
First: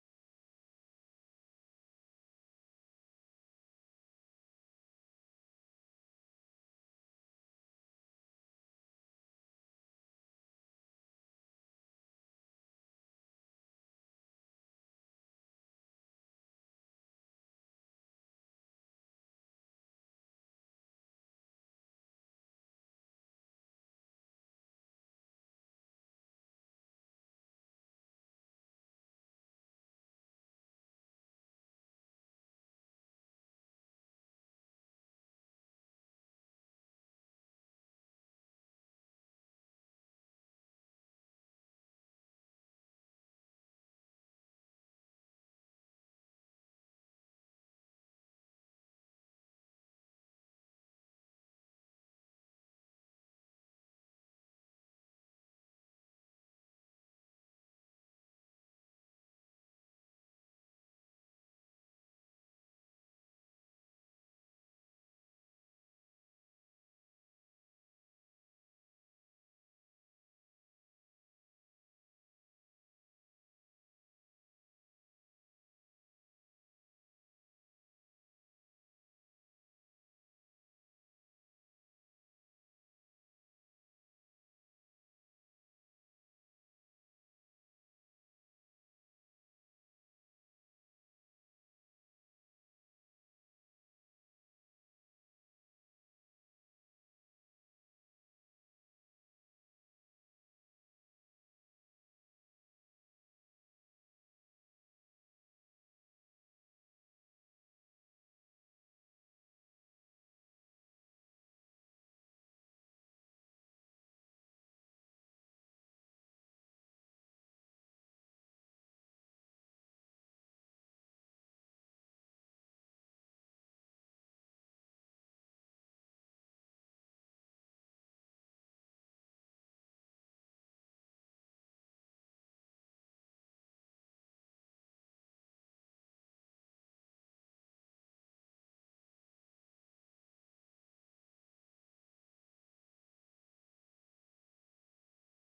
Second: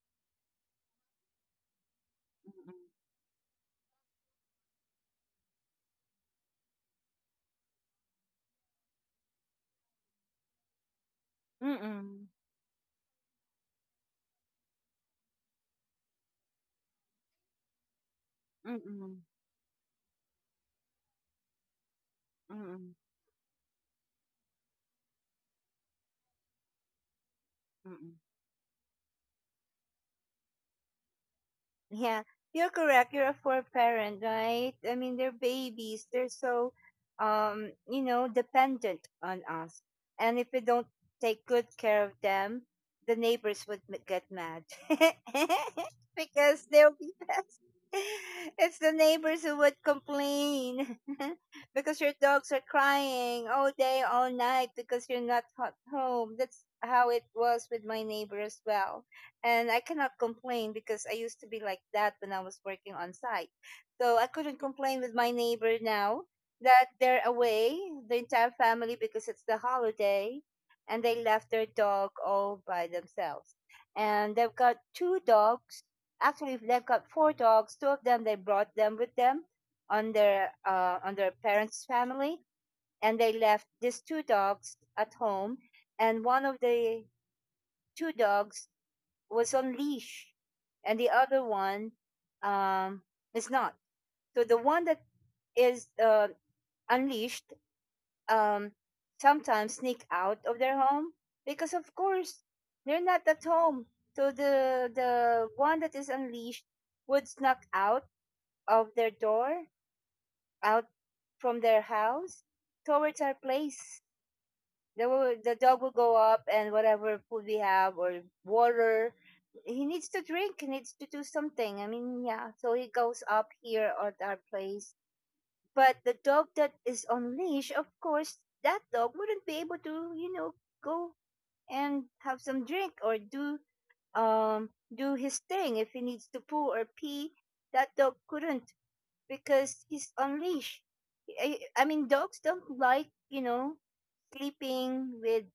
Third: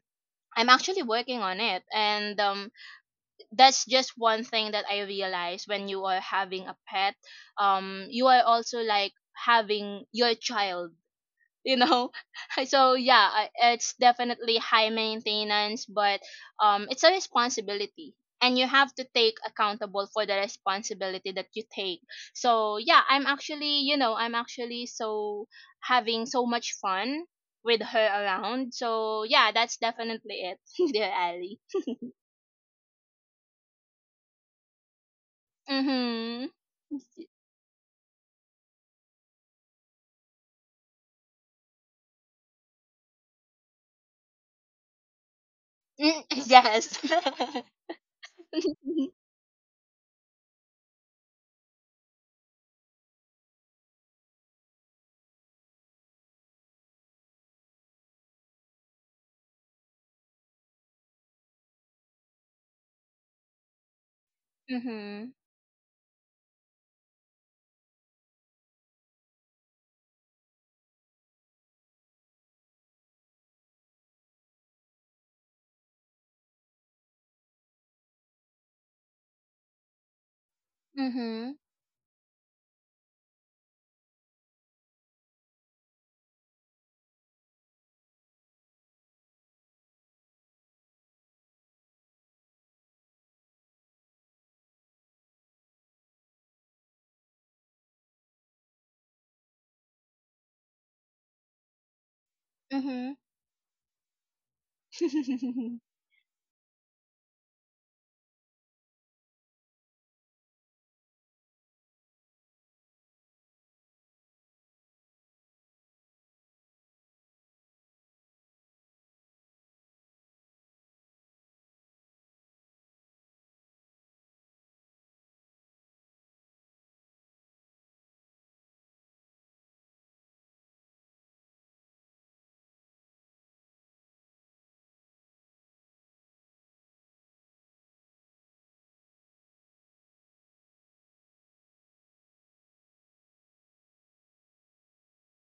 I'm actually working on it. And, that's just one thing that I realized: when you are having a pet, you are also like having your child, mm, you mm, know. mm, So yeah, it's definitely high maintenance, but, it's a responsibility, and you mm, have mm, to mm, take accountable for the responsibility that you take. So mm, yeah, I'm actually so having so much fun with her mm. around. So yeah, that's definitely it. Dear Ali. Yeah, you're correct. You're a four parent, right? I mean, they're babies. They're Mhm. so, you know, dependent on us. And if we don't take good care of them, the neighbors would get mad Mm. because they'll Yes. be pets. It's the neighbors who would complain because your dogs are crying all day, all night because you're not at home. That's how it was with my neighbor as well, and I cannot complain because I used to be like that when I was working on site. So I couldn't Mhm. complain with my Mhm. neighbor now that they're away, the entire family, because it's the holiday, and they left their dog all by themselves. And they've got two dogs. Actually, they've got four dogs. Two of them they brought them with them on their parents' family, and they left these two dogs at home. And one of the two dogs was on leash, and the other one um, is not. So the one that is unleashed um, sometimes sneak out of their home because, of course, Mhm. they're Mhm. not at home. So the one that is unleashed would snuck out of their door, out from their house towards our place. The dog will go up, and whatever food we have or water he needs to drink, he needs to do something. I mean, yeah, so he goes up here at our place. But the dog that is on leash, of course, that dog wouldn't be able to, you know, go and have some drink or do um do his thing if he needs to poo or pee. That dog couldn't because he's on leash. I mean, dogs don't like, you know, sleeping with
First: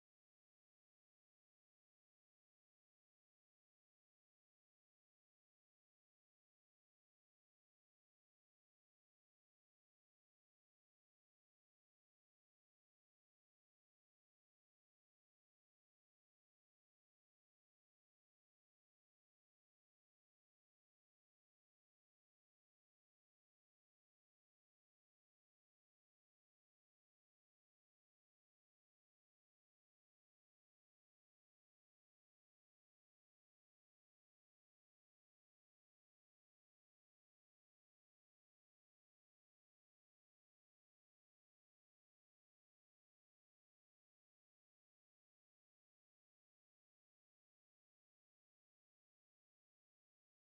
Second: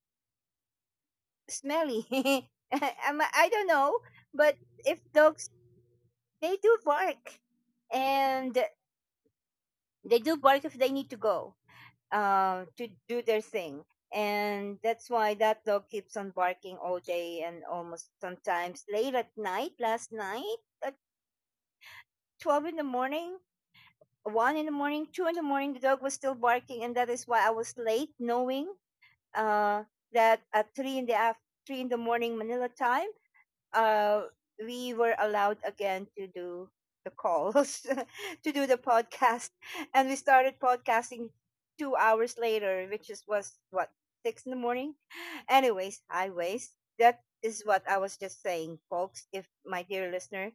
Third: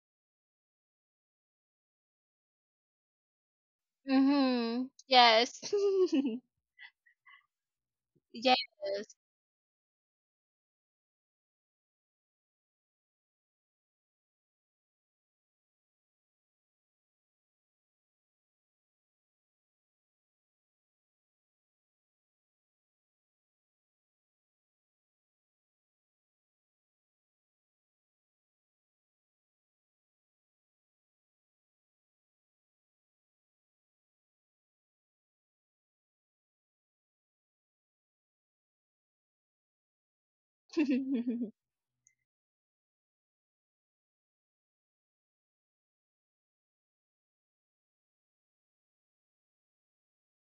smelly. I'm, I don't know, but Mhm. if dogs, Yes. they do bark, and Yes. they do bark if they need to go to do their thing, and that's why that dog keeps on barking all day and almost sometimes late at night. Last night at 12 in the morning, 1 in the morning, 2 in the morning, the dog was still barking, and that is why I was late, knowing uh, that at 3 in the morning Manila time, uh, we were allowed again to do the calls, to do the podcast, and we started podcasting 2 hours later, which is was what 6 in the morning. Anyways, highways. That is what I was just saying, folks. If my dear listener,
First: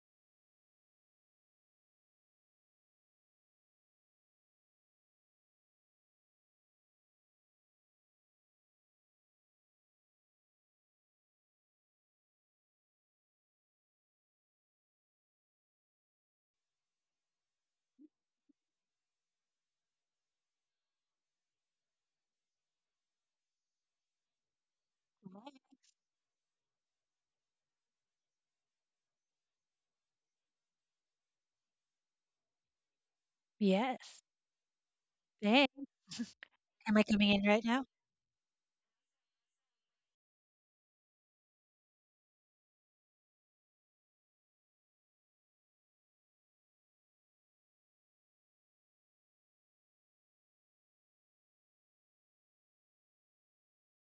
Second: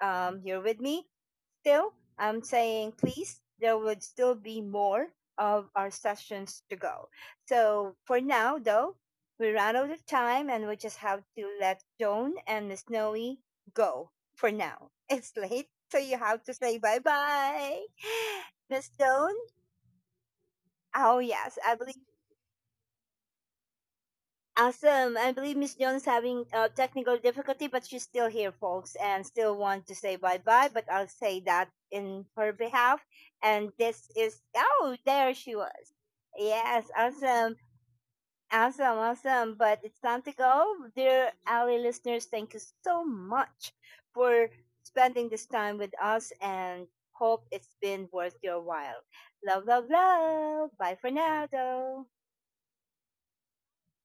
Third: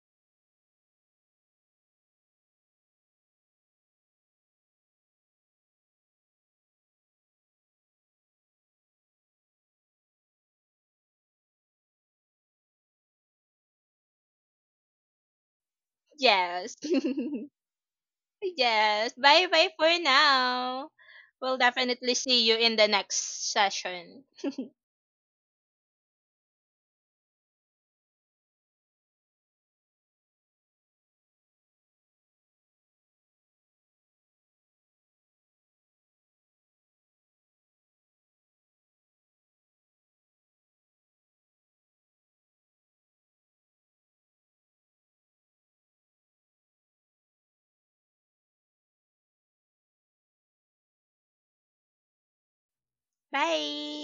you're with me, still, I'm saying please, there would still be more of our sessions to go. So for now, though, we ran out of time, and we just have to let Joan and Miss Snowy go for now. It's late, so you have to Yes. say bye bye. Miss Yes. Joan? Bye bye for now. Oh, yes, We'll I believe. definitely see you in the next session. Awesome. I believe Miss Jones having technical difficulty, but she's still here, folks, and still want to say bye bye. But I'll say that in her behalf. And this Yes. is, oh, there she Thanks. was. Yes, Am I coming in awesome, right now? awesome, awesome. But it's time to go, dear Ali listeners. Thank you so much for spending this time with us, and hope it's been worth your while. Love, love, love. Bye for now, though. Bye.